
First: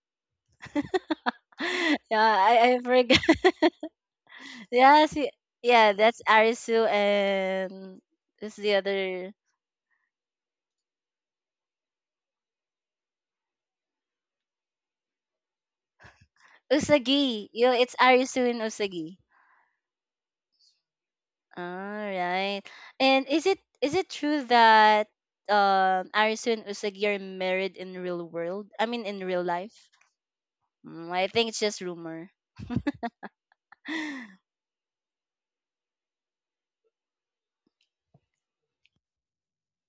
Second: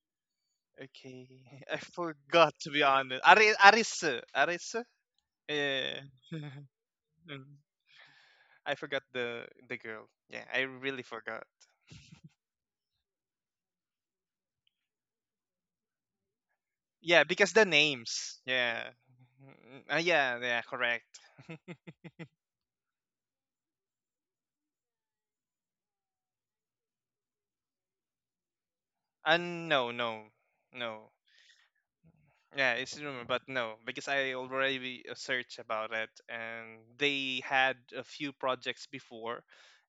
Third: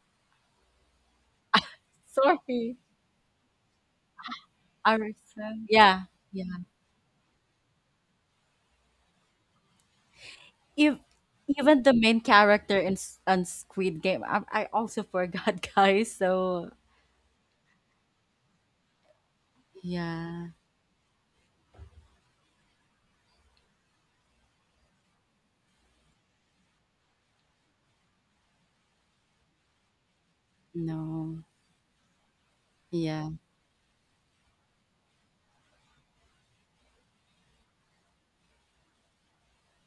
okay. (laughs) I (laughs) Yeah, forgot to i Sorry, i be forgot. honest. Arisa. (laughs) Arisa? Yeah, see, Arisa. yeah, Yeah. Yeah, that's (laughs) yeah. Arisu. Mm. And who's the I forgot other? the girl. Yeah, I If really forgot. Even the main character in S- on Squid Game, I also forgot, (laughs) guys. So Usagi. Yeah, because the Yo, it's Arisu names. and Yeah. Usagi. Mm, mm. Yeah, yeah, yeah, correct. All (laughs) right. And is it, true that Arisu and Usagi are married in real world, I mean in real life? no, no, Mm, no. I no, think it's just rumor. Yeah, it's rumor, yeah. but no, because I (laughs) already searched about it, and they had a few projects before,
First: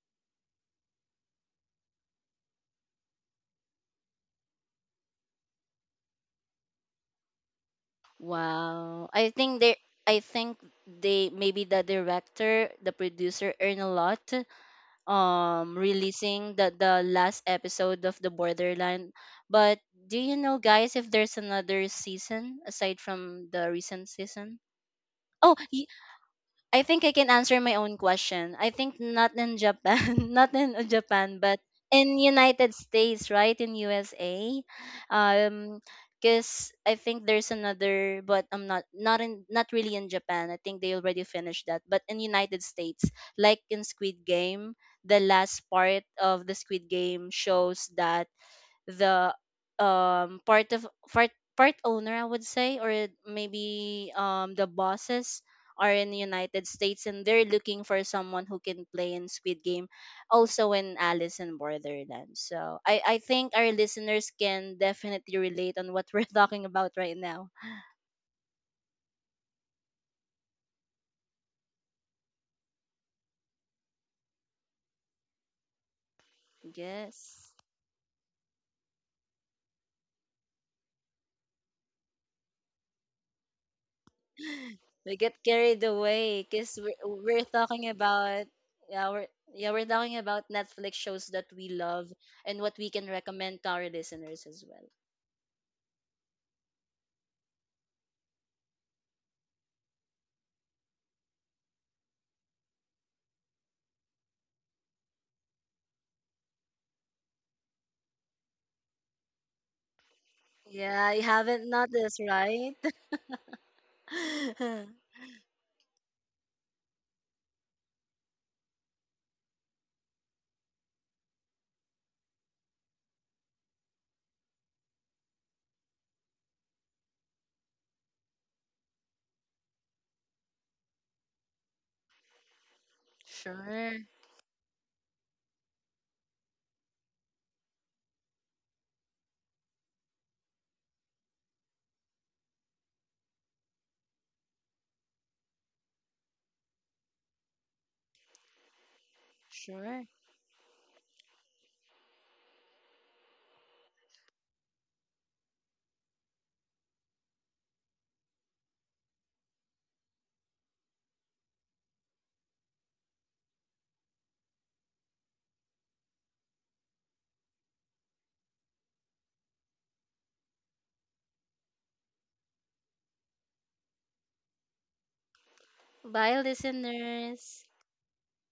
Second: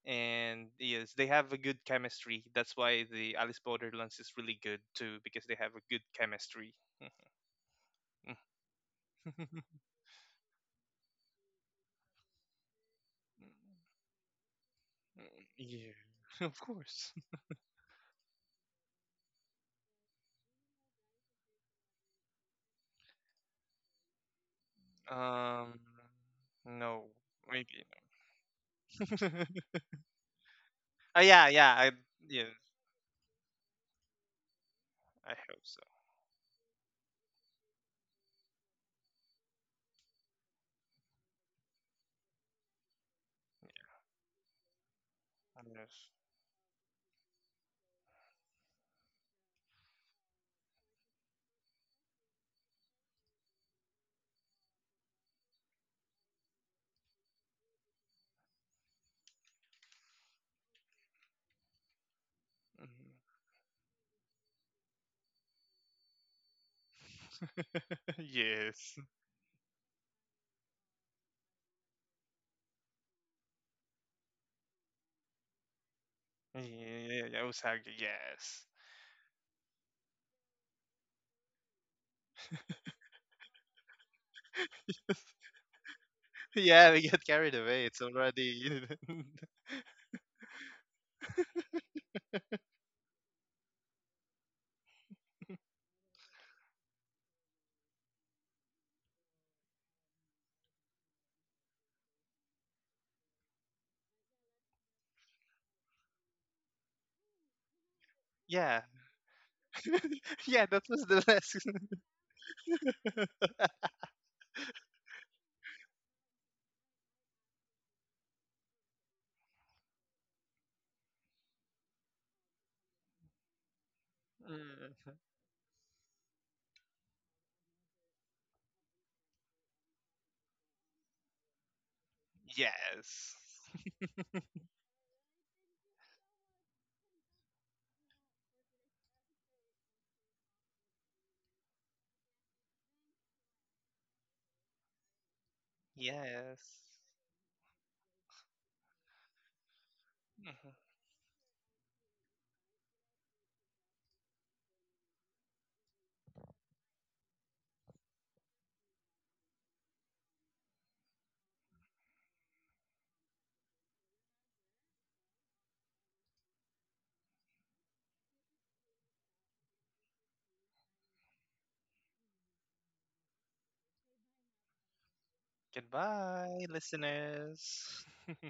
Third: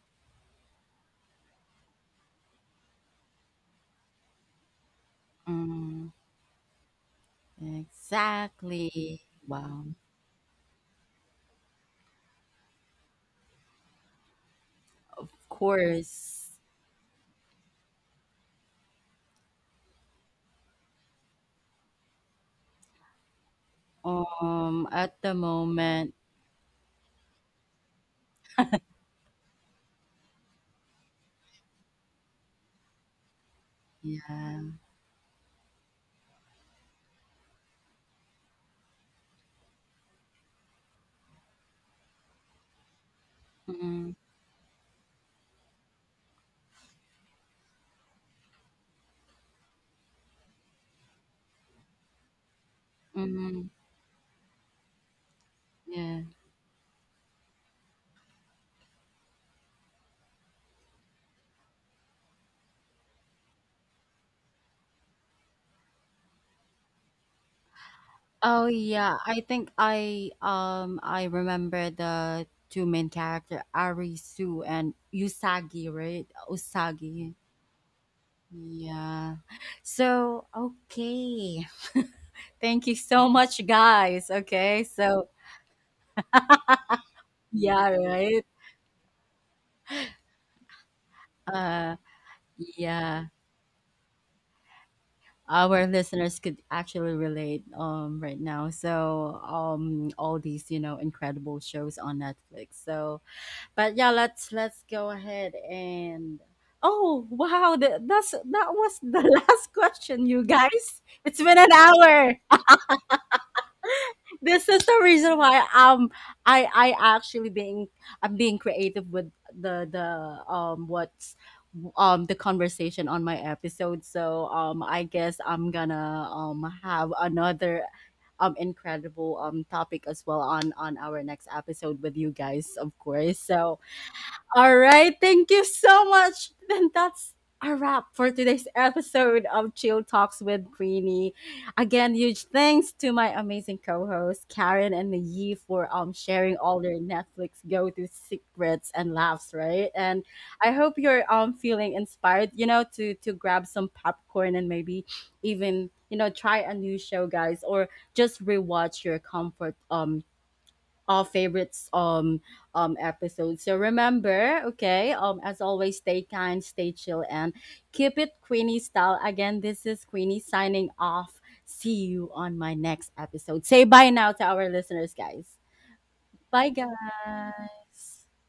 and yes, they have a good chemistry. That's why the Alice Borderlands is really good too, because they have a good Mm. chemistry. Wow. Exactly. (laughs) Wow. I think they maybe, the director, the producer, earn a lot, Of um, Yeah. (laughs) releasing course. Of the course. last episode of the Borderline. But do you know, guys, if there's another season aside from the recent season? At the Oh, Um, moment, I no, think I can answer my maybe. own question. I think not in (laughs) Japan, (laughs) not in Oh Japan, yeah, but in yeah, United States, right? In yeah. USA, I hope um, so. because I think there's another, but I'm not, not in not really in Japan. I think they already finished that. But in United States, like in Mm-hmm. Squid Game, the last part of the Squid Game shows that the, um, part of, part owner I would say, or Mm-hmm. maybe the bosses are in the Yeah. United States, and they're looking for someone who can play in Squid Game, also in Alice in Borderland. So, I think our listeners can definitely relate on what we're (laughs) talking about right now. Yes. Mhm. (laughs) Oh Yes. yeah, I think I remember the two main character Arisu and Usagi, right? Yeah, yeah, Usagi. yeah, Yes. Osaka, yes. Yeah. So, okay. (laughs) Thank you so much, guys. Okay. We So, get (laughs) carried away because Yeah, we get we're carried away. talking yeah, It's about, right? already yeah we're (laughs) yeah, we're talking about Netflix shows that we Uh, love and what we can yeah, recommend to our listeners as well. our listeners could actually relate right now. All these, you know, incredible shows on Netflix. So but yeah, let's go ahead. And Oh wow, that's that yeah, was the (laughs) last question, you yeah. That guys. was Yeah, you the It's last. been haven't an (laughs) noticed, hour. right? This is the (laughs) reason why I actually being I'm being creative with the the um what's the conversation on my episode. So I Mm, guess I'm gonna have another incredible topic as well on our next episode with you guys, of yes, course. So Sure. all right, thank you so much. Then that's a wrap for today's episode of Chill Talks with Queenie. Again, huge thanks to my amazing co-hosts, Karen and Yi, for sharing yes. all their Netflix go-to secrets and laughs, right? Sure. And Mhm. I hope you're feeling inspired, you know, to grab some popcorn and maybe even, you know, try a new show, guys, or just rewatch your comfort our favorites episodes. So remember, okay, as always, stay kind, stay chill, and keep it Queenie style. Again, this is Queenie signing off. See you on my next episode. Say bye now to our listeners, guys. Bye, Goodbye, Bye listeners. listeners. guys. (laughs)